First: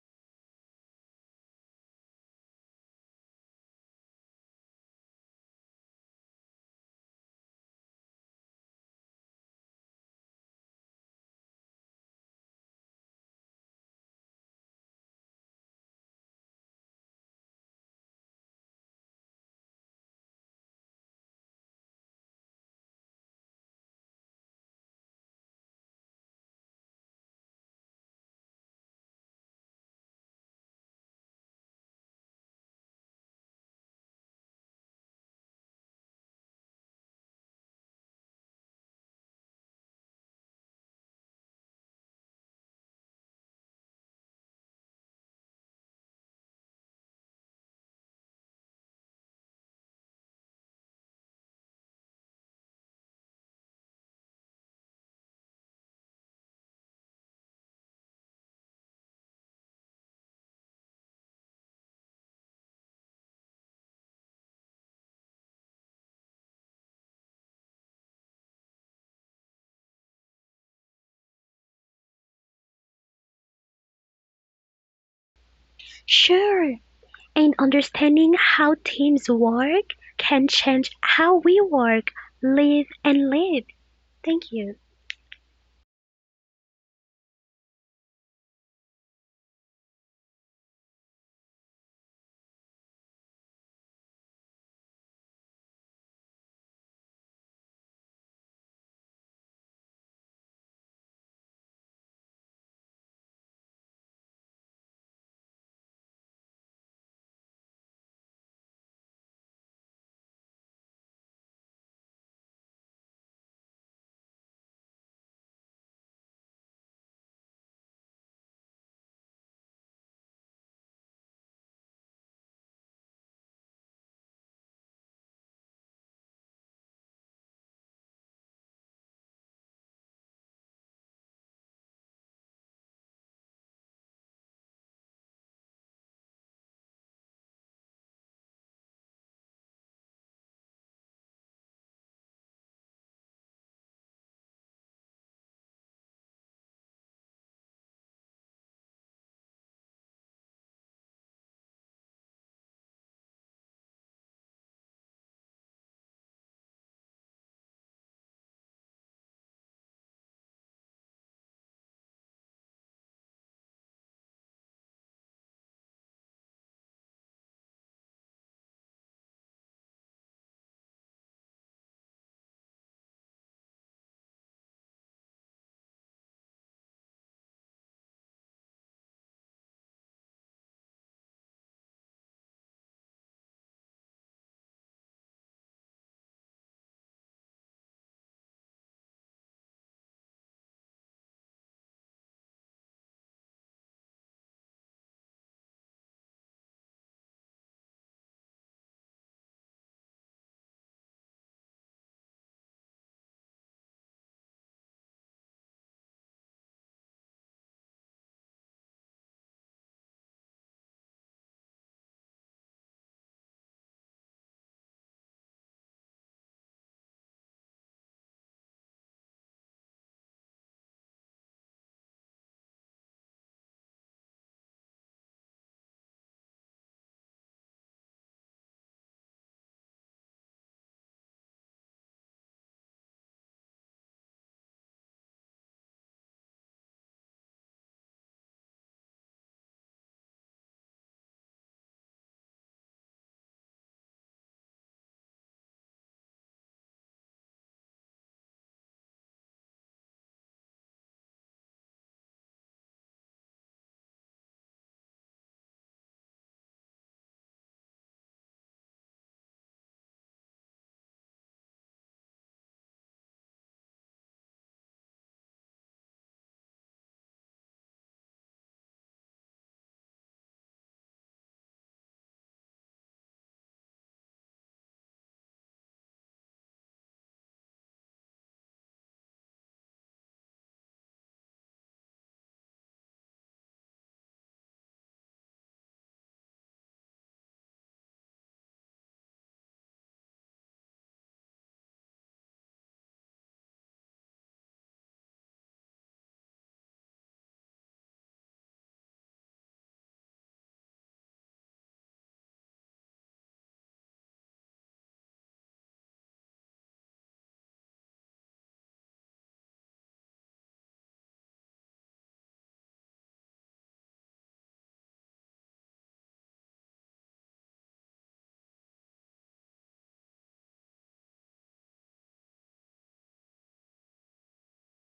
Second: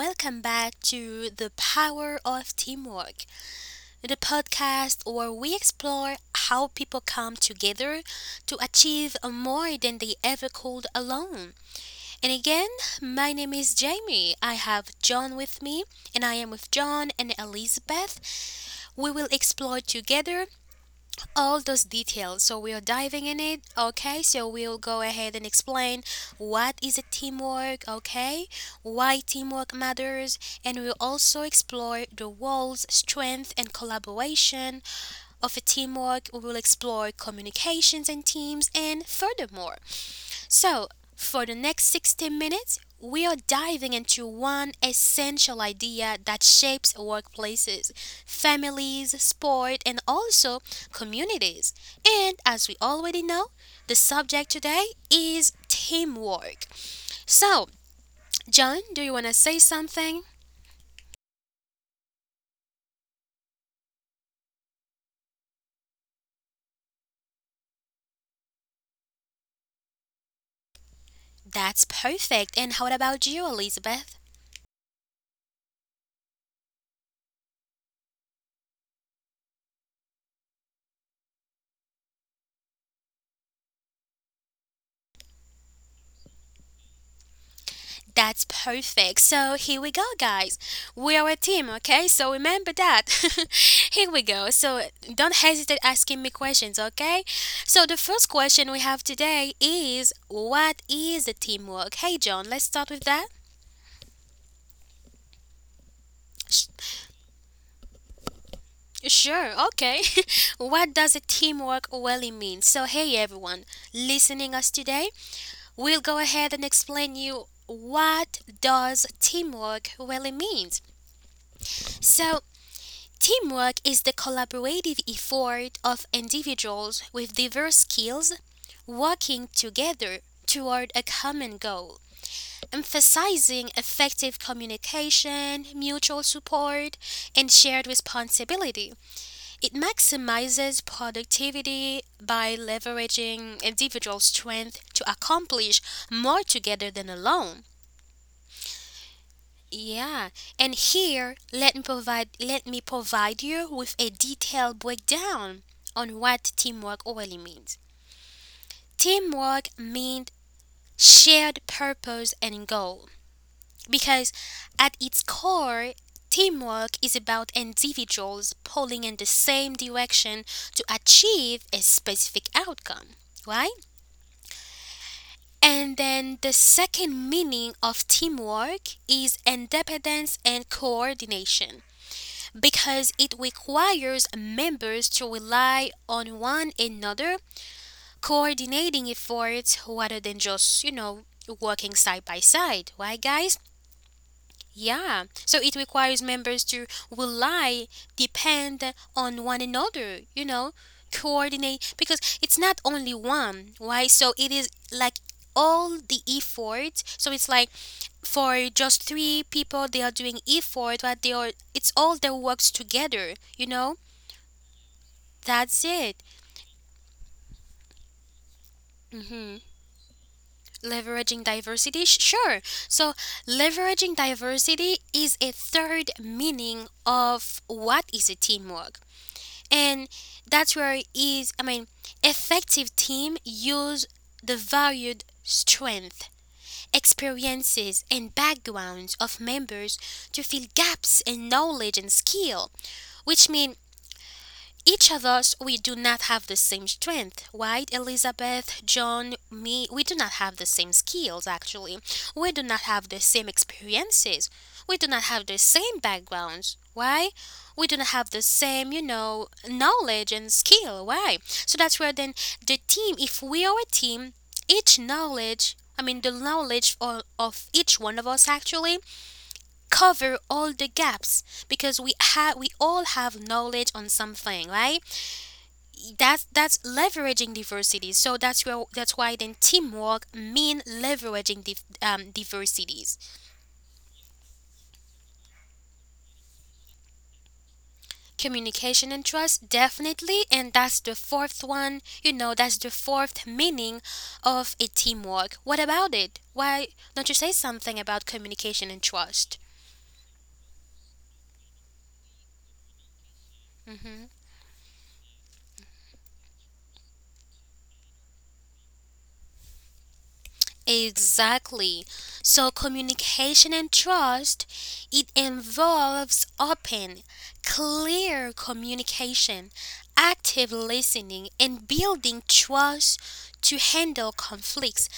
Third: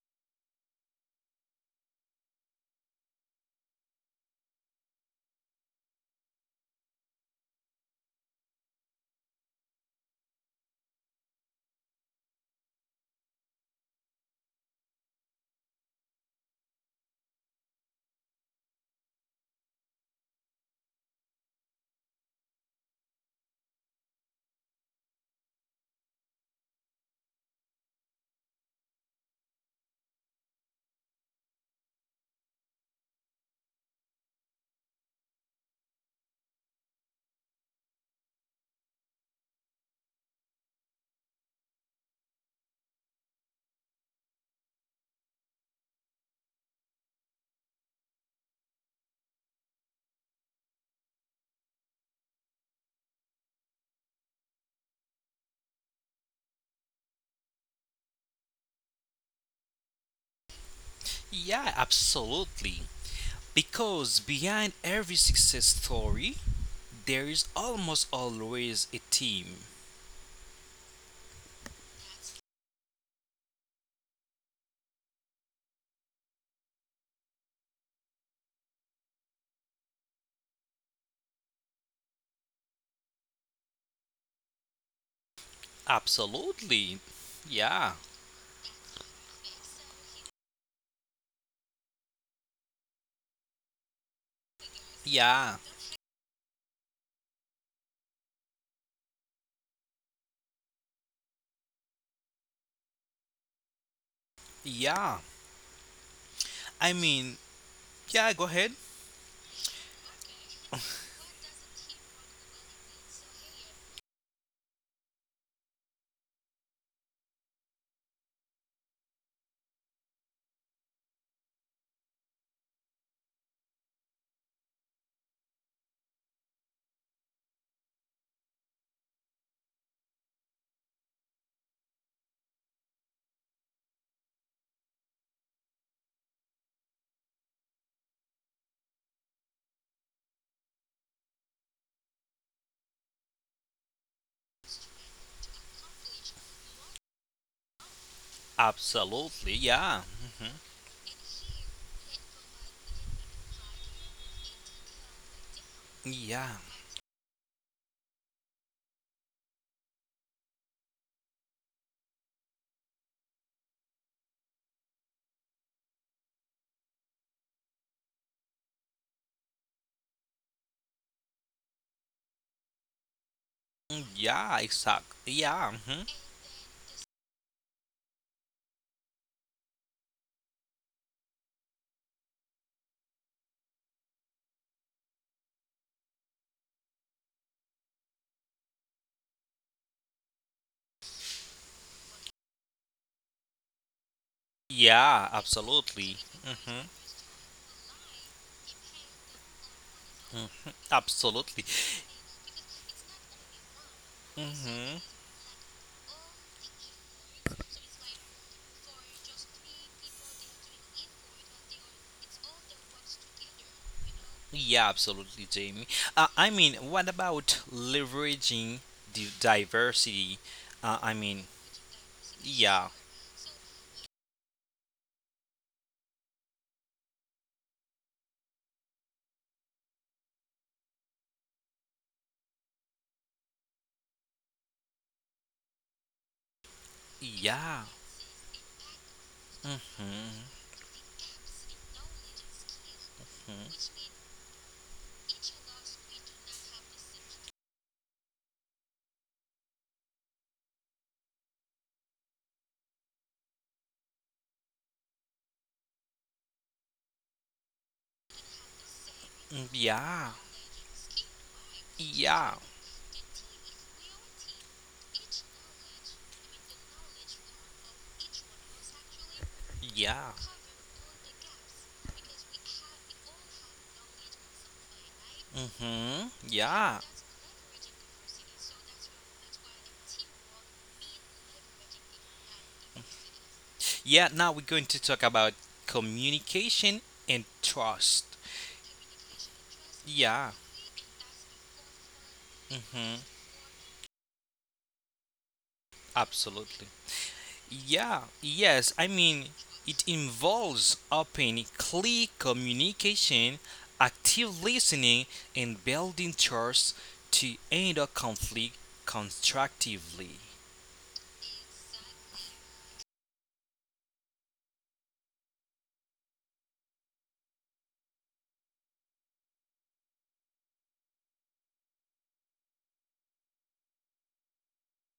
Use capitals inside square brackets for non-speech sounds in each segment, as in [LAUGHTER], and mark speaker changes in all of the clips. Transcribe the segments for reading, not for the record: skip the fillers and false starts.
Speaker 1: welcome back to The Power of Teamwork, the podcast where we explore how people come together to achieve more than they ever could alone. And again, my name is Jamie. I have John with me, and I am with John and Elizabeth. We will explore together all those details. So we are diving in it. Okay, so we'll go ahead and explain what is a teamwork. Okay, why teamwork matters, and we'll also explore the roles, strength, and collaboration of a teamwork. We will explore communications and teams, and furthermore. So, for the next 60 minutes, we are diving into one essential idea that shapes workplaces, families, sport, and also communities. And as we already know, the subject today is teamwork. So, John, do you want to say something?
Speaker 2: Yeah, absolutely. Because behind every success story, there is almost always a team.
Speaker 1: That's perfect. And how about you, Elizabeth?
Speaker 3: Sure, and understanding how teams work can change how we work, live, and live. Thank you.
Speaker 2: Absolutely. Yeah,
Speaker 1: That's perfect. So here we go, guys. We are a team, okay? So remember that. [LAUGHS] Here we go. So don't
Speaker 2: yeah,
Speaker 1: hesitate asking me questions, okay? So the first question we have today is what is the teamwork? Hey, John, let's start with that.
Speaker 2: yeah.
Speaker 1: Sh-
Speaker 2: I mean, yeah, go ahead.
Speaker 1: Sure, okay. [LAUGHS] What does a teamwork really mean? So, hey everyone, listening us today, we'll go ahead and explain you what does teamwork really means. So, teamwork is the collaborative effort of individuals with diverse skills working together toward a common goal, emphasizing effective communication, mutual support, and shared responsibility. It maximizes productivity by leveraging individual strength to accomplish more together than alone.
Speaker 2: Absolutely, yeah,
Speaker 1: Yeah, and here let me provide you with a detailed breakdown on
Speaker 2: yeah.
Speaker 1: what teamwork really means. Teamwork means shared purpose and goal because at its core teamwork is about individuals pulling in the same direction to achieve a specific outcome, right?
Speaker 2: Yeah, exact. Yeah, mhm.
Speaker 1: And then the second meaning of teamwork is independence and coordination because it requires members to rely on one another, coordinating efforts rather than just, working side by side. Right, guys?
Speaker 2: Yeah,
Speaker 1: Yeah. So it
Speaker 2: absolutely.
Speaker 1: requires members
Speaker 2: hmm
Speaker 1: to rely, depend on one another, you know,
Speaker 2: Absolutely.
Speaker 1: coordinate because it's not only one, right? So it is
Speaker 2: hmm
Speaker 1: like all the effort so it's like for just three people they are doing effort but they are it's all their works together.
Speaker 2: Yeah, absolutely, Jamie.
Speaker 1: That's it.
Speaker 2: What about leveraging the
Speaker 1: hmm
Speaker 2: diversity? Uh, I mean,
Speaker 1: Leveraging diversity, sure.
Speaker 2: Yeah,
Speaker 1: So, leveraging diversity is a third meaning of what is a teamwork, and that's where it is. I mean, effective team use the valued strength,
Speaker 2: yeah.
Speaker 1: experiences, and backgrounds of members
Speaker 2: Mhm.
Speaker 1: to fill gaps in knowledge and skill, which mean
Speaker 2: Mhm.
Speaker 1: each of us, we do not have the same strength, right, Elizabeth, John, me? We do not have the same skills, actually. We do not have the same experiences. We do not have the same backgrounds. Why? We do not have the same, you know,
Speaker 2: Yeah.
Speaker 1: knowledge and skill. Why? So that's where then
Speaker 2: Yeah.
Speaker 1: the team, if we are a team, each knowledge, I mean, the knowledge of each one of us actually
Speaker 2: Yeah.
Speaker 1: cover all the gaps because we all have knowledge on something, right?
Speaker 2: Mhm.
Speaker 1: That's
Speaker 2: Yeah.
Speaker 1: leveraging diversity. So that's where that's why then teamwork mean leveraging diversities.
Speaker 2: Yeah, now we're going to talk about communication and trust.
Speaker 1: Communication and trust
Speaker 2: Yeah.
Speaker 1: definitely, and that's the fourth one. You know, that's the
Speaker 2: Mhm.
Speaker 1: fourth meaning of a teamwork. What about it?
Speaker 2: Absolutely.
Speaker 1: Why don't you say something
Speaker 2: Yeah.
Speaker 1: about communication
Speaker 2: Yes,
Speaker 1: and trust?
Speaker 2: it involves open clear communication,
Speaker 1: Mm-hmm.
Speaker 2: active listening and building trust to end a conflict constructively.
Speaker 1: Exactly. So communication and trust, it involves open, clear communication, active listening and building trust to handle conflicts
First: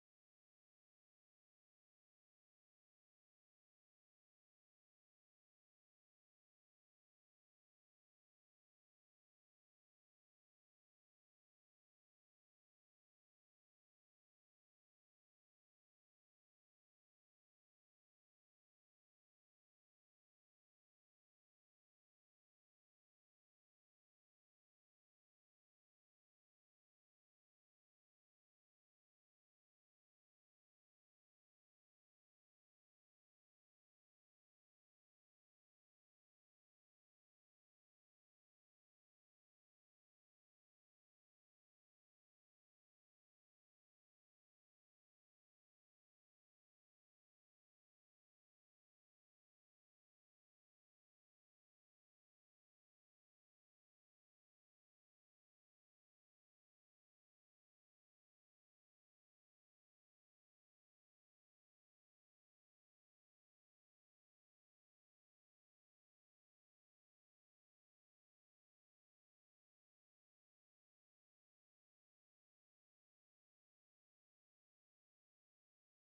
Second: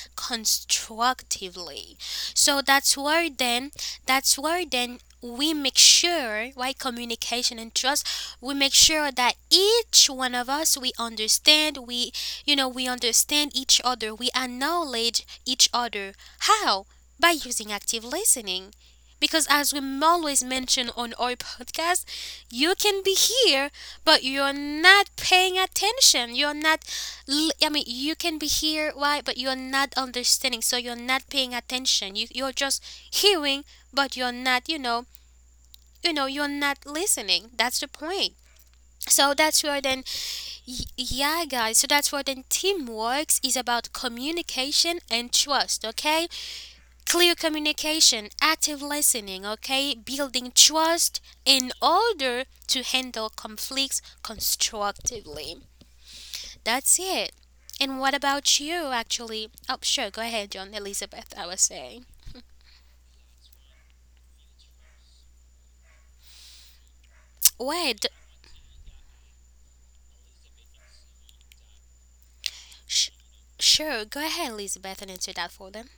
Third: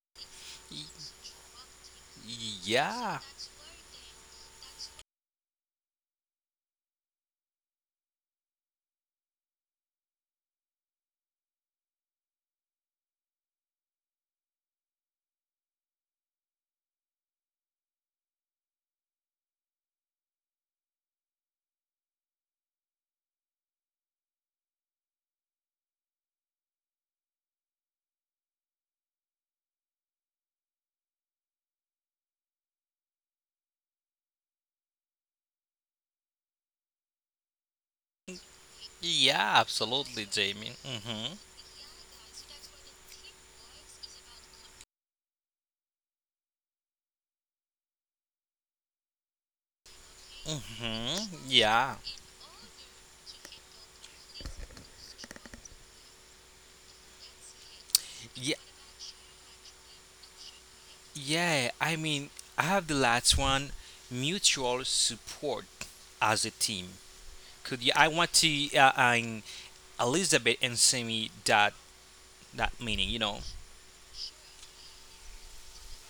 Speaker 2: Y-
Speaker 1: constructively. So that's
Speaker 2: Yeah.
Speaker 1: where then that's where then we make sure why communication and trust we make sure that each one of us we understand each other, we acknowledge each other. How? By using active listening. Because as we always mention on our podcast, you can be here, but you're not paying attention. You're not, I mean, you can be here, why? But you're not understanding, so you're not paying attention. You're just hearing, but you're not, you're not listening. That's the point. So
Speaker 2: Yeah,
Speaker 1: that's where then
Speaker 2: absolutely, Jamie. Mhm.
Speaker 1: Yeah, guys. So that's what then teamwork is about communication and trust, okay? Clear communication, active listening, okay? Building trust
Speaker 2: Mhm.
Speaker 1: in
Speaker 2: Yeah.
Speaker 1: order to handle conflicts constructively. That's it. And what
Speaker 2: Yeah.
Speaker 1: about you, actually? Oh, sure. Go ahead, John. Elizabeth, I was
Speaker 2: Yeah.
Speaker 1: saying.
Speaker 2: I have the last one, mutual support as a team. Could you? I
Speaker 1: Wait.
Speaker 2: want to. And Elizabeth and Sammy that meaning. You
Speaker 1: Sh-
Speaker 2: know.
Speaker 1: sure. Go ahead, Elizabeth, and answer that for them.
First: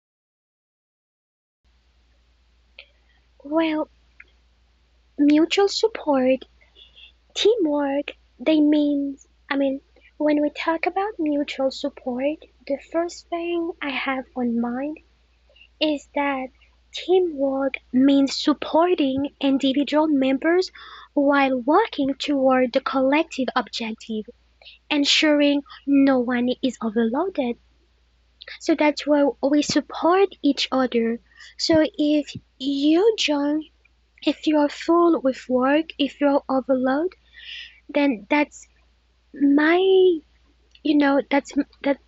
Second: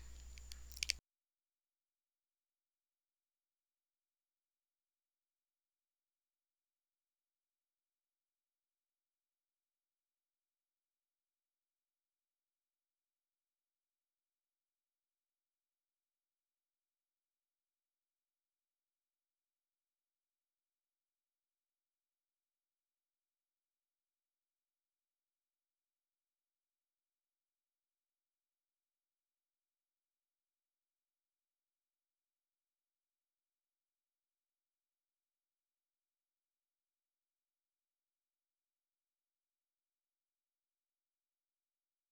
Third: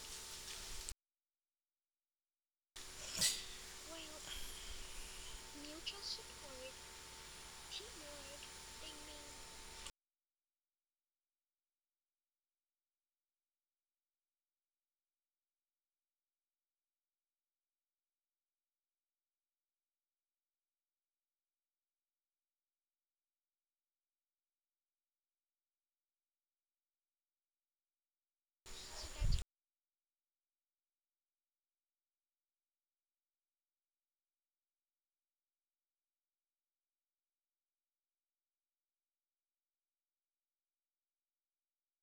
Speaker 3: Well, mutual support, teamwork, they mean, I mean, when we talk about mutual support, the first thing I have on mind is that teamwork means supporting individual members while working toward the collective objective, ensuring no one is overloaded. So that's why we support each other. So if you join, if you're full with work, if you're overloaded, then that's my, you know, that's that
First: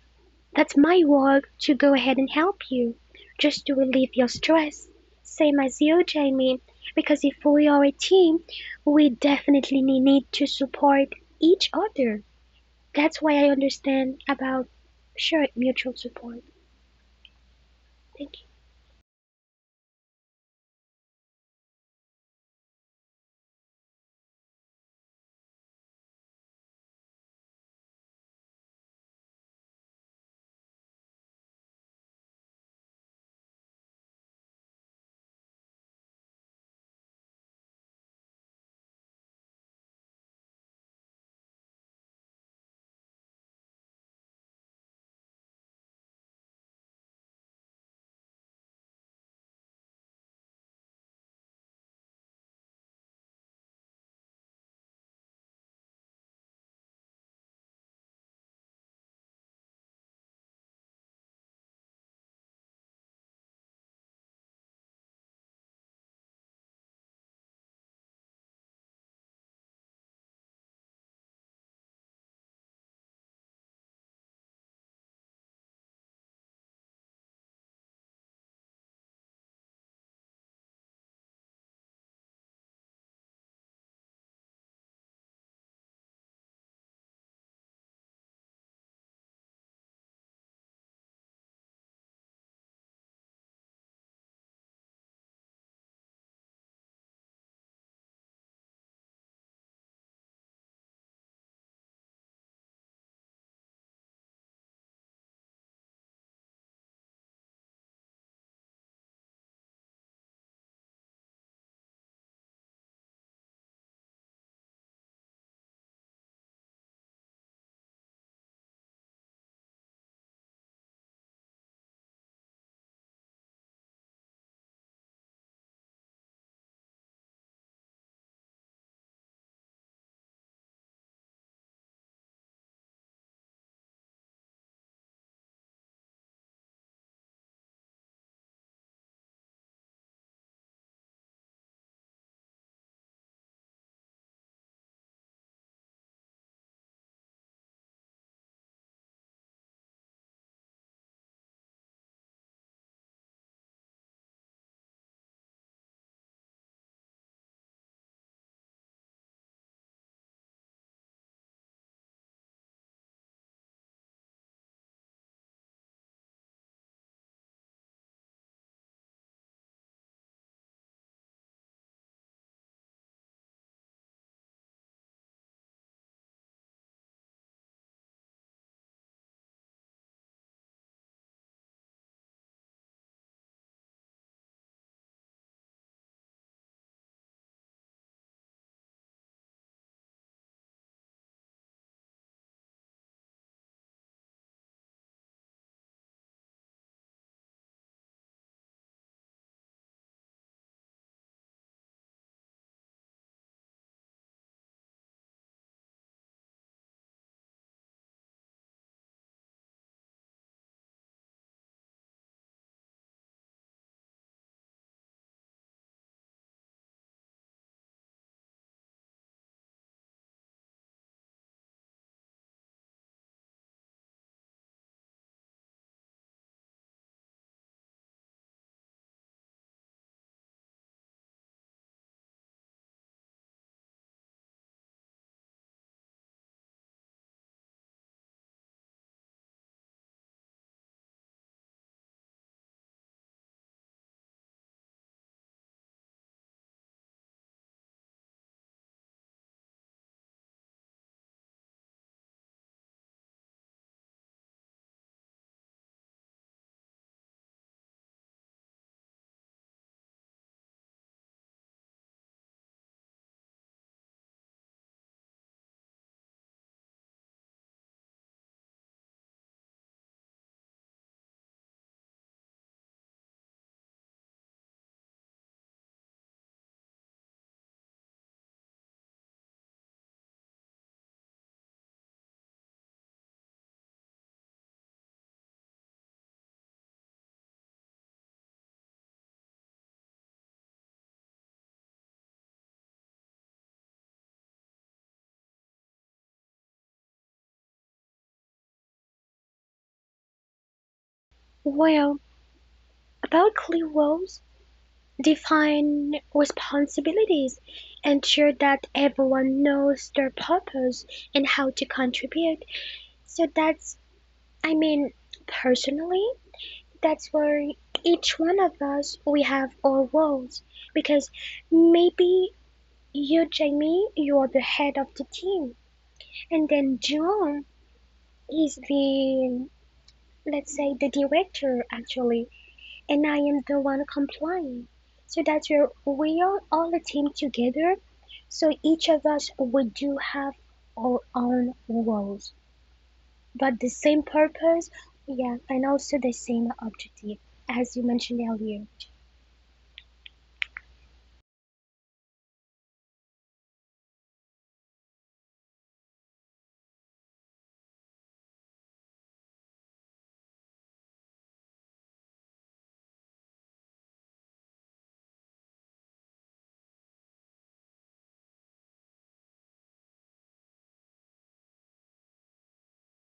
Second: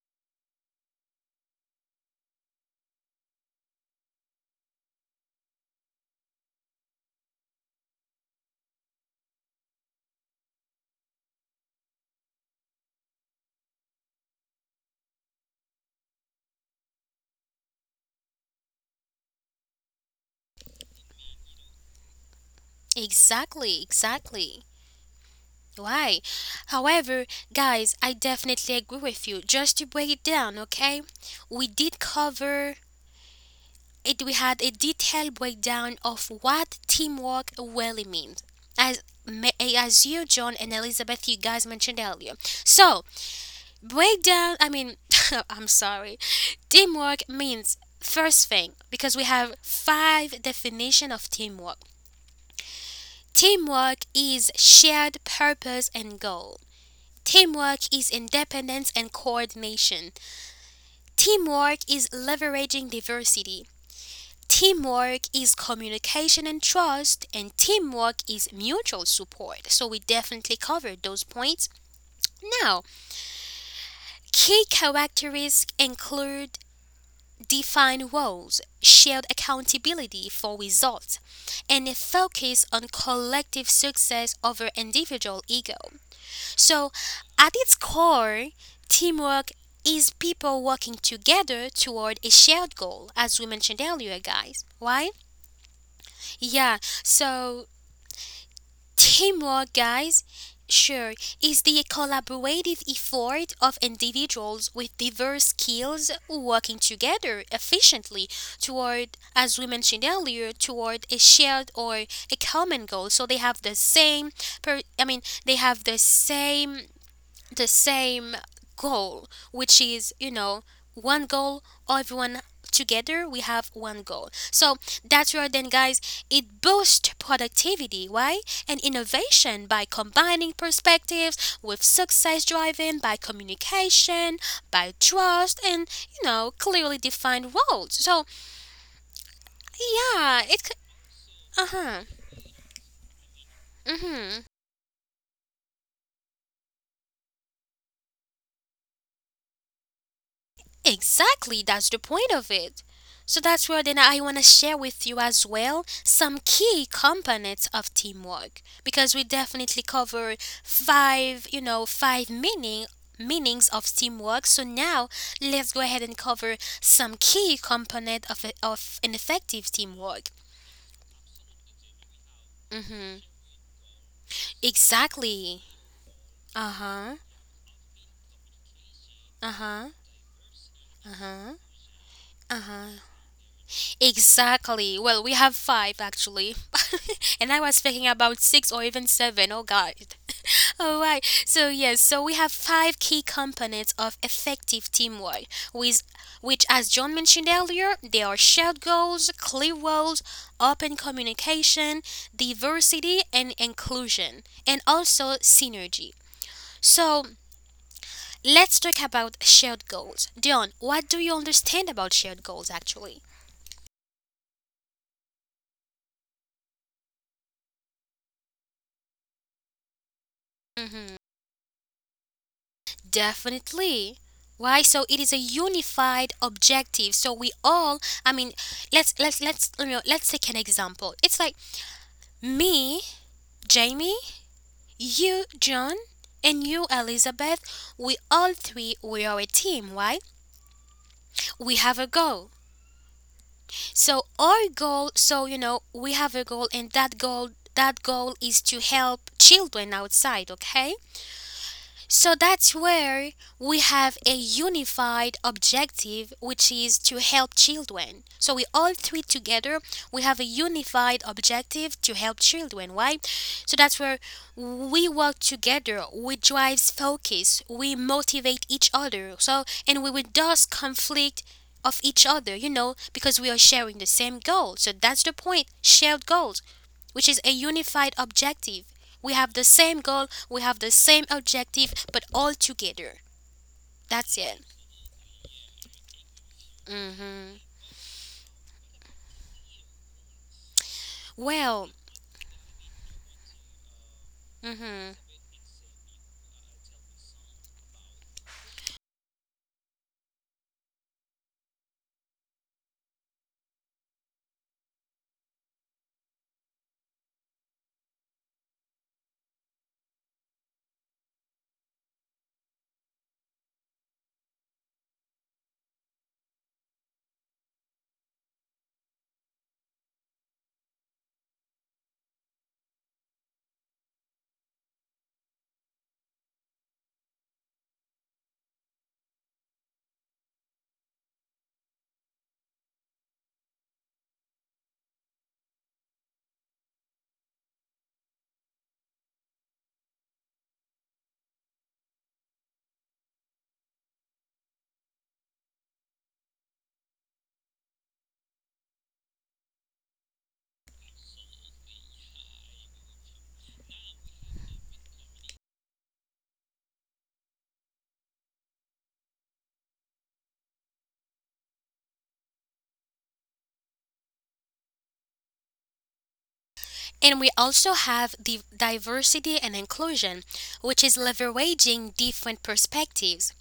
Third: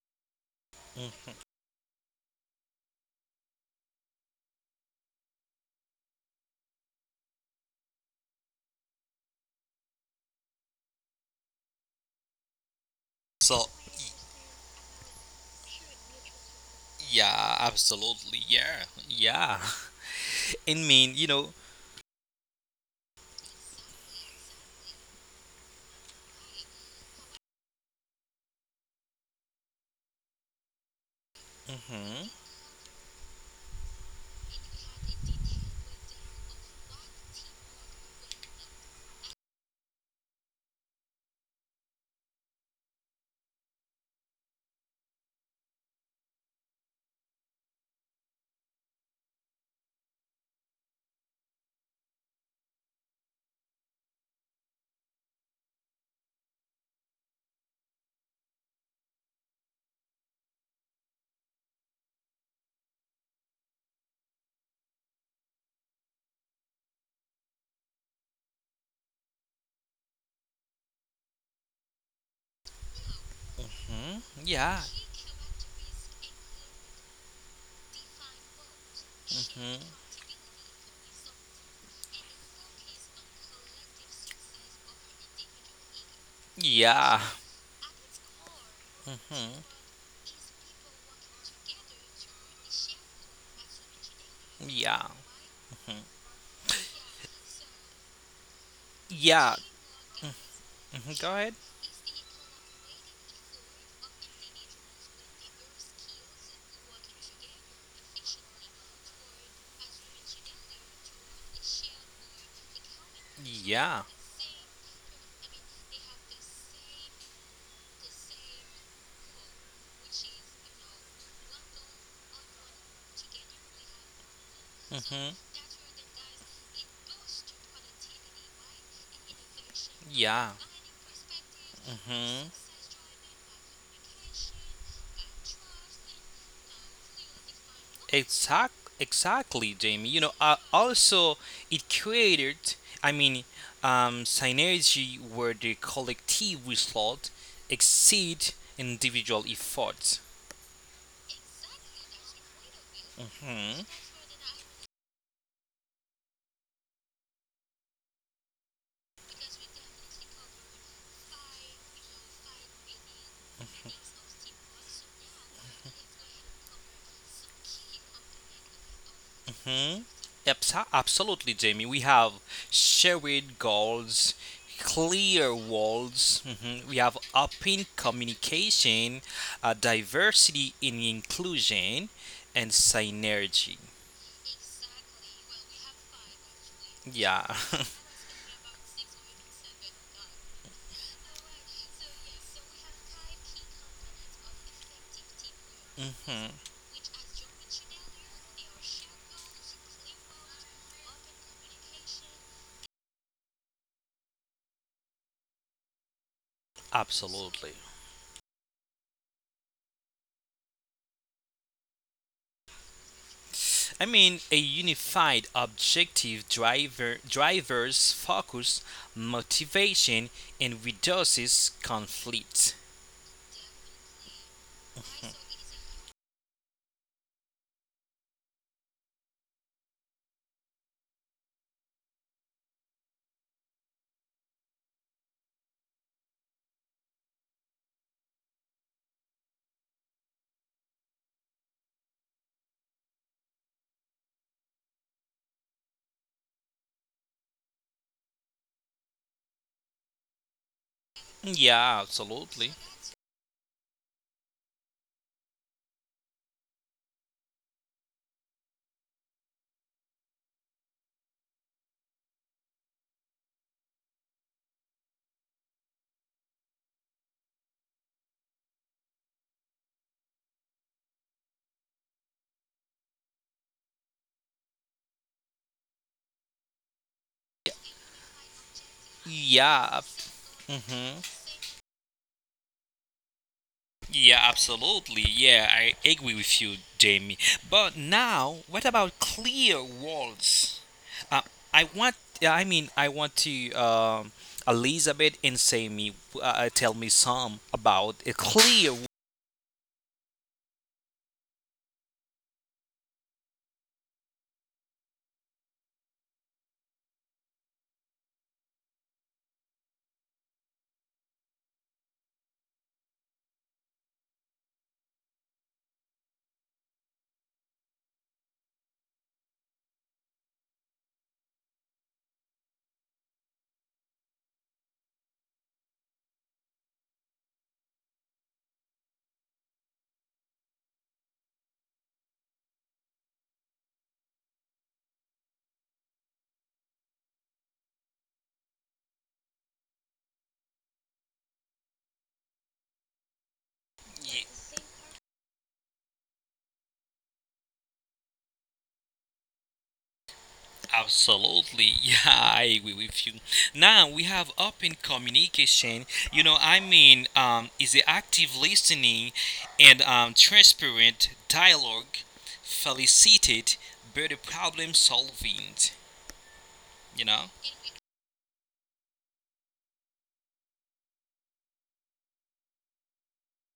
Speaker 3: that's my work
Speaker 2: hmm
Speaker 3: to go ahead and help you, just to relieve your stress. Same as you, Jamie. Because if we are a team, we definitely need to support each other. That's why I
Speaker 2: So.
Speaker 3: understand about shared mutual support.
Speaker 2: Yeah.
Speaker 3: Thank
Speaker 2: Absolutely.
Speaker 3: you.
Speaker 2: Yeah. Yeah. [LAUGHS] and mean. You know.
Speaker 1: Exactly, exactly. Why? However, guys, I definitely agree with you. Just to break it down, okay? We did
Speaker 2: Mhm.
Speaker 1: cover it, we had a detailed breakdown of what teamwork really means. As, as you, John, and Elizabeth, you guys mentioned earlier. So, breakdown, I mean, [LAUGHS] I'm sorry. Teamwork means first thing, because we have five definition of teamwork. Teamwork is shared purpose and goal. Teamwork is independence and coordination. Teamwork is leveraging diversity. Teamwork is communication and trust, and teamwork is mutual support. So, we definitely covered those points. Now,
Speaker 2: Mhm.
Speaker 1: key
Speaker 2: Yeah.
Speaker 1: characteristics include defined roles, shared
Speaker 2: Mhm.
Speaker 1: accountability for results, and a focus on collective success over individual ego. So,
Speaker 2: Yeah.
Speaker 1: at its core, teamwork
Speaker 2: Mhm.
Speaker 1: is people working together toward a shared goal, as we mentioned earlier, guys,
Speaker 2: Yeah.
Speaker 1: right? Yeah, so
Speaker 2: Yeah.
Speaker 1: teamwork, guys, sure,
Speaker 2: Mhm. Go ahead.
Speaker 1: is the collaborative effort of individuals with diverse skills working together efficiently toward, as we mentioned earlier, toward a shared or a common goal. So they have the
Speaker 2: Yeah.
Speaker 1: same, I mean, they have the same goal, which is, you know, one goal, everyone together, we have one goal. So
Speaker 2: hmm
Speaker 1: that's where then, guys, it boosts productivity, why? And innovation by
Speaker 2: Yeah.
Speaker 1: combining perspectives with
Speaker 2: hmm
Speaker 1: success driven by communication, by trust, and, you know, clearly defined roles. So,
Speaker 2: Exact. Exactly, Jamie. You know,
Speaker 1: yeah, it.
Speaker 2: also
Speaker 1: Uh
Speaker 2: it
Speaker 1: huh.
Speaker 2: created. I mean,
Speaker 1: Mm hmm.
Speaker 2: synergy where the collective result exceed individual efforts.
Speaker 1: Exactly, that's the point of it. So that's
Speaker 2: hmm
Speaker 1: where then I want to share with you as well some key components of teamwork because we definitely cover five, you know, five meanings of teamwork. So now let's go ahead and cover some key component of a, of an effective
Speaker 2: hmm
Speaker 1: teamwork.
Speaker 2: Absolutely, Jamie. We have
Speaker 1: Mhm.
Speaker 2: shared goals, clear
Speaker 1: Exactly.
Speaker 2: walls. Mhm, We have
Speaker 1: Uh-huh.
Speaker 2: open communication,
Speaker 1: Uh-huh.
Speaker 2: diversity in
Speaker 1: Uh-huh.
Speaker 2: inclusion, and
Speaker 1: Uh-huh.
Speaker 2: synergy.
Speaker 1: Exactly. Well, we have five actually. [LAUGHS]
Speaker 2: Yeah,
Speaker 1: And I was thinking about six or even seven. Oh, God. [LAUGHS] All right. So, yes, so we have five key components of effective teamwork, with,
Speaker 2: [LAUGHS] hmm
Speaker 1: which, as John mentioned earlier, they are shared goals, clear roles, open communication, diversity and inclusion, and also synergy. So,
Speaker 2: absolutely.
Speaker 1: let's talk about shared goals. Dion, what do you understand about shared goals actually?
Speaker 2: A unified objective drivers focus motivation and
Speaker 1: Mm-hmm.
Speaker 2: reduces conflict.
Speaker 1: Definitely. Why? So it is a unified objective. So we all, I mean, let's take an example. It's like me, Jamie, you, John, and you, Elizabeth. We all three we are a team, right? We have a goal. So our goal, so you know, we have a goal, and that goal is to help children outside. Okay.
Speaker 2: Yeah,
Speaker 1: So
Speaker 2: absolutely.
Speaker 1: that's where we have a unified objective, which is to help children. So we all three together, we have a unified objective to help children, right? So that's where we work together, we drives focus, we motivate each other. So and we reduce conflict of each other, you know, because we are sharing the same goal. So that's the point, shared goals which is a unified objective. We have the
Speaker 2: Yeah,
Speaker 1: same goal, we have the
Speaker 2: mhm.
Speaker 1: same objective, but all together.
Speaker 2: Yeah,
Speaker 1: That's it.
Speaker 2: absolutely. Yeah, I agree with you, Jamie.
Speaker 1: hmm
Speaker 2: But now, what about clear walls? Uh, I
Speaker 1: Well,
Speaker 2: want. I want to.
Speaker 1: hmm
Speaker 2: Elizabeth and Sammy, tell me some about a clear.
Speaker 3: Well, about clear roles, define responsibilities, ensure that everyone knows their purpose and how to contribute. So I mean, personally, that's where each one of us we have our roles because maybe you, Jamie, you are the head of the team, and then John is the, let's say, the director actually, and I am the one complying, so that we are all a team together. So each of us we do have our own roles, but the same purpose. Yeah, and also the same objective, as you mentioned earlier.
Speaker 2: Absolutely, [LAUGHS] yeah, I agree with you. Now we have open communication. Is the active listening and transparent dialogue facilitate better problem solving? You know?
Speaker 1: and we also have the diversity and inclusion, which is leveraging different perspectives,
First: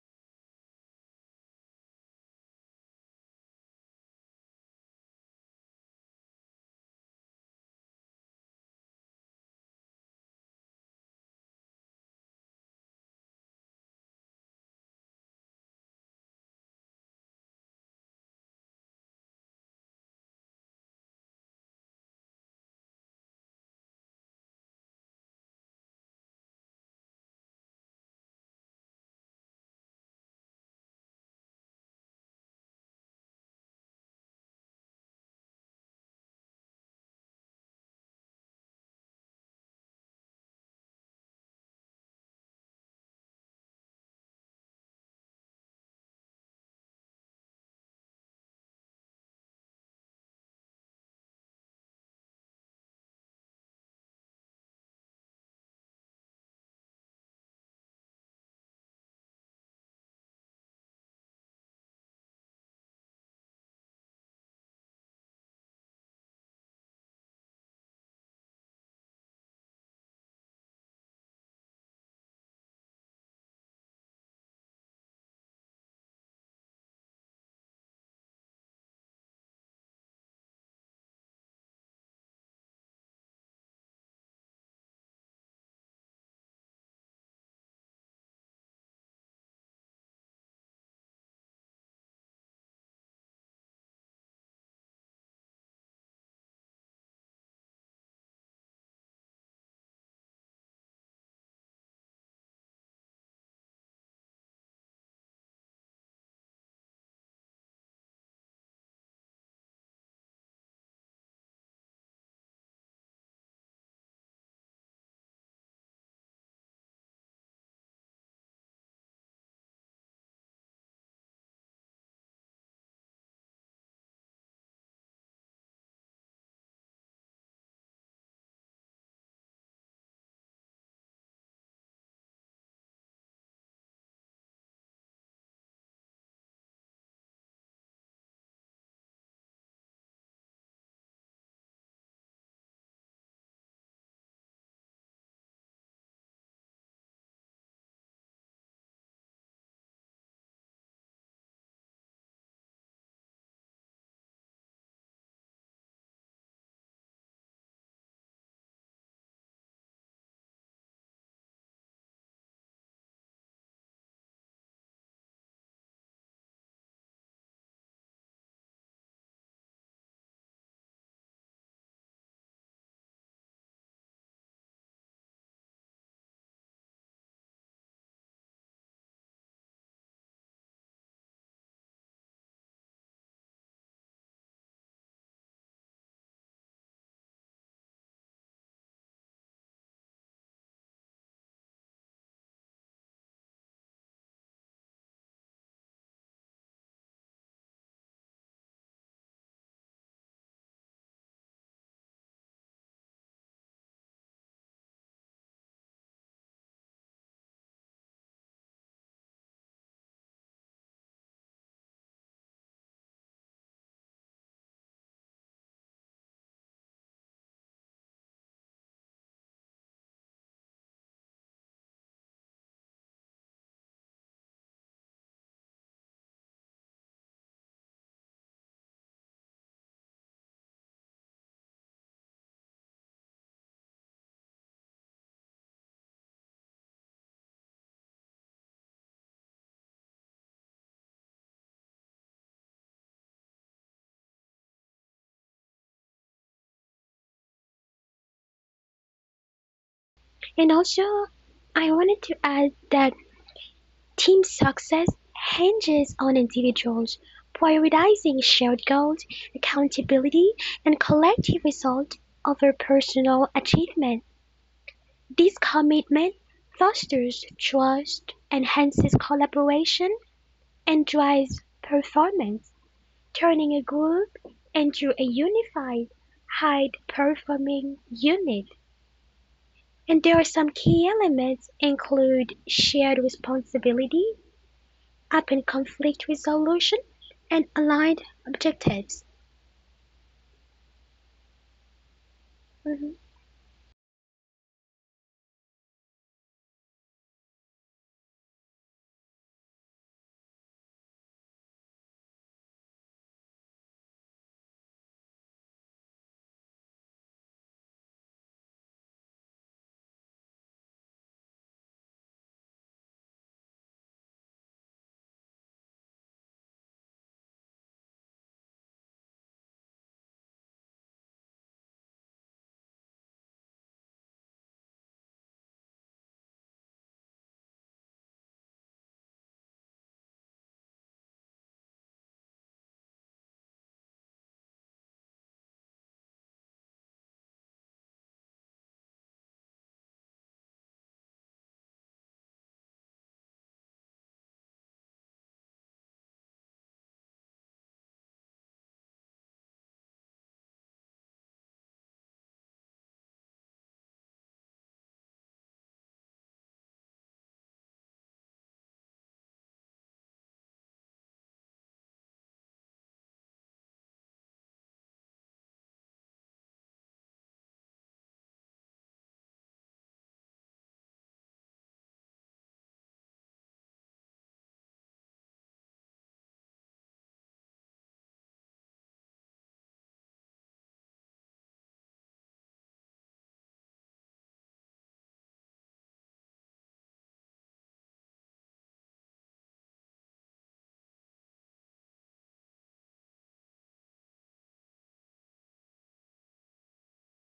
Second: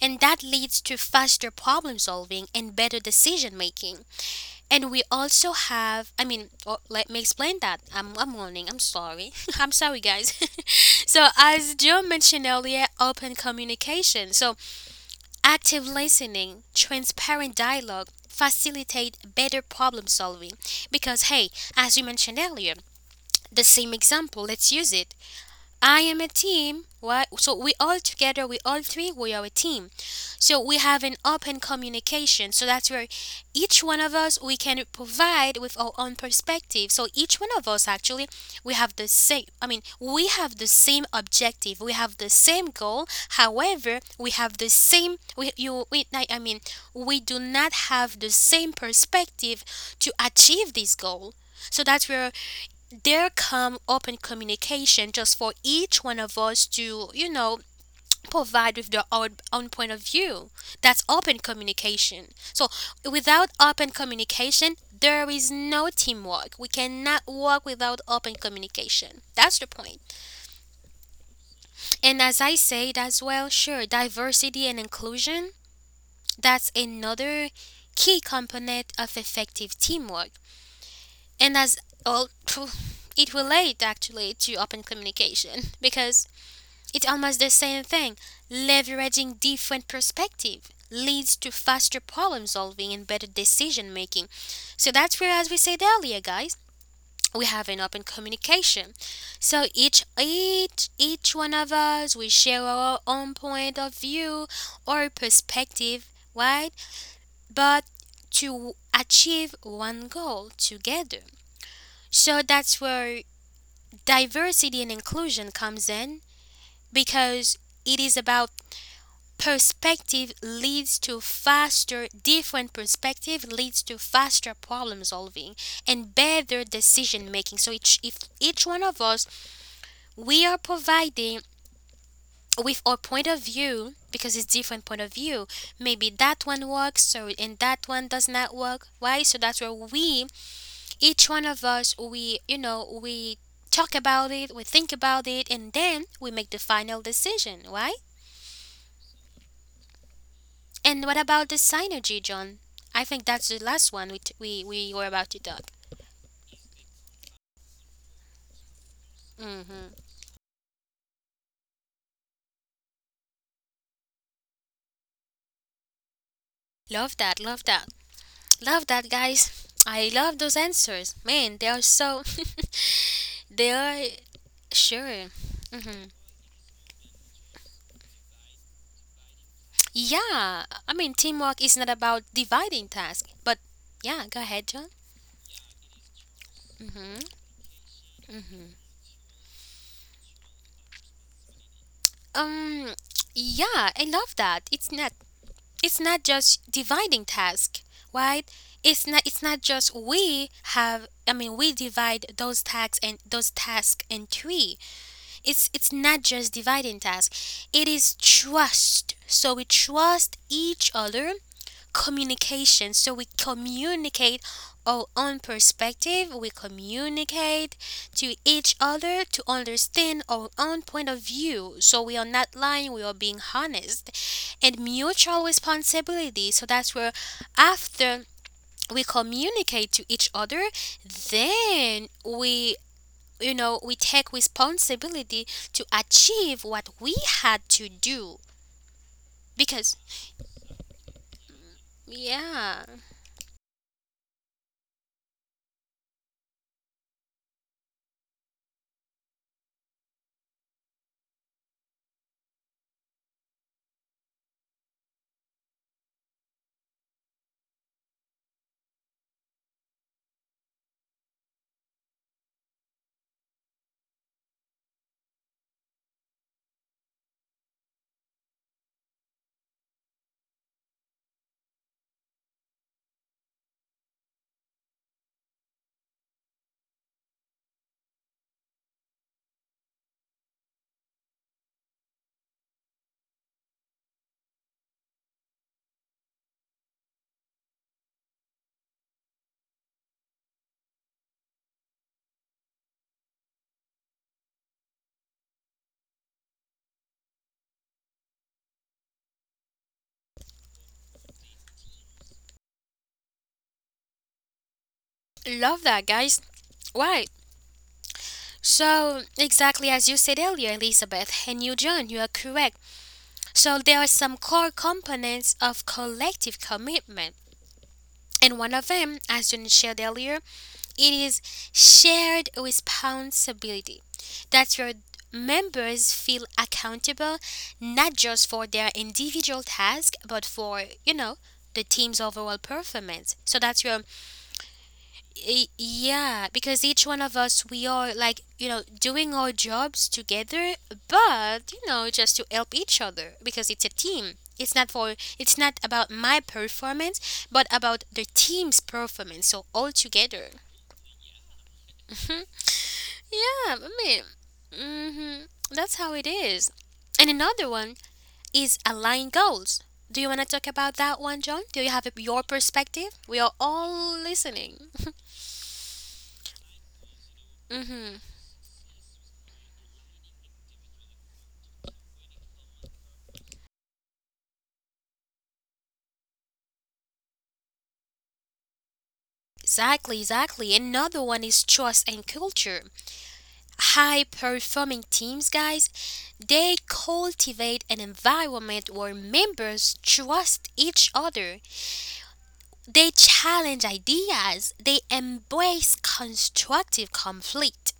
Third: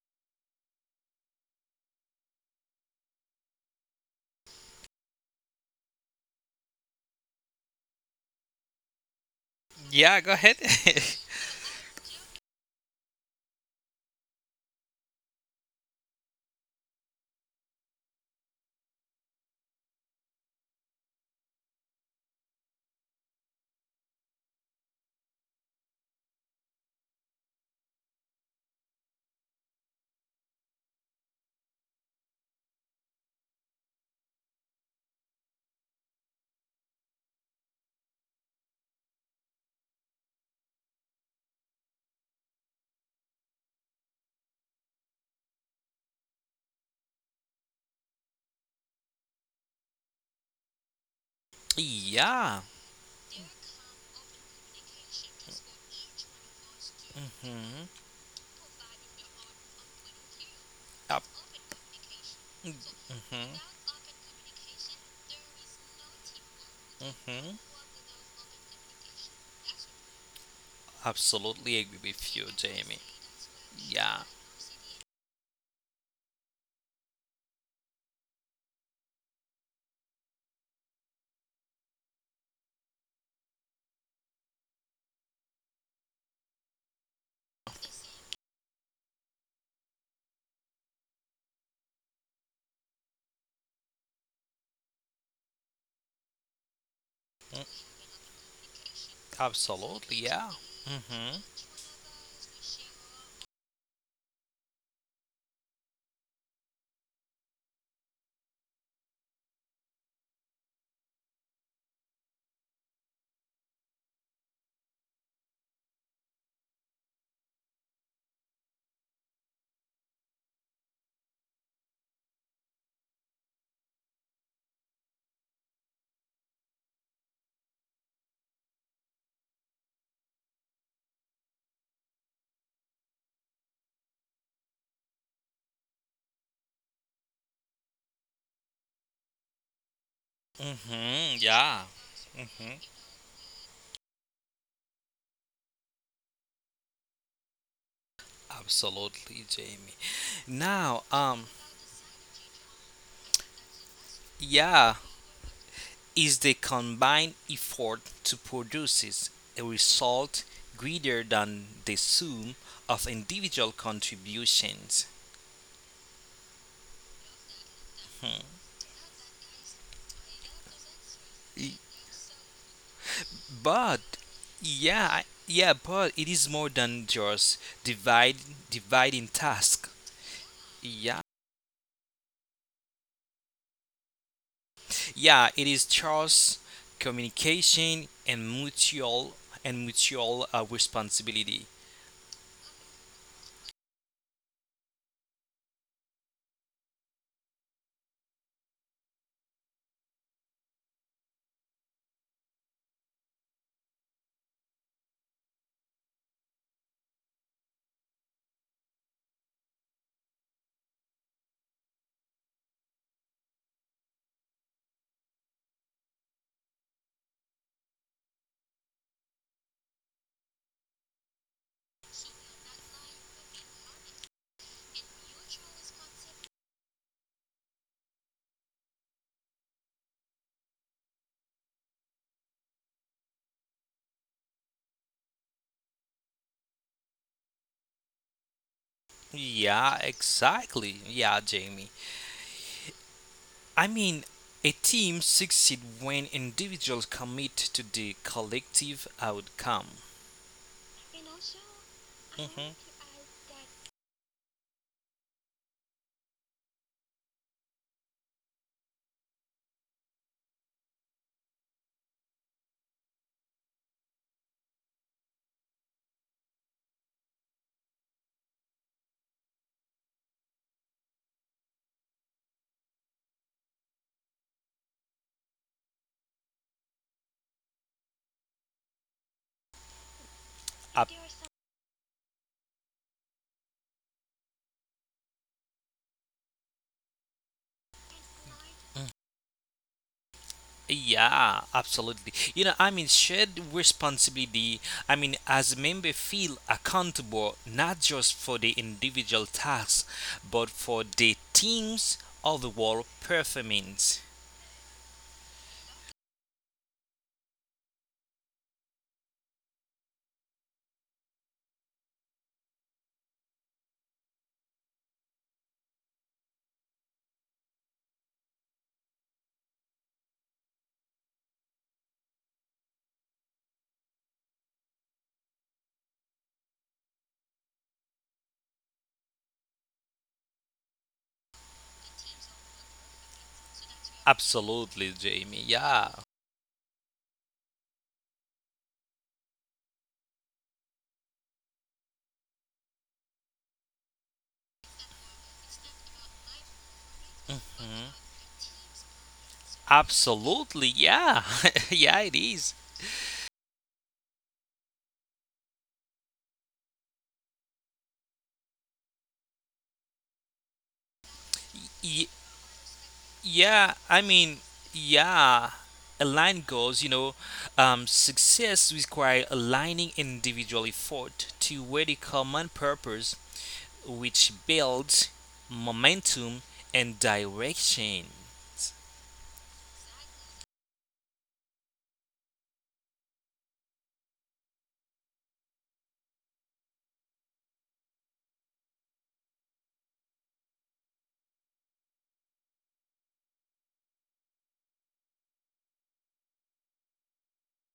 Speaker 1: and that leads to faster problem solving and better decision making. And we also have, I mean, oh, let me explain that. I'm warning, I'm sorry. [LAUGHS] I'm sorry,
Speaker 2: Yeah, go
Speaker 1: guys.
Speaker 2: ahead.
Speaker 1: [LAUGHS]
Speaker 2: [LAUGHS]
Speaker 1: So, as Joe mentioned earlier, open communication. So, active listening, transparent dialogue facilitate better problem solving. Because, hey, as you mentioned earlier, the same example, let's use it. I am a team. What? So we all together, we all three, we are a team. So we have an open communication. So that's where each one of us we can provide with our own perspective. So each one of us actually we have the same. I mean, we have the same objective. We have the same goal. However, we have the same. We you. We, I mean, we do not have the same perspective to achieve this goal. So that's where
Speaker 2: Yeah.
Speaker 1: there come open communication just for each one of us to you know
Speaker 2: hmm
Speaker 1: provide with their own point of view. That's open
Speaker 2: hmm
Speaker 1: communication. So without open communication there is no teamwork. We cannot
Speaker 2: hmm
Speaker 1: work without open communication. That's the point.
Speaker 2: Absolutely agree
Speaker 1: And
Speaker 2: with
Speaker 1: as
Speaker 2: you,
Speaker 1: I
Speaker 2: Jamie.
Speaker 1: said as well, sure,
Speaker 2: Yeah.
Speaker 1: diversity and inclusion, that's another key component of effective teamwork and as all [LAUGHS] [SNIFFS] it relates actually to open communication [LAUGHS] because it's almost the same thing. Leveraging different perspective leads to faster problem solving and better decision making. So that's where, as we said earlier, guys, we have an open communication. So each
Speaker 2: Absolutely. Yeah.
Speaker 1: each each
Speaker 2: hmm
Speaker 1: one of us we share our own, point of view or perspective, right? But to achieve one goal together. So that's where diversity and inclusion comes in, because it is about perspective leads to faster different perspective leads to faster problem solving and better decision making. So if each one of us, we are providing with our point of view, because it's different point of view. Maybe that one works, so and that one does not work. Why? So that's where we each one of
Speaker 2: Yeah.
Speaker 1: us, we you
Speaker 2: hmm
Speaker 1: know we talk about it, we think about it, and then we make the final decision. Why?
Speaker 2: Absolutely, Jamie.
Speaker 1: And
Speaker 2: Now,
Speaker 1: what about
Speaker 2: um,
Speaker 1: the synergy, John? I think that's the last one we t- we
Speaker 2: yeah,
Speaker 1: were about to talk.
Speaker 2: is the combined effort to produce a
Speaker 1: Hmm.
Speaker 2: result greater than the sum of individual contributions.
Speaker 1: Love that, love that,
Speaker 2: Hmm.
Speaker 1: love that, guys. I love those answers, man. They are
Speaker 2: Y-
Speaker 1: so, [LAUGHS] they are
Speaker 2: But yeah,
Speaker 1: sure.
Speaker 2: yeah,
Speaker 1: Hmm.
Speaker 2: but it is more than just divide dividing task.
Speaker 1: Yeah, I mean
Speaker 2: Yeah,
Speaker 1: teamwork is not about dividing tasks, but yeah, go ahead, John.
Speaker 2: yeah, it is trust,
Speaker 1: Hmm.
Speaker 2: communication, and mutual responsibility.
Speaker 1: Um, yeah, I love that. It's not just dividing task, right? It's not just we have I mean we divide those tasks and those tasks in three. It's not just dividing task. It is trust, so we trust each other. Communication. So we communicate our own perspective, we communicate to each other to understand our own point of view. So we are not lying, we are being honest. And mutual responsibility. So that's where after we communicate to each other, then we you know we take responsibility to achieve what we had to do, because
Speaker 2: Yeah, exactly. Yeah, Jamie.
Speaker 1: yeah.
Speaker 2: I mean, a team succeeds when individuals commit to the collective outcome.
Speaker 3: And also, I wanted to
Speaker 2: Mhm.
Speaker 3: add that team success hinges on individuals prioritizing shared goals, accountability, and collective results over personal achievement. This commitment fosters trust, enhances collaboration, and drives performance, turning a group into a unified, high performing unit. And there are some
Speaker 2: Ab-
Speaker 3: key elements include shared responsibility, upon conflict resolution and aligned objectives.
Speaker 2: yeah, absolutely. You know, shared
Speaker 3: Mhm.
Speaker 2: responsibility. As members feel accountable not just for the individual tasks, but for the team's overall performance.
Speaker 1: Love that, guys. Why? So, exactly as you said earlier, Elizabeth, and you, John, you are correct. So, there are some core components of collective commitment. And one of them, as John shared earlier, it is shared responsibility. That your members feel accountable not just for their individual task, but for, you know, the team's overall performance. So that's your...
Speaker 2: Absolutely, Jamie. Yeah.
Speaker 1: Yeah, because each one of us, we are like, you know, doing our jobs together, but, you know, just to help each other, because it's a team. It's not for, it's not about my performance, but about the team's performance. So all together.
Speaker 2: Absolutely. Yeah. [LAUGHS] yeah, it is.
Speaker 1: Yeah, I mean, hmm that's how it is. And another one is align goals. Do you want to talk about that one, John? Do you have
Speaker 2: Y-
Speaker 1: your perspective? We are
Speaker 2: Yeah,
Speaker 1: all listening.
Speaker 2: yeah. Align goals, you know,
Speaker 1: [LAUGHS]
Speaker 2: success require aligning individual effort to a common purpose, which builds momentum and direction.
Speaker 1: Exactly, exactly. Another one is trust and culture. High performing teams, guys, they cultivate an environment where members trust each other. They challenge ideas, they embrace constructive conflict.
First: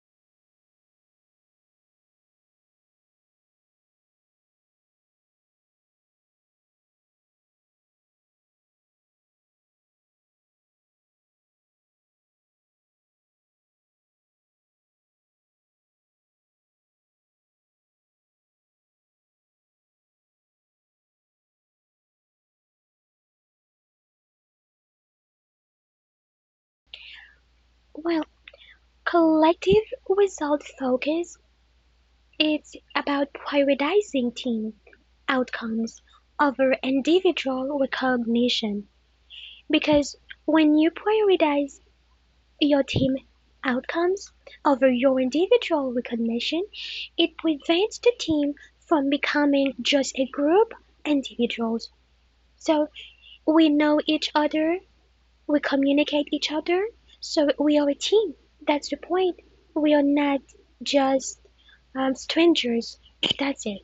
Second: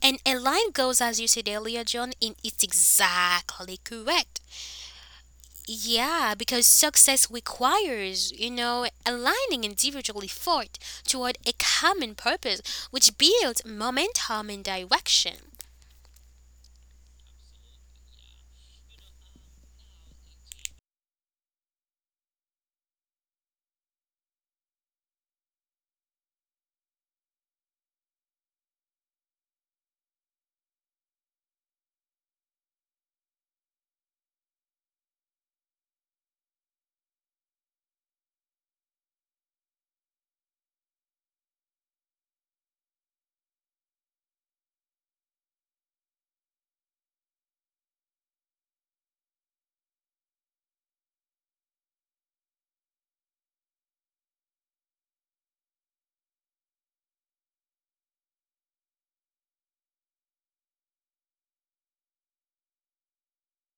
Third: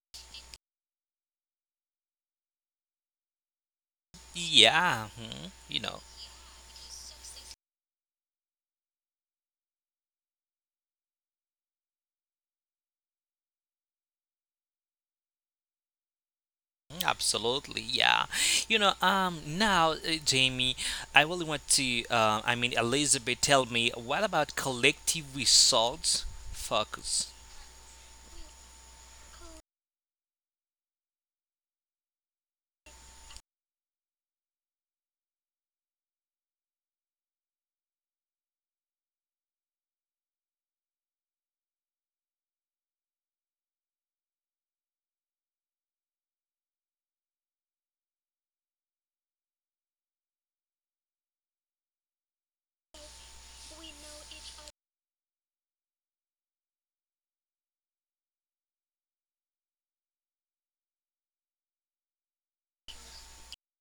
Speaker 1: And align goals, as you said earlier, John, in it's exactly correct.
Speaker 2: Yeah, mhm, you know,
Speaker 1: Yeah, because success requires, you know, aligning individual effort toward a common purpose, which builds momentum and direction.
Speaker 2: mhm, absolutely, yeah. You know, um, now, uh, Jamie, I really want to, Elizabeth, tell me, what about collective results focus?
Speaker 3: Well, collective result focus is about prioritizing team outcomes over individual recognition, because when you prioritize your team outcomes over your individual recognition, it prevents the team from becoming just a group of individuals. So we know each other, we communicate each other, so we are a team. That's the point. We are not just strangers. That's it.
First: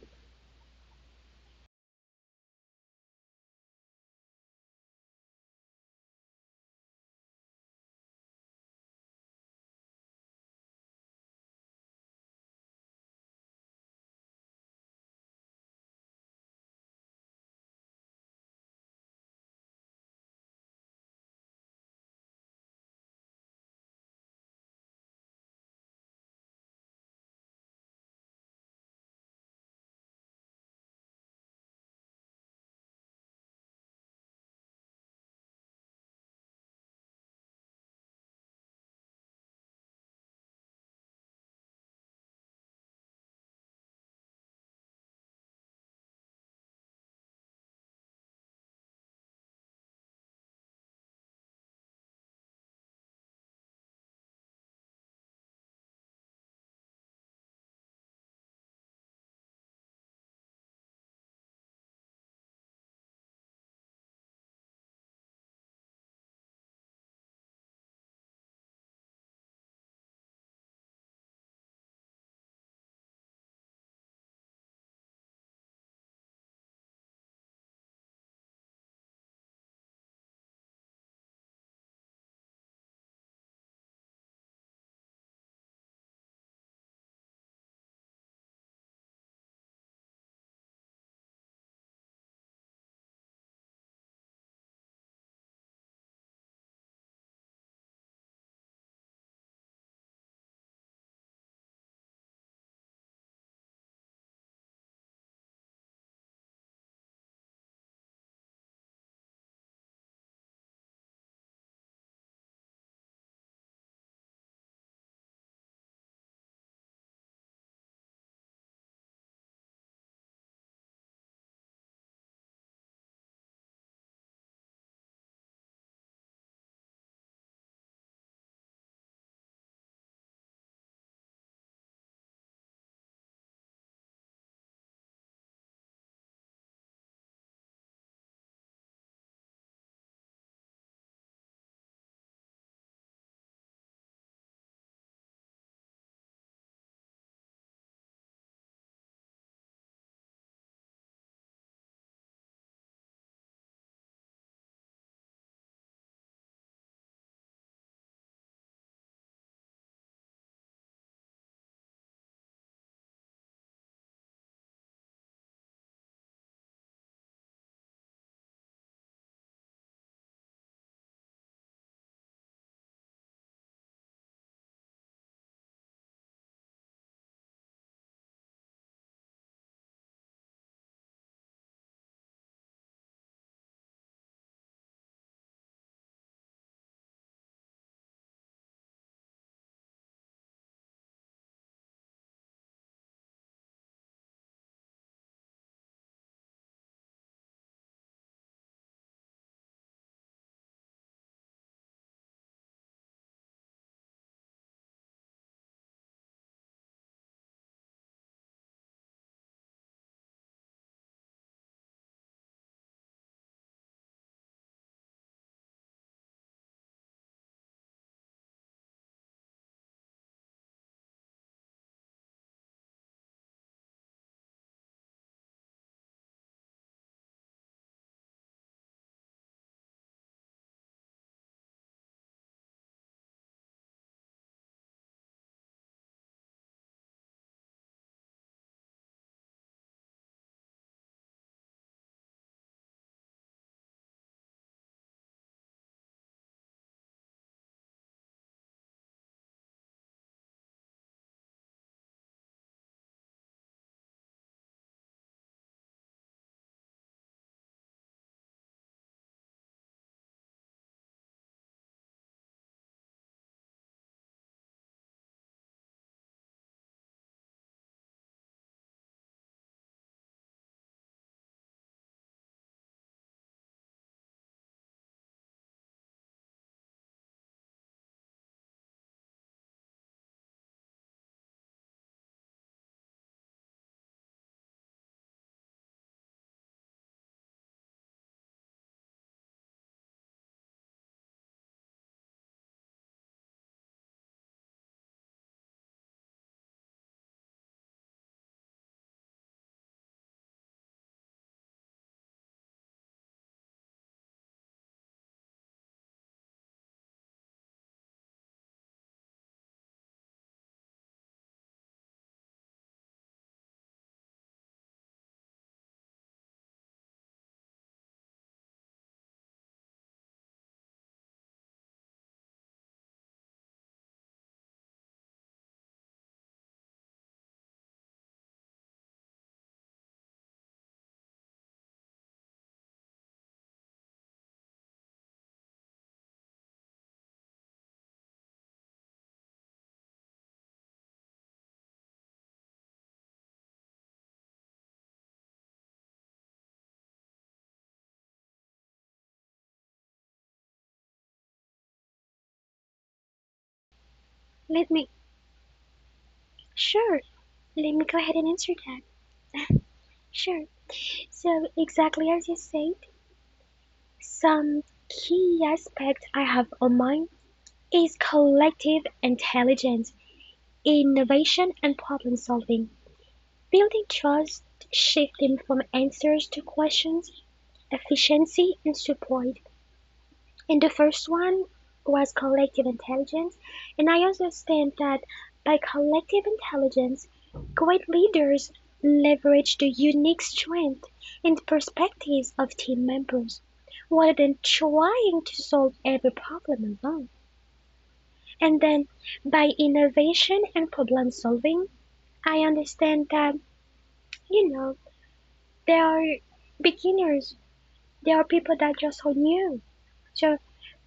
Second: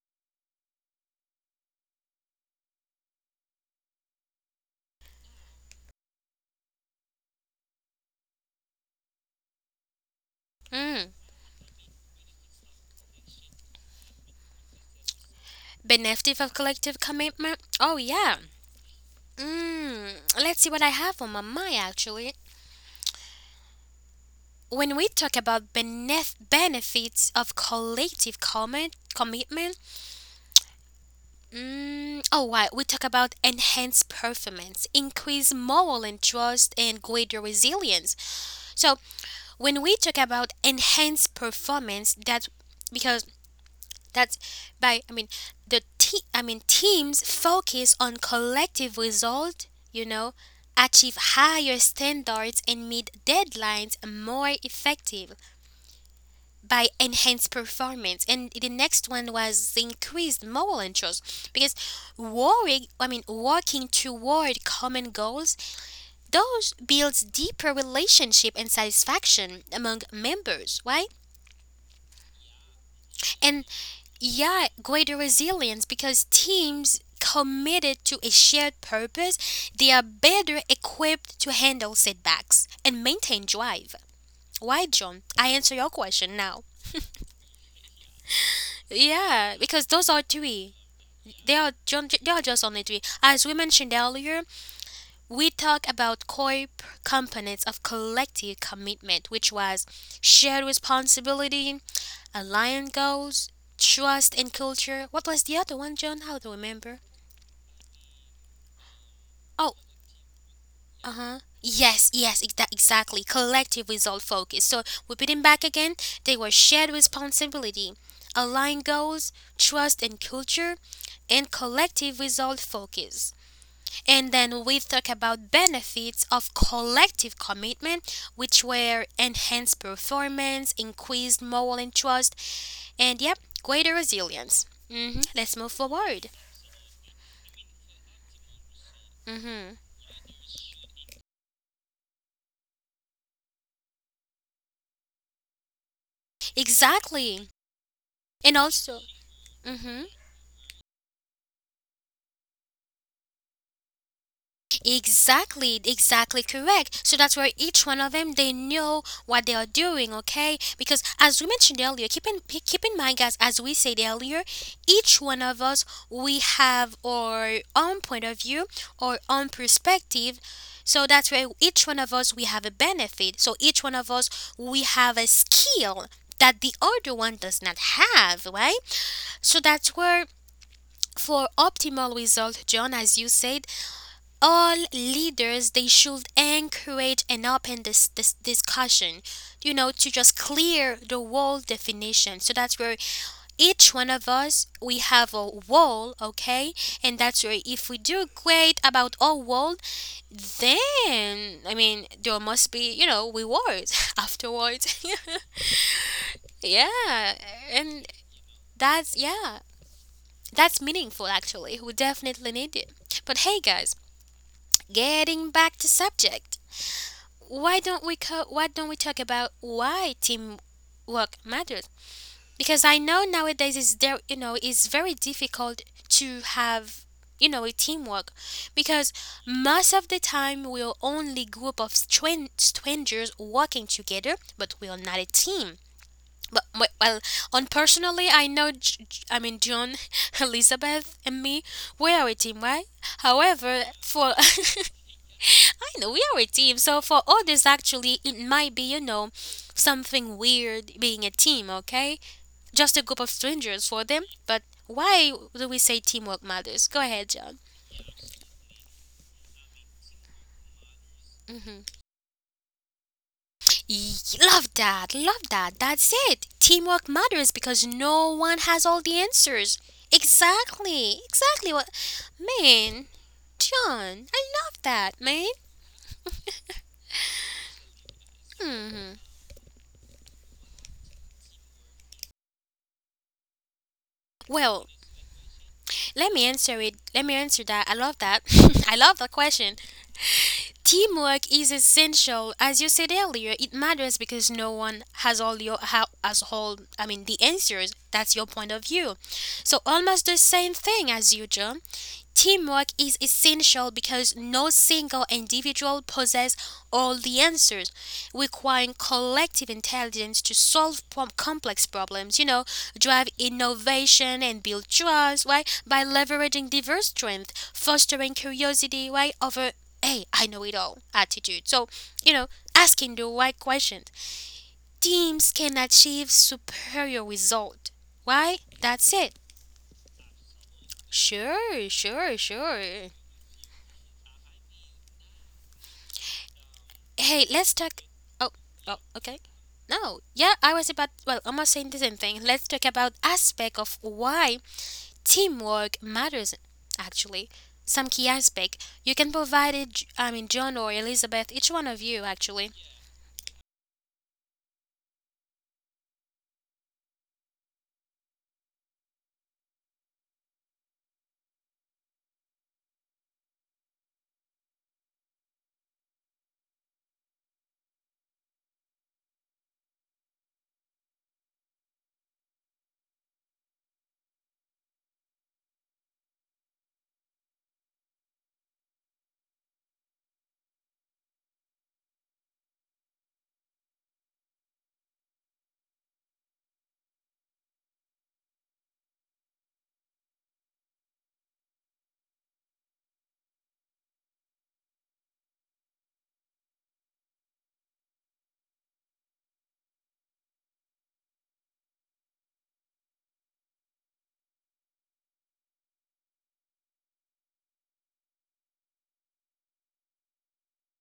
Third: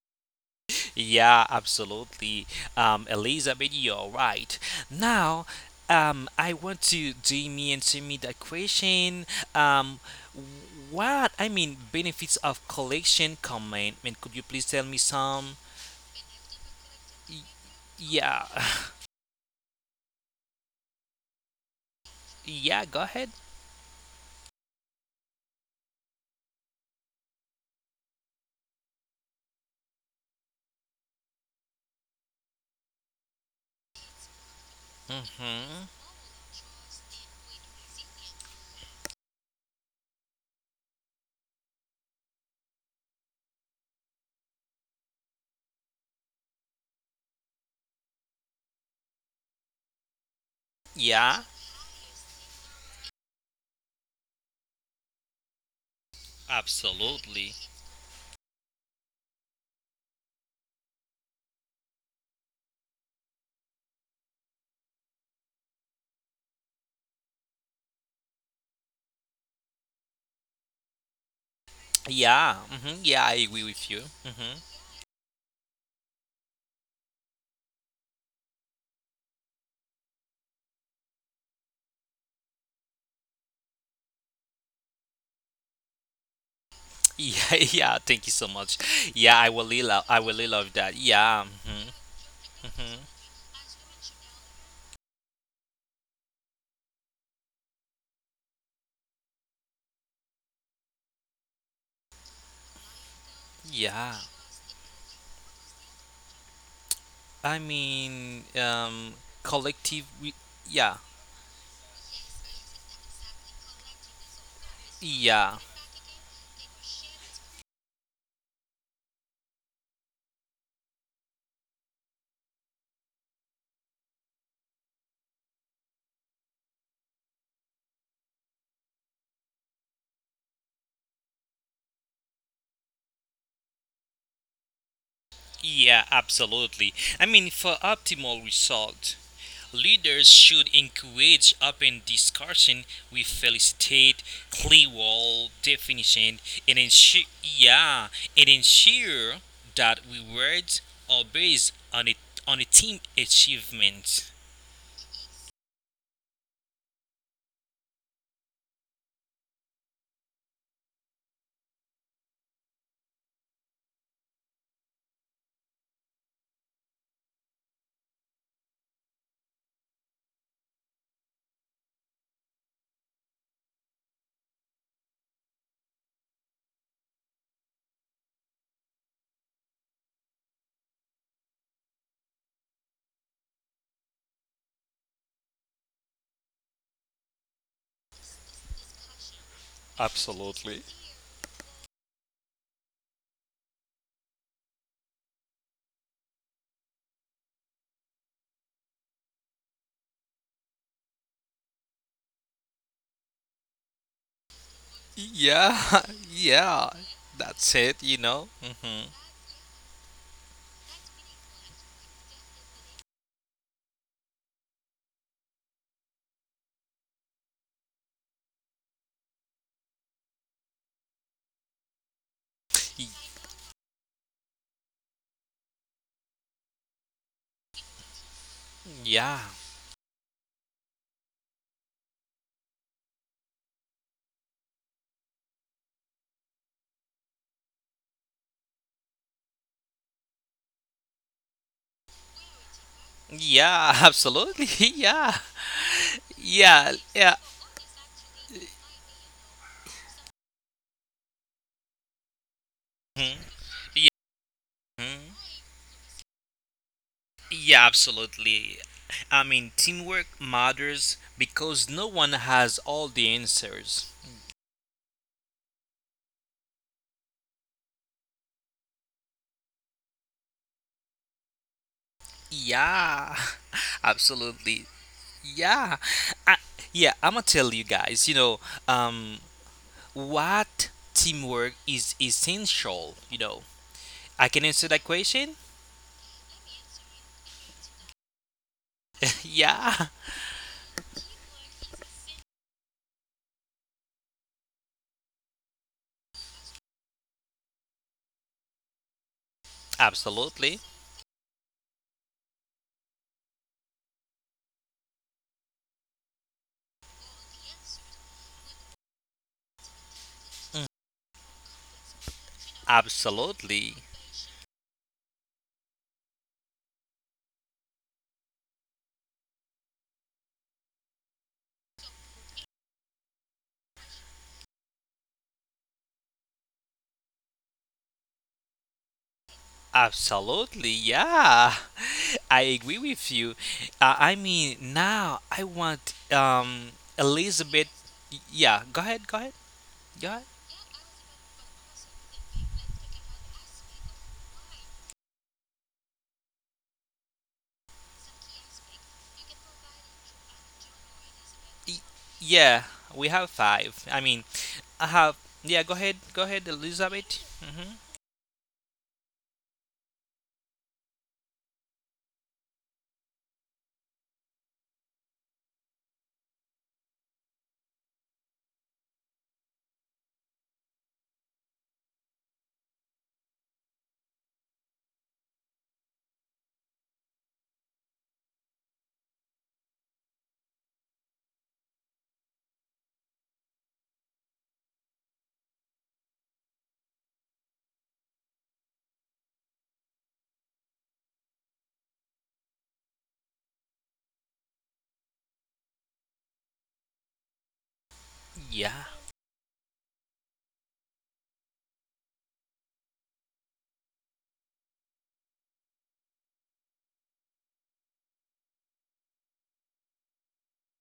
Speaker 2: Yeah, absolutely. Elizabeth, you're right. Now, I want to Jamie and Timmy that question. Um,
Speaker 1: Mm.
Speaker 2: what I mean, benefits of collection commitment? Could you please tell me some?
Speaker 1: Benefit of collective commitment? Oh, yeah.
Speaker 2: Yeah,
Speaker 1: Mm. Let's see what I have on my mind, actually.
Speaker 2: [LAUGHS] yeah. Go ahead.
Speaker 1: When we talk about benefits of collective commitment, oh, why? We talk about enhanced performance, increased
Speaker 2: Mm-hmm.
Speaker 1: moral and trust, and greater resilience. So, when we talk about enhanced performance, that's because that's by I mean the te- I mean teams focus on collective result, you know, achieve
Speaker 2: Yeah,
Speaker 1: higher standards and meet deadlines more effective by enhanced
Speaker 2: absolutely.
Speaker 1: performance. And the next one was increased moral interest, because working I mean working toward common goals, those builds deeper relationship and satisfaction among members, right?
Speaker 2: Yeah, mm-hmm. Yeah. I
Speaker 1: And
Speaker 2: agree with you. Mm-hmm.
Speaker 1: yeah, greater resilience, because teams committed to a shared purpose, they are better equipped to handle setbacks and maintain drive. Why, John? I answer your question now.
Speaker 2: Yeah, [LAUGHS] yeah. Thank you so much. Yeah, I
Speaker 1: Yeah,
Speaker 2: will.
Speaker 1: because
Speaker 2: Really
Speaker 1: those
Speaker 2: love,
Speaker 1: are
Speaker 2: I will really
Speaker 1: three.
Speaker 2: love that. Yeah.
Speaker 1: They are,
Speaker 2: Mm-hmm.
Speaker 1: John. They are just only three.
Speaker 2: Mm-hmm.
Speaker 1: As we mentioned earlier, we talk about core components of collective commitment, which was shared responsibility, aligned goals,
Speaker 2: Yeah.
Speaker 1: trust, and culture. What was the other one, John? How to remember?
Speaker 2: I mean, um,
Speaker 1: Oh.
Speaker 2: collective. We, yeah.
Speaker 1: Uh-huh. Yes, yes, exactly. Collective result focus. So, repeating
Speaker 2: Yeah.
Speaker 1: back again, they were shared responsibility, aligned goals, trust and culture, and collective result focus. And then we talk about benefits of collective commitment, which were enhanced performance, increased moral and trust, and yep, greater resilience. Hmm. Let's move
Speaker 2: Yeah,
Speaker 1: forward.
Speaker 2: absolutely. For optimal result,
Speaker 1: Hmm.
Speaker 2: leaders should encourage open discussion with felicitate clear wall definition and
Speaker 1: Exactly. And also,
Speaker 2: ensure that
Speaker 1: mm-hmm.
Speaker 2: rewards are based on it on a team achievement.
Speaker 1: Exactly, exactly correct. So that's where each one of them, they know what they are doing, okay? Because as we mentioned earlier, keep in mind, guys, as we said earlier, each one of us we have our own point of view, our own perspective. So that's where each one of us we have a benefit. So each one of us we have a skill that the other one does not have, right? So that's where for optimal result, John, as you said, all leaders they should encourage an open this discussion, you know, to just
Speaker 2: Absolutely.
Speaker 1: clear the wall definition, so that's where each one of us we have a wall, okay? And that's where if we do great about our wall, then I mean there must be, you know, rewards [LAUGHS] afterwards.
Speaker 2: Yeah, [LAUGHS]
Speaker 1: [LAUGHS]
Speaker 2: yeah,
Speaker 1: Yeah,
Speaker 2: that's it,
Speaker 1: and
Speaker 2: you know.
Speaker 1: that's, yeah, that's meaningful, actually. We definitely need it. But hey guys, getting back to subject, why don't we talk about why teamwork matters? Because I know nowadays is there, you know, it's very difficult to have, you know, a teamwork, because
Speaker 2: Yeah,
Speaker 1: most of the time we're only group of strangers working together, but we are not a team. But well, on personally I know John, [LAUGHS] Elizabeth, and me, we are a team, right? However,
Speaker 2: yeah, [LAUGHS]
Speaker 1: for [LAUGHS]
Speaker 2: absolutely. [LAUGHS] Yeah,
Speaker 1: I know we are a team.
Speaker 2: yeah,
Speaker 1: So for
Speaker 2: yeah.
Speaker 1: others, actually, it might be, you know, something weird being a team, okay? Just a group of
Speaker 2: Mhm,
Speaker 1: strangers for
Speaker 2: yeah,
Speaker 1: them. But why
Speaker 2: mhm.
Speaker 1: do we say teamwork matters? Go ahead, John.
Speaker 2: Yeah, absolutely. Teamwork matters
Speaker 1: Mm-hmm.
Speaker 2: because no one has all the answers.
Speaker 1: Love that. Love that. That's it. Teamwork matters because no one has all the answers. Exactly. Exactly what. Man,
Speaker 2: Yeah, [LAUGHS]
Speaker 1: John, I love
Speaker 2: absolutely.
Speaker 1: that, man.
Speaker 2: Yeah, I, yeah. I'm gonna tell you guys. You know,
Speaker 1: Hmm.
Speaker 2: um, what teamwork is essential. You know, I can
Speaker 1: Well,
Speaker 2: answer that question.
Speaker 1: let me answer it. Let me answer that. I love that. [LAUGHS] I love that question.
Speaker 2: Yeah,
Speaker 1: Teamwork is essential. As you said earlier, it matters because no one has all your ha- has all I mean the answers. That's your point of view. So
Speaker 2: [LAUGHS]
Speaker 1: almost the same
Speaker 2: absolutely.
Speaker 1: thing as you, John. Teamwork is essential because no single individual possesses all the answers, requiring collective intelligence to solve complex problems, you know, drive
Speaker 2: Absolutely.
Speaker 1: innovation and build trust, right? By leveraging diverse strengths, fostering curiosity, right? Over, hey, I know it all attitude. So, you know, asking the right questions. Teams can achieve superior result. Why? That's it.
Speaker 2: Absolutely. Yeah.
Speaker 1: Sure, sure,
Speaker 2: [LAUGHS] I agree
Speaker 1: sure.
Speaker 2: with you. I mean, now I want
Speaker 1: Hey, let's
Speaker 2: Elizabeth.
Speaker 1: talk. Oh.
Speaker 2: Yeah,
Speaker 1: Oh,
Speaker 2: go ahead, go
Speaker 1: okay.
Speaker 2: ahead.
Speaker 1: No,
Speaker 2: Go ahead.
Speaker 1: yeah, I was about. Well, I'm not saying the same thing. Let's talk about aspect of why teamwork matters. Actually, some key aspect you can provide it. I mean, John or Elizabeth, each one
Speaker 2: Y-
Speaker 1: of you, actually.
Speaker 2: Yeah, we have five. I mean,
Speaker 3: Let
Speaker 2: I
Speaker 3: me,
Speaker 2: have Yeah, go ahead. Go ahead,
Speaker 3: sure,
Speaker 2: Elizabeth.
Speaker 3: let
Speaker 2: Mhm.
Speaker 3: me go ahead and answer that. Sure. So, exactly as you said, some key aspect I have on mind is collective intelligence, innovation, and problem solving. Building trust, shifting from answers to questions, efficiency, and support. And the first one was collective intelligence. And I also understand that by collective intelligence, great leaders leverage the unique strength and perspectives of team members rather than trying to solve every problem alone. And then
Speaker 2: Yeah.
Speaker 3: by innovation and problem solving, I understand that, you know, there are beginners, there are people that just are new. So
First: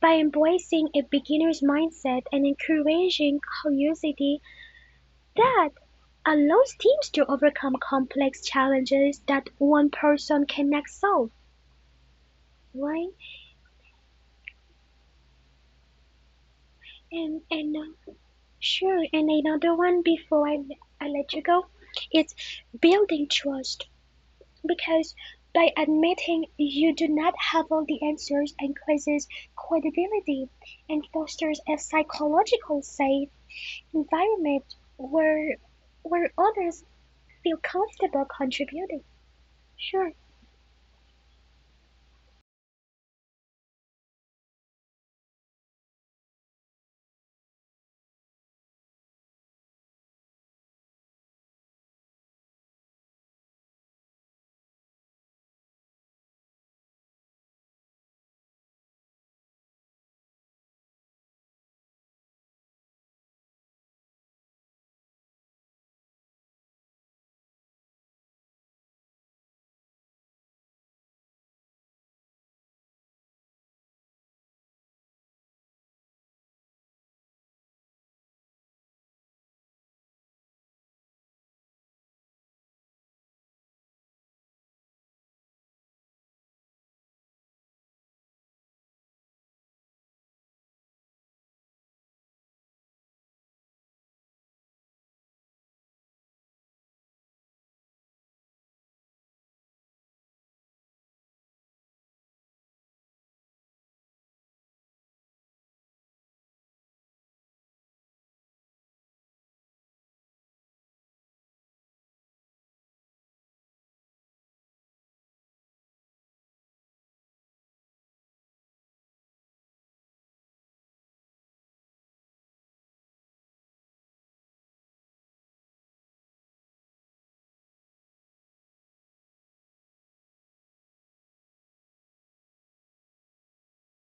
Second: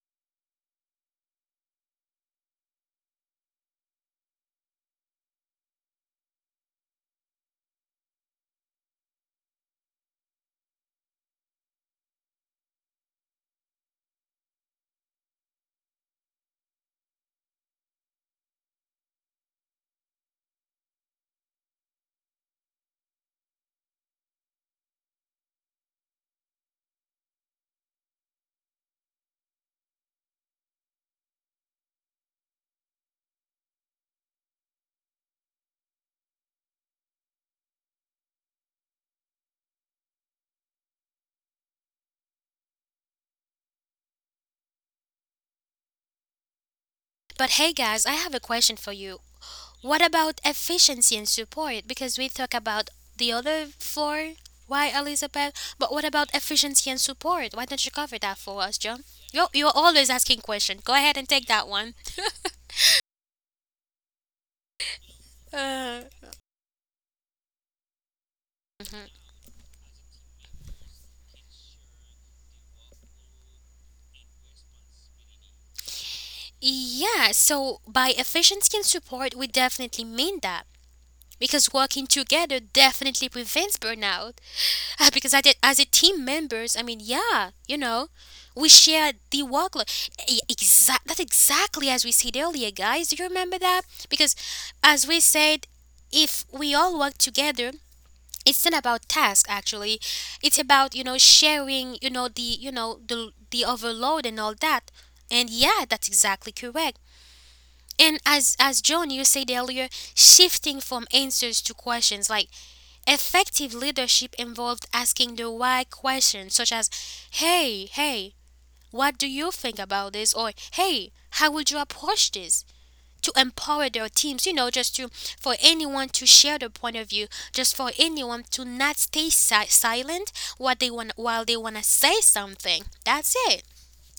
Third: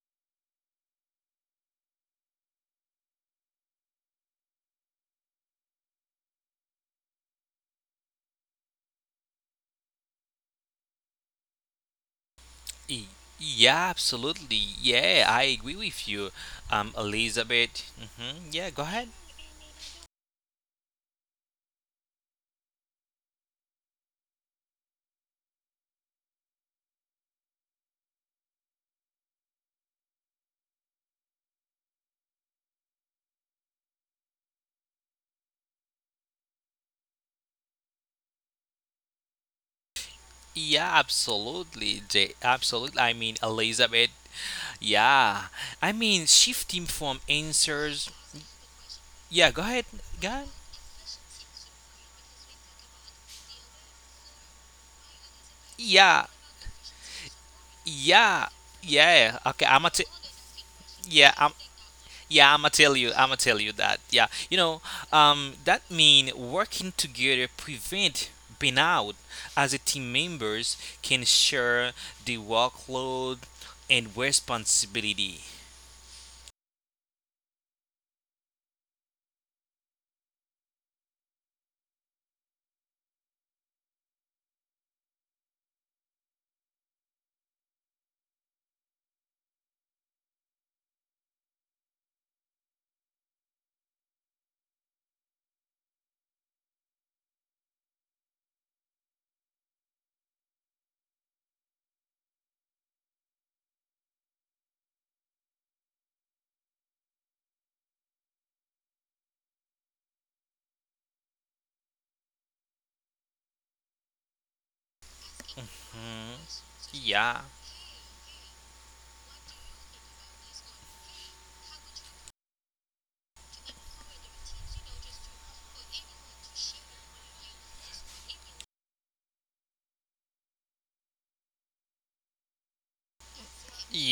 Speaker 3: by embracing a beginner's mindset and encouraging curiosity, that allows teams to overcome complex challenges that one person cannot solve,
Speaker 2: Y-
Speaker 3: right?
Speaker 2: Yeah, absolutely. Yeah, I agree with you,
Speaker 3: And
Speaker 2: Elizabeth. Yeah, go
Speaker 3: sure,
Speaker 2: ahead.
Speaker 3: and another one before I let you go, it's building trust, because by admitting you do not have all the answers increases credibility and fosters a psychological safe environment where others feel comfortable contributing. Sure.
Speaker 2: Yeah, absolutely. Absolutely. Elizabeth. Yeah, shifting from
Speaker 1: But hey guys, I
Speaker 2: answers.
Speaker 1: have a question for you.
Speaker 2: Yeah, go ahead.
Speaker 1: What
Speaker 2: Go
Speaker 1: about
Speaker 2: ahead.
Speaker 1: efficiency and support? Because we talk about the other four. Why, Elizabeth? But what
Speaker 2: Yeah,
Speaker 1: about efficiency and support? Why don't you cover that
Speaker 2: yeah,
Speaker 1: for us, John?
Speaker 2: yeah.
Speaker 1: You're
Speaker 2: Okay, I'm gonna.
Speaker 1: always
Speaker 2: T-
Speaker 1: asking questions. Go ahead and
Speaker 2: yeah,
Speaker 1: take
Speaker 2: I'm.
Speaker 1: that one.
Speaker 2: Yeah, I'ma tell you. I'ma tell you that. Yeah, you know, that
Speaker 1: Uh,
Speaker 2: mean working together prevent burnout as a team members can share the workload and responsibility.
Speaker 1: yeah, so by efficiency and support, we definitely mean that. Because working together definitely prevents burnout. [LAUGHS] Because I did, as a team members, I mean, yeah, you know, we share the workload. That's exactly as we said earlier, guys. Do you remember that? Because, as we said, if we all work together, it's not about task actually. It's about, you know, sharing, you know, the, you know, the overload and all that. And yeah, that's exactly correct. And as John, you said earlier, shifting from answers to questions, like, effective leadership involved asking the why
Speaker 2: Mhm.
Speaker 1: questions, such as,
Speaker 2: Yeah.
Speaker 1: hey, hey, what do you think about this? Or, hey, how would you approach this? To empower their teams, you know, just to for anyone to share their point of view, just for anyone to not stay silent what they want while they want to say something. That's it.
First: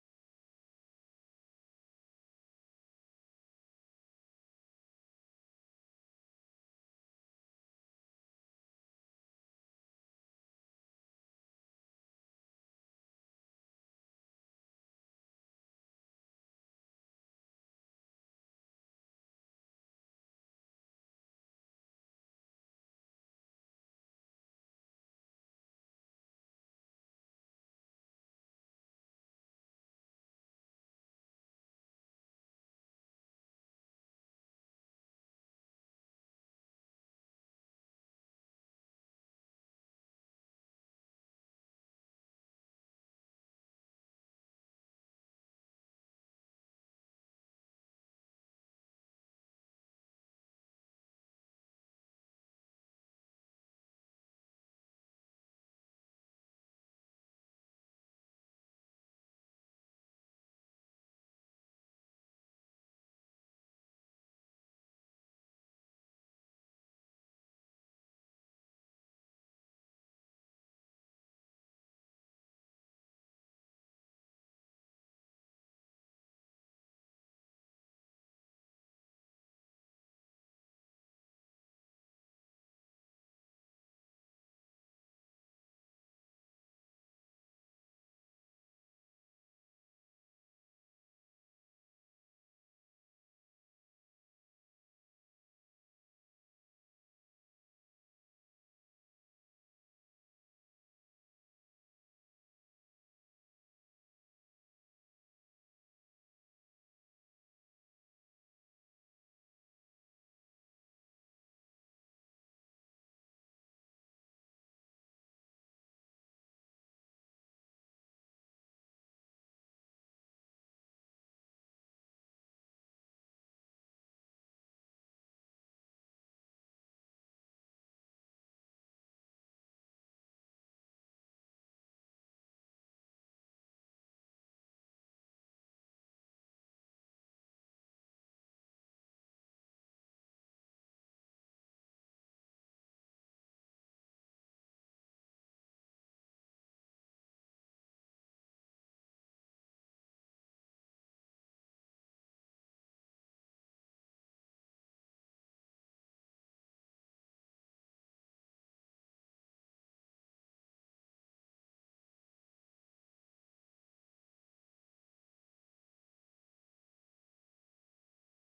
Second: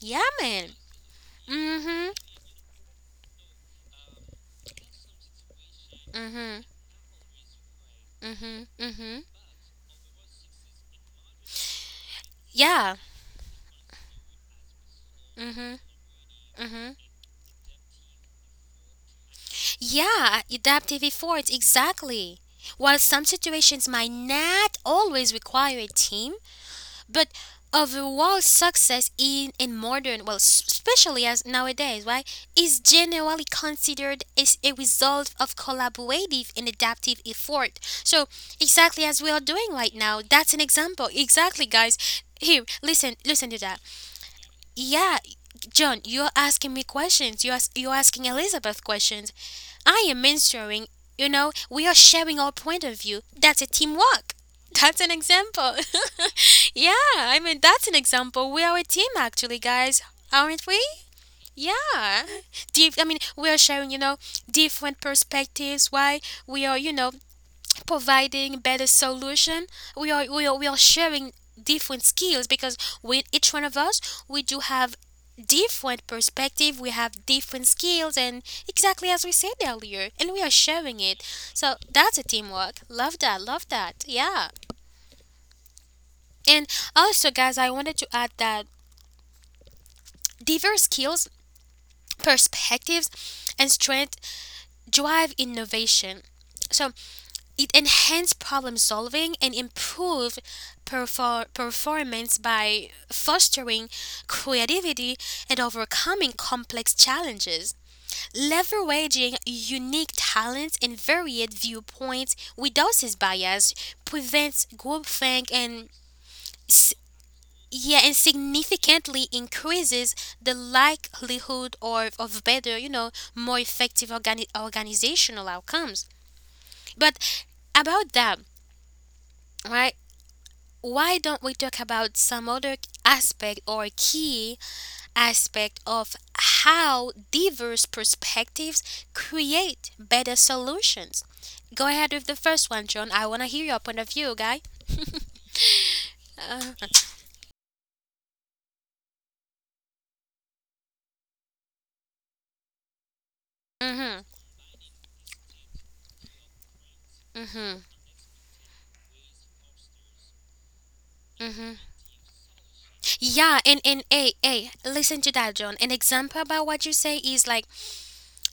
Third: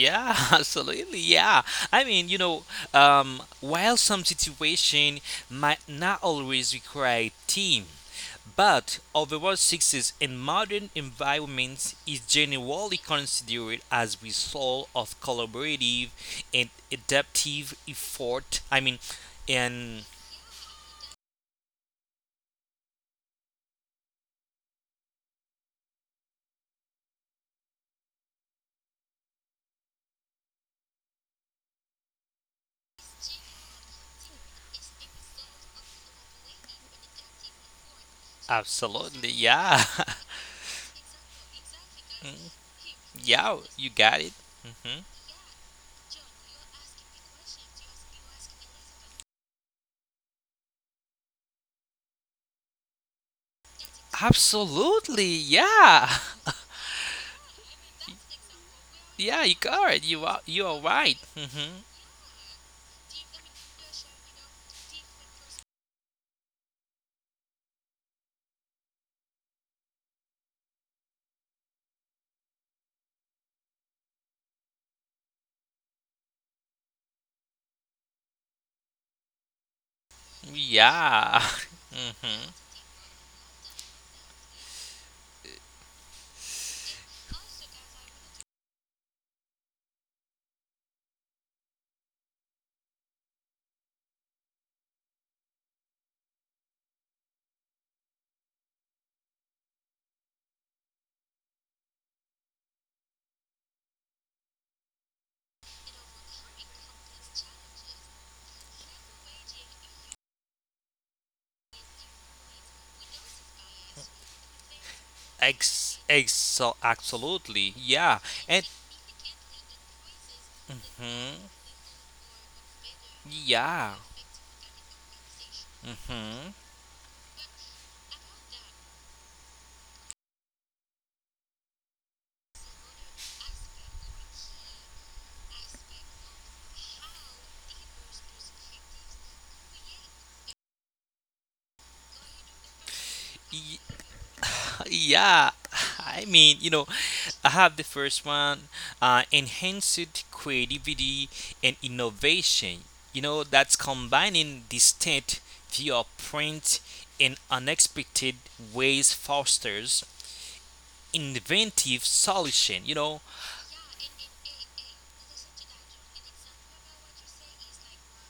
Speaker 1: Yeah,
Speaker 2: [LAUGHS]
Speaker 1: man.
Speaker 2: absolutely. Yeah. I
Speaker 1: Mhm.
Speaker 2: mean, you know, while some situation might not
Speaker 1: Mhm.
Speaker 2: always require a team,
Speaker 1: Mhm.
Speaker 2: but
Speaker 1: Mhm.
Speaker 2: overall success in modern environments is generally
Speaker 1: Yeah.
Speaker 2: considered as result of
Speaker 1: Mhm.
Speaker 2: collaborative and
Speaker 1: Mhm.
Speaker 2: adaptive effort. I mean, and
Speaker 1: Yeah, adaptive efforts, exactly. While some situations might not always require a team, but overall success in modern, well, especially as nowadays, right, is generally considered as a result of collaborative and adaptive effort. So, exactly as we
Speaker 2: absolutely,
Speaker 1: are doing
Speaker 2: yeah,
Speaker 1: right now, that's an example. Exactly, guys. Here, listen,
Speaker 2: [LAUGHS]
Speaker 1: listen to
Speaker 2: yeah,
Speaker 1: that.
Speaker 2: you got it. Mm-hmm.
Speaker 1: Yeah, John, you're asking me questions. You're asking Elizabeth questions. I am mentoring, you know, we are sharing our point of view. That's a teamwork. [LAUGHS] That's an
Speaker 2: Absolutely,
Speaker 1: example.
Speaker 2: yeah,
Speaker 1: [LAUGHS] Yeah, I mean, that's an example. We are a team,
Speaker 2: [LAUGHS] yeah,
Speaker 1: actually,
Speaker 2: you got
Speaker 1: guys,
Speaker 2: it.
Speaker 1: aren't
Speaker 2: You
Speaker 1: we?
Speaker 2: are right.
Speaker 1: Yeah. Deep, I mean, we are sharing, you know, different perspectives. Why, we are, you know, providing better solution. We are sharing different skills because with each one of us we do have different perspective. We have different skills and exactly as we said earlier, and we are sharing it.
Speaker 2: Yeah,
Speaker 1: So that's a
Speaker 2: [LAUGHS] hmm
Speaker 1: teamwork. Love that, love that. Yeah. And also, guys, I wanted to add that diverse skills, perspectives and strength drive innovation. So it enhanced problem solving and improved performance by fostering creativity and overcoming complex challenges. Leveraging unique talents and varied viewpoints reduces bias, prevents groupthink and
Speaker 2: Ex, ex,
Speaker 1: s-
Speaker 2: absolutely,
Speaker 1: yeah, and
Speaker 2: yeah, and
Speaker 1: significantly increases the
Speaker 2: mhm,
Speaker 1: likelihood or of better, more effective
Speaker 2: yeah,
Speaker 1: organizational outcomes.
Speaker 2: hmm
Speaker 1: But about that, right? Why don't we talk about some other aspect, or key aspect of how diverse perspectives create better solutions? Go ahead with the first one, John. I want to hear your
Speaker 2: y-
Speaker 1: point of view, guy. [LAUGHS]
Speaker 2: [LAUGHS] yeah. I
Speaker 1: Uh,
Speaker 2: mean, you know, I have the first one, enhanced creativity and innovation. You know, that's
Speaker 1: mhm,
Speaker 2: combining distinct viewpoint in
Speaker 1: mhm,
Speaker 2: unexpected ways fosters
Speaker 1: mhm.
Speaker 2: inventive solution, you know?
Speaker 1: Yeah, and hey, hey, listen to that, John. An example about what you say is like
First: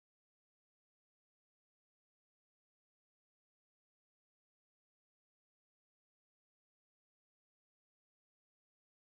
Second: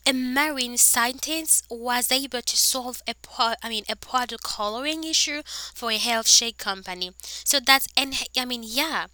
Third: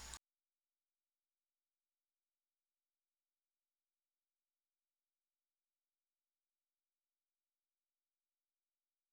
Speaker 1: a marine scientist was able to solve a I mean a product coloring issue for a health shake company. So that's, and I mean, yeah,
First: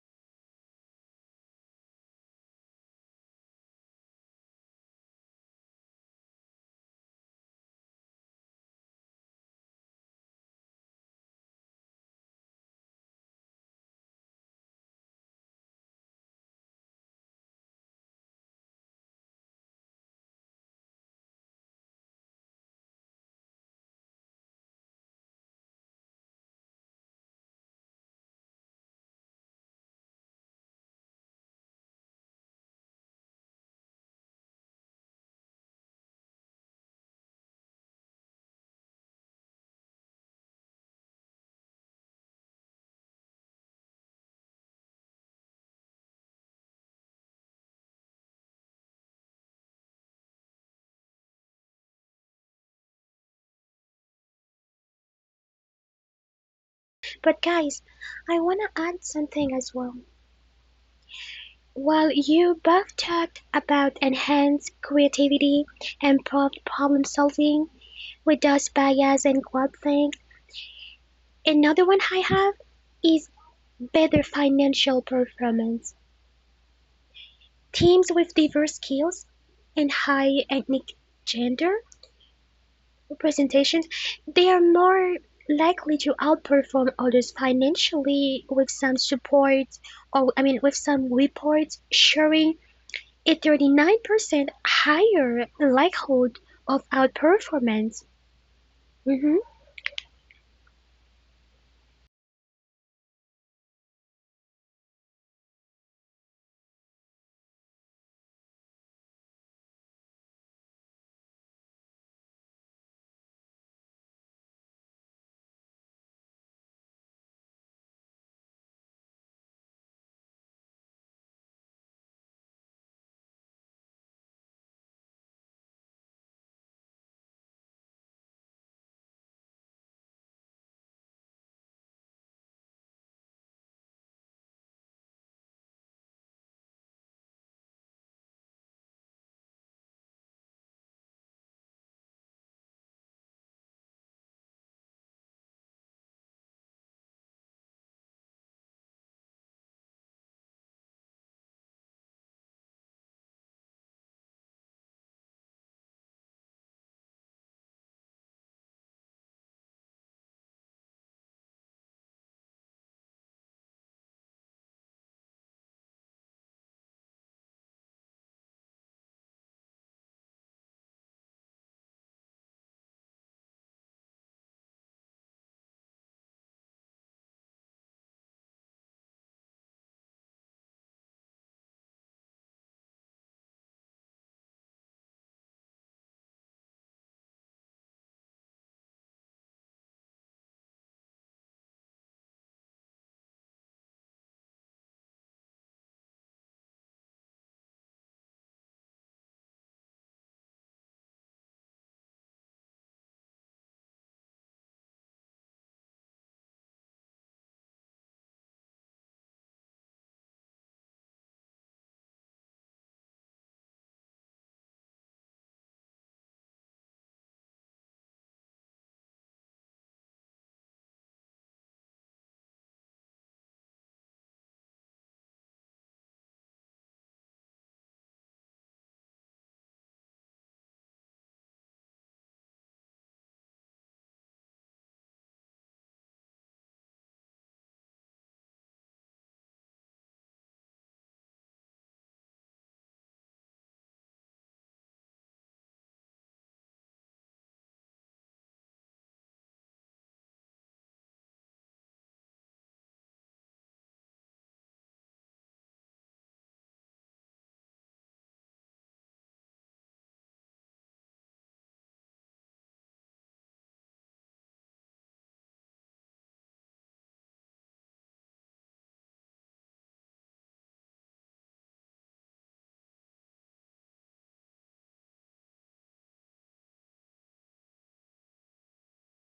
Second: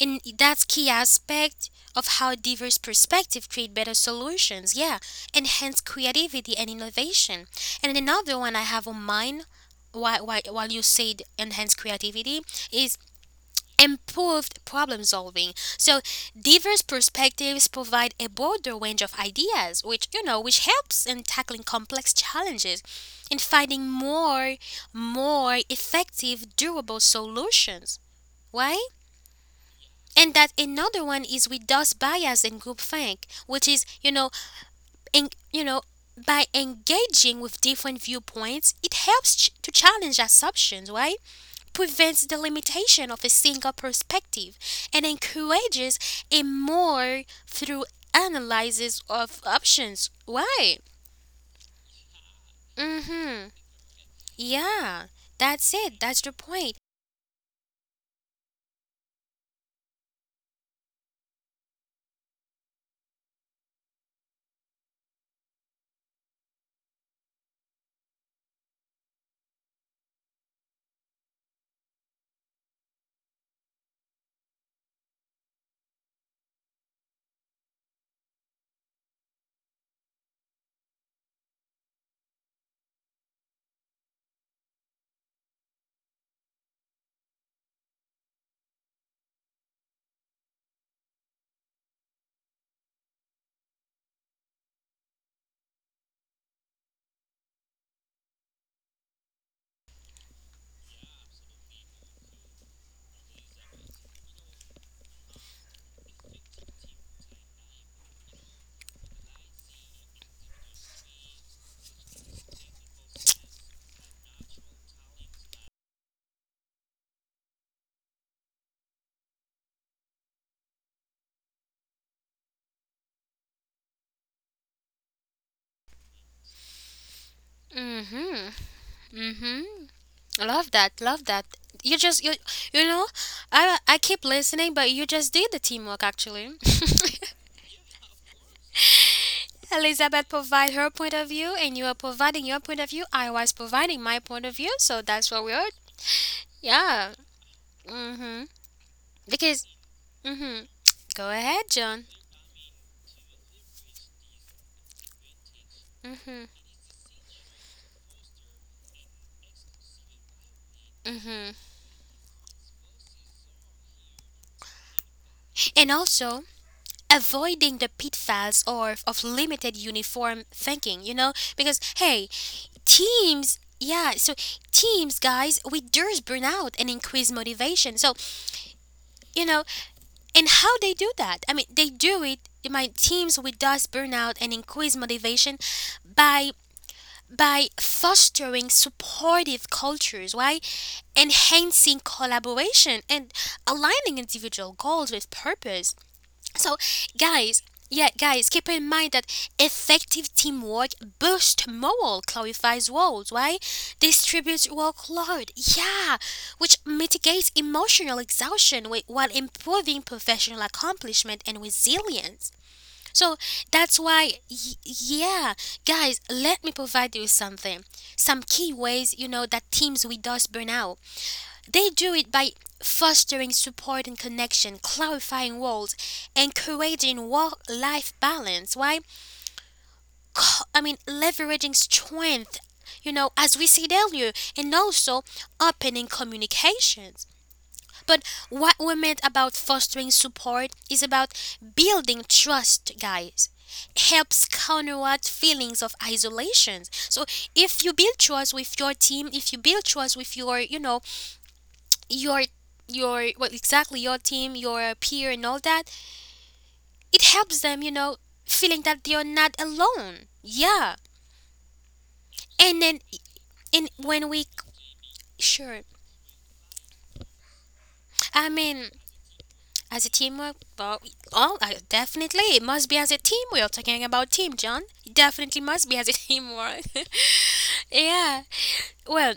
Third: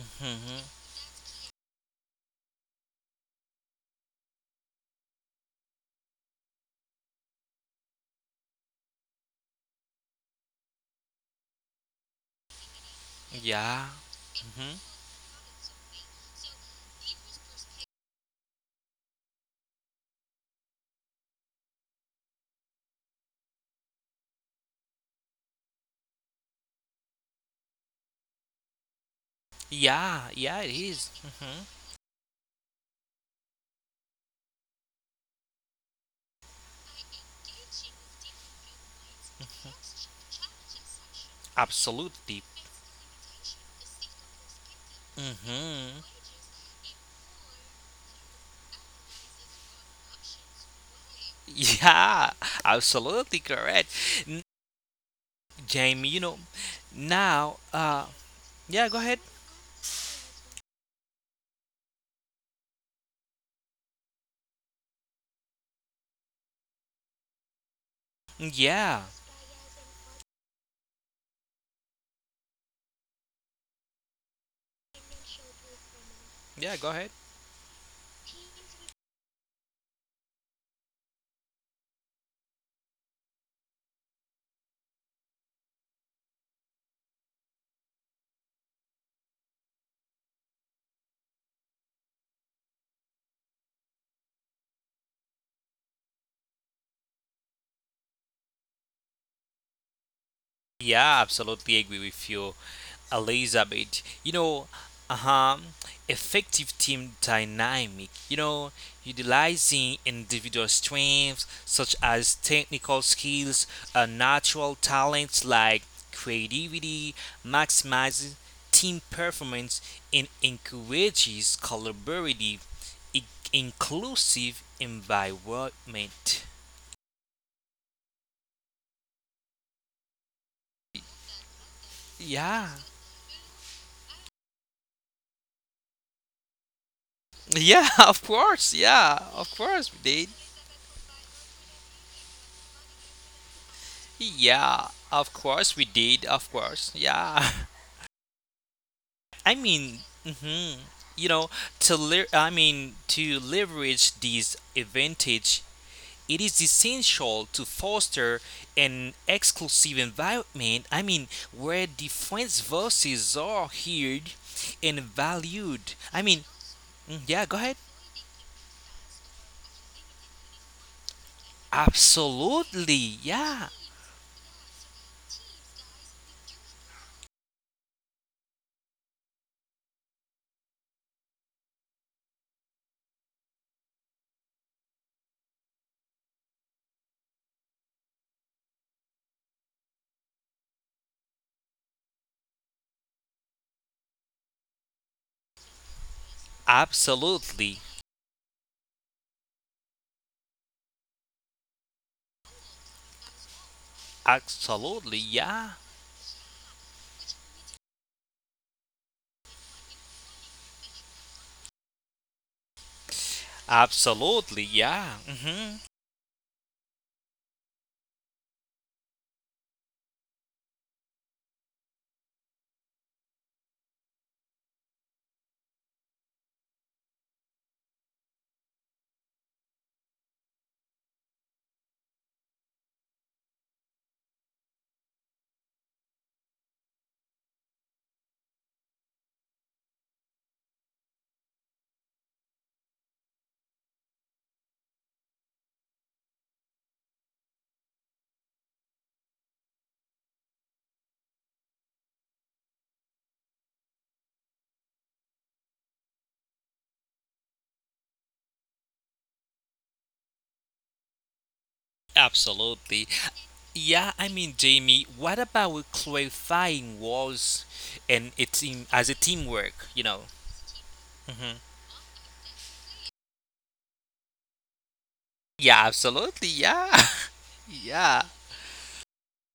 Speaker 1: and that's key aspect of how diverse perspective create better solutions. Yeah, enhance creativity and innovation. And another one I have on mind: while, you said enhance creativity, is
Speaker 2: Yeah.
Speaker 1: improved
Speaker 2: hmm
Speaker 1: problem solving. So diverse perspectives provide a broader range of ideas, which, you know, which helps in tackling complex challenges and finding more effective, durable solutions, right?
Speaker 2: Yeah.
Speaker 1: And that
Speaker 2: Yeah, it
Speaker 1: another
Speaker 2: is.
Speaker 1: one is
Speaker 2: hmm
Speaker 1: reduce bias and groupthink, which is, you know, en- you know, by engaging with different viewpoints, it helps to challenge assumptions, right? Prevents
Speaker 2: Absolutely.
Speaker 1: the limitation of a single perspective and
Speaker 2: hmm
Speaker 1: encourages a more through analysis of options. Why?
Speaker 2: Yeah. [LAUGHS] Absolutely
Speaker 1: Mm-hmm.
Speaker 2: correct. N-
Speaker 1: Yeah, that's
Speaker 2: Jamie,
Speaker 1: it.
Speaker 2: you
Speaker 1: That's
Speaker 2: know,
Speaker 1: the point.
Speaker 3: But
Speaker 2: now,
Speaker 3: guys,
Speaker 2: uh,
Speaker 3: I wanna
Speaker 2: yeah, go
Speaker 3: add
Speaker 2: ahead.
Speaker 3: something as well. While you both talked about enhanced creativity, improved problem solving with those
Speaker 2: Yeah.
Speaker 3: bias and quad things, another one I have is better financial performance.
Speaker 2: Yeah, go ahead.
Speaker 3: Teams with diverse skills and high ethnic gender presentations, they are more likely to outperform others financially with some support, or I mean with some reports showing a 39% higher likelihood of outperformance. Mhm.
Speaker 2: Yeah, absolutely agree with you, Elizabeth. You know, um, effective team dynamic. You know, utilizing individual strengths such as technical skills, natural talents like creativity, maximizes team performance, and encourages collaborative, in- inclusive environment.
Speaker 1: Mm-hmm. Mm-hmm. Love that, love that. You
Speaker 2: Yeah,
Speaker 1: you know, I keep listening, but you just did the teamwork actually. [LAUGHS]
Speaker 2: yeah, [LAUGHS] of course, yeah, of course.
Speaker 1: Elizabeth provide her point of view, and you are providing your point of view. I was providing my point of view,
Speaker 2: Yeah,
Speaker 1: so
Speaker 2: of
Speaker 1: that's what we
Speaker 2: course
Speaker 1: are.
Speaker 2: we did. Of course,
Speaker 1: Yeah.
Speaker 2: yeah.
Speaker 1: Mm-hmm.
Speaker 2: [LAUGHS] I
Speaker 1: Because
Speaker 2: mean, hmm
Speaker 1: mm-hmm.
Speaker 2: you
Speaker 1: Go
Speaker 2: know,
Speaker 1: ahead,
Speaker 2: to
Speaker 1: John.
Speaker 2: le- I mean to leverage these advantage, it is
Speaker 1: Mm-hmm.
Speaker 2: essential to foster an exclusive environment.
Speaker 1: Mm-hmm.
Speaker 2: Where different voices are heard and valued.
Speaker 1: And also
Speaker 2: Yeah. Go ahead.
Speaker 1: avoiding the pitfalls or of limited uniform thinking, you know? Because hey,
Speaker 2: Absolutely, yeah.
Speaker 1: teams, yeah, so teams, guys, we reduce burnout and increase motivation. So, you know, and how they do that? I mean, they do it, my teams reduce burnout and increase motivation by fostering supportive cultures. Why? Enhancing collaboration and aligning individual goals with purpose. So,
Speaker 2: Absolutely,
Speaker 1: guys, yeah, guys, keep in mind that effective teamwork boosts morale, clarifies roles, right? Distributes
Speaker 2: absolutely,
Speaker 1: workload,
Speaker 2: yeah.
Speaker 1: yeah, which mitigates emotional exhaustion while improving professional accomplishment and resilience. So that's why,
Speaker 2: Absolutely, yeah. hmm
Speaker 1: yeah, guys, let me provide you something. Some key ways, you know, that teams with us burn out, they do it by fostering support and connection, clarifying roles, encouraging work-life balance. Why? I mean, leveraging strength, you know, as we said earlier, and also opening communications. But what we meant about fostering support is about building trust, guys. Helps counteract feelings of isolation. So if you build trust with your team, if you build trust with your, you know, your your, well, exactly, your team, your peer and all that, it helps them, you know, feeling that they're not alone. Yeah. And
Speaker 2: Absolutely.
Speaker 1: then, and
Speaker 2: Yeah,
Speaker 1: when we,
Speaker 2: Jamie, what about with
Speaker 1: sure,
Speaker 2: clarifying roles and a
Speaker 1: I
Speaker 2: team
Speaker 1: mean,
Speaker 2: as a teamwork, you
Speaker 1: as
Speaker 2: know?
Speaker 1: a teamwork, well,
Speaker 2: hmm
Speaker 1: oh, definitely it must be as a team. We are talking about team, John. It definitely
Speaker 2: Yeah,
Speaker 1: must be as a
Speaker 2: absolutely.
Speaker 1: teamwork.
Speaker 2: Yeah. [LAUGHS]
Speaker 1: [LAUGHS]
Speaker 2: yeah.
Speaker 1: Yeah, well,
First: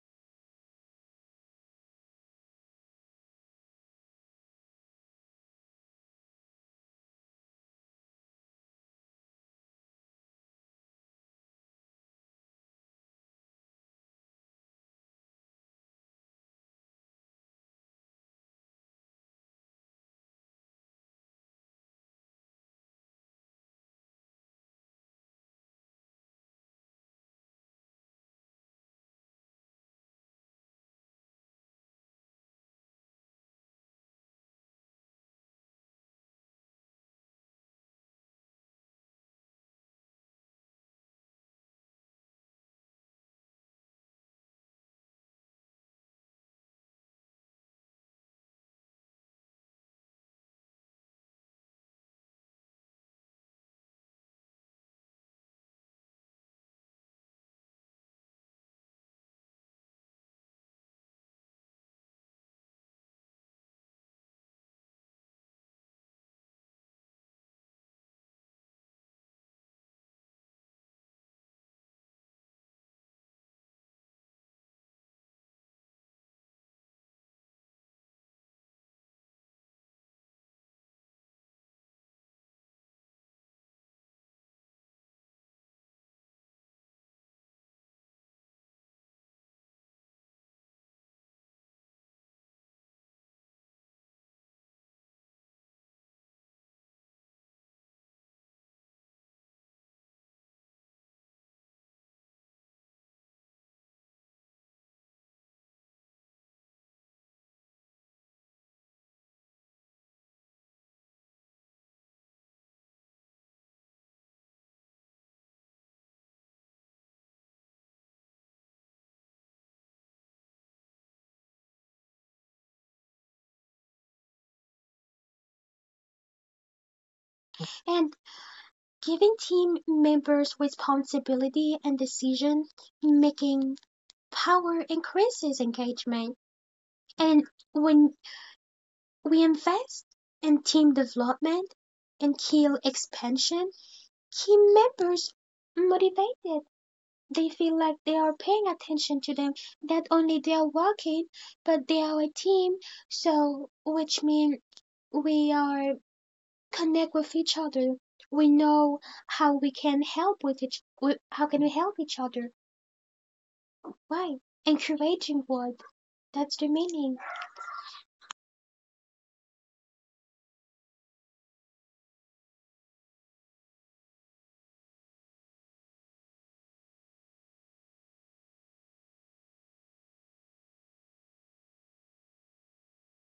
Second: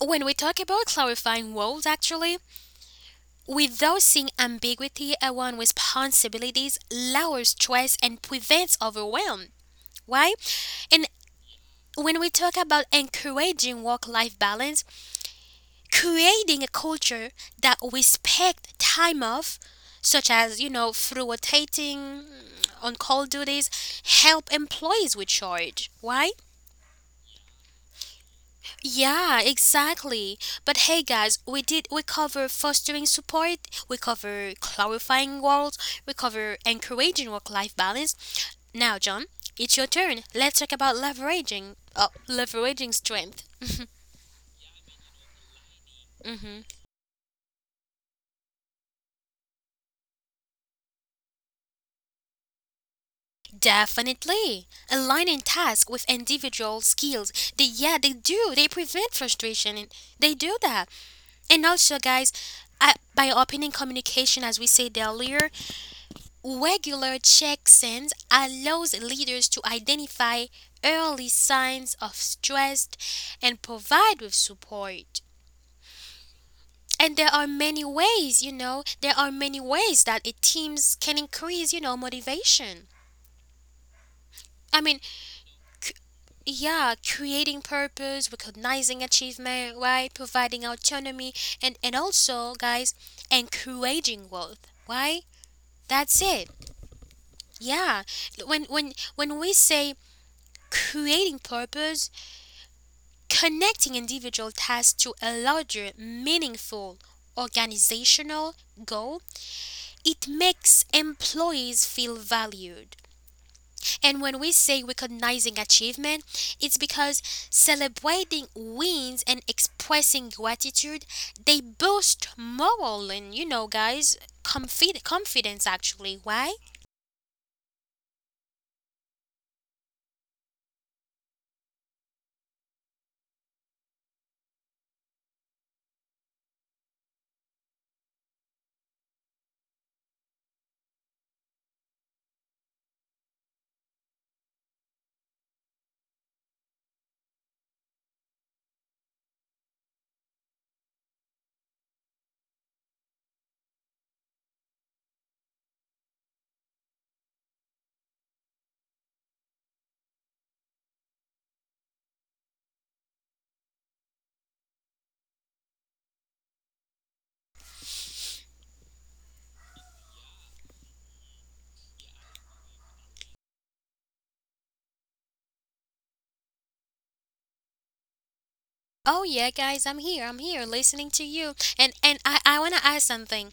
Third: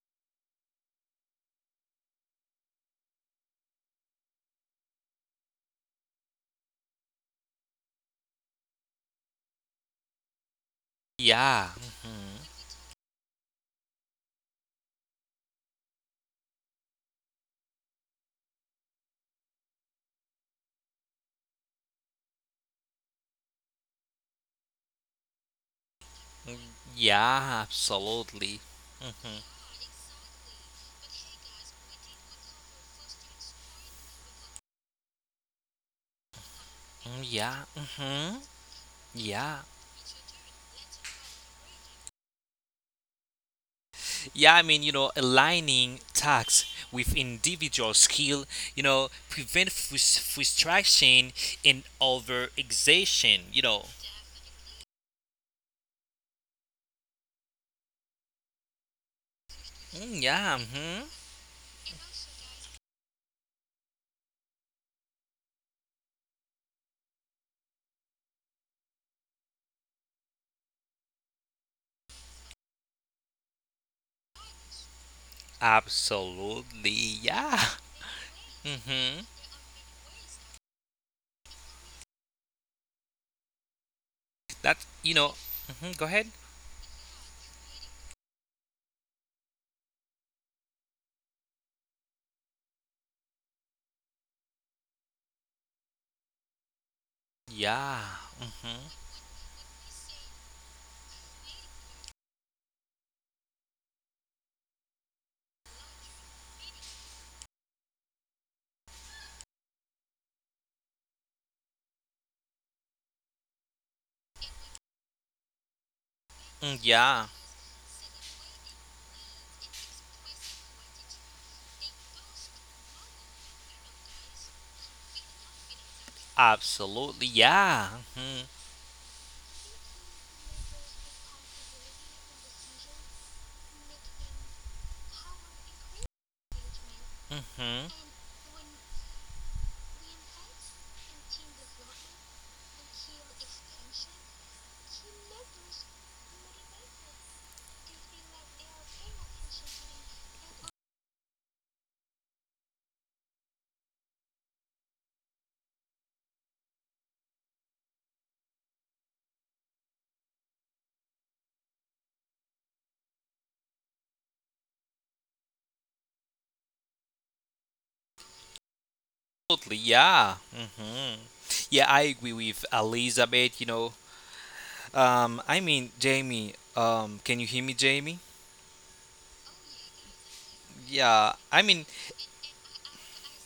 Speaker 1: when we talk about clarifying roles actually, without seeing ambiguity around responsibilities, lowers stress and prevents overwhelm. Why? And
Speaker 2: Yeah.
Speaker 1: when we talk about encouraging work life balance, creating a culture that respect time off, such as, you know, through rotating on call duties, help employees with charge. Why?
Speaker 2: Yeah, absolutely. hmm
Speaker 1: Yeah, exactly. But hey guys, we did, we cover fostering support, we cover clarifying roles, we cover encouraging work
Speaker 2: Yeah.
Speaker 1: life balance. Now John,
Speaker 2: Yeah.
Speaker 1: it's your turn. Let's talk about leveraging leveraging strength.
Speaker 2: Yeah, I mean, you know, aligning
Speaker 1: Mhm.
Speaker 2: tasks with individual skill, you know, prevent frustration and over exhaustion, you know.
Speaker 1: Definitely. Aligning tasks with individual skills, they, yeah, they do. They prevent frustration. And they
Speaker 2: Yeah.
Speaker 1: do that.
Speaker 2: Mhm.
Speaker 1: And also, guys, by opening communication, as we said earlier, regular check-ins allows leaders to identify early signs of stress and provide with support.
Speaker 2: Absolutely,
Speaker 1: And there are
Speaker 2: yeah.
Speaker 1: many ways, you know, there
Speaker 2: Mm-hmm.
Speaker 1: are many ways that a teams can increase, you know, motivation. I
Speaker 2: That
Speaker 1: mean,
Speaker 2: you know. Go ahead.
Speaker 1: yeah, creating purpose, recognizing achievement, right? Providing autonomy and, also, guys, encouraging growth, right? That's it. Yeah.
Speaker 2: Yeah.
Speaker 1: When
Speaker 2: Mm-hmm.
Speaker 1: when when we say creating purpose, connecting individual tasks to a larger, meaningful organizational goal, it makes employees feel valued. And when we say recognizing achievement, it's because
Speaker 2: Yeah.
Speaker 1: celebrating wins and expressing gratitude, they boost morale and, you know, guys, confidence actually. Why?
Speaker 2: Absolutely, yeah.
Speaker 3: And
Speaker 2: Mm-hmm.
Speaker 3: giving team members responsibility and decision making power increases engagement. And
Speaker 2: Mm-hmm.
Speaker 3: when we invest in team development and skill expansion, keep members motivated, they feel like they are paying attention to them, not only they are working, but they are a team, so which means we are connect with each other. We know how we can help with each with, how can we help each other. Why? Encouraging word. That's the meaning.
Speaker 2: Absolutely, yeah. Mm-hmm. Yeah, I agree with Elizabeth. You know, Jamie. Can you hear me, Jamie?
Speaker 1: Oh yeah, guys, I'm here. I'm here listening to
Speaker 2: Yeah.
Speaker 1: you. And I want to add something.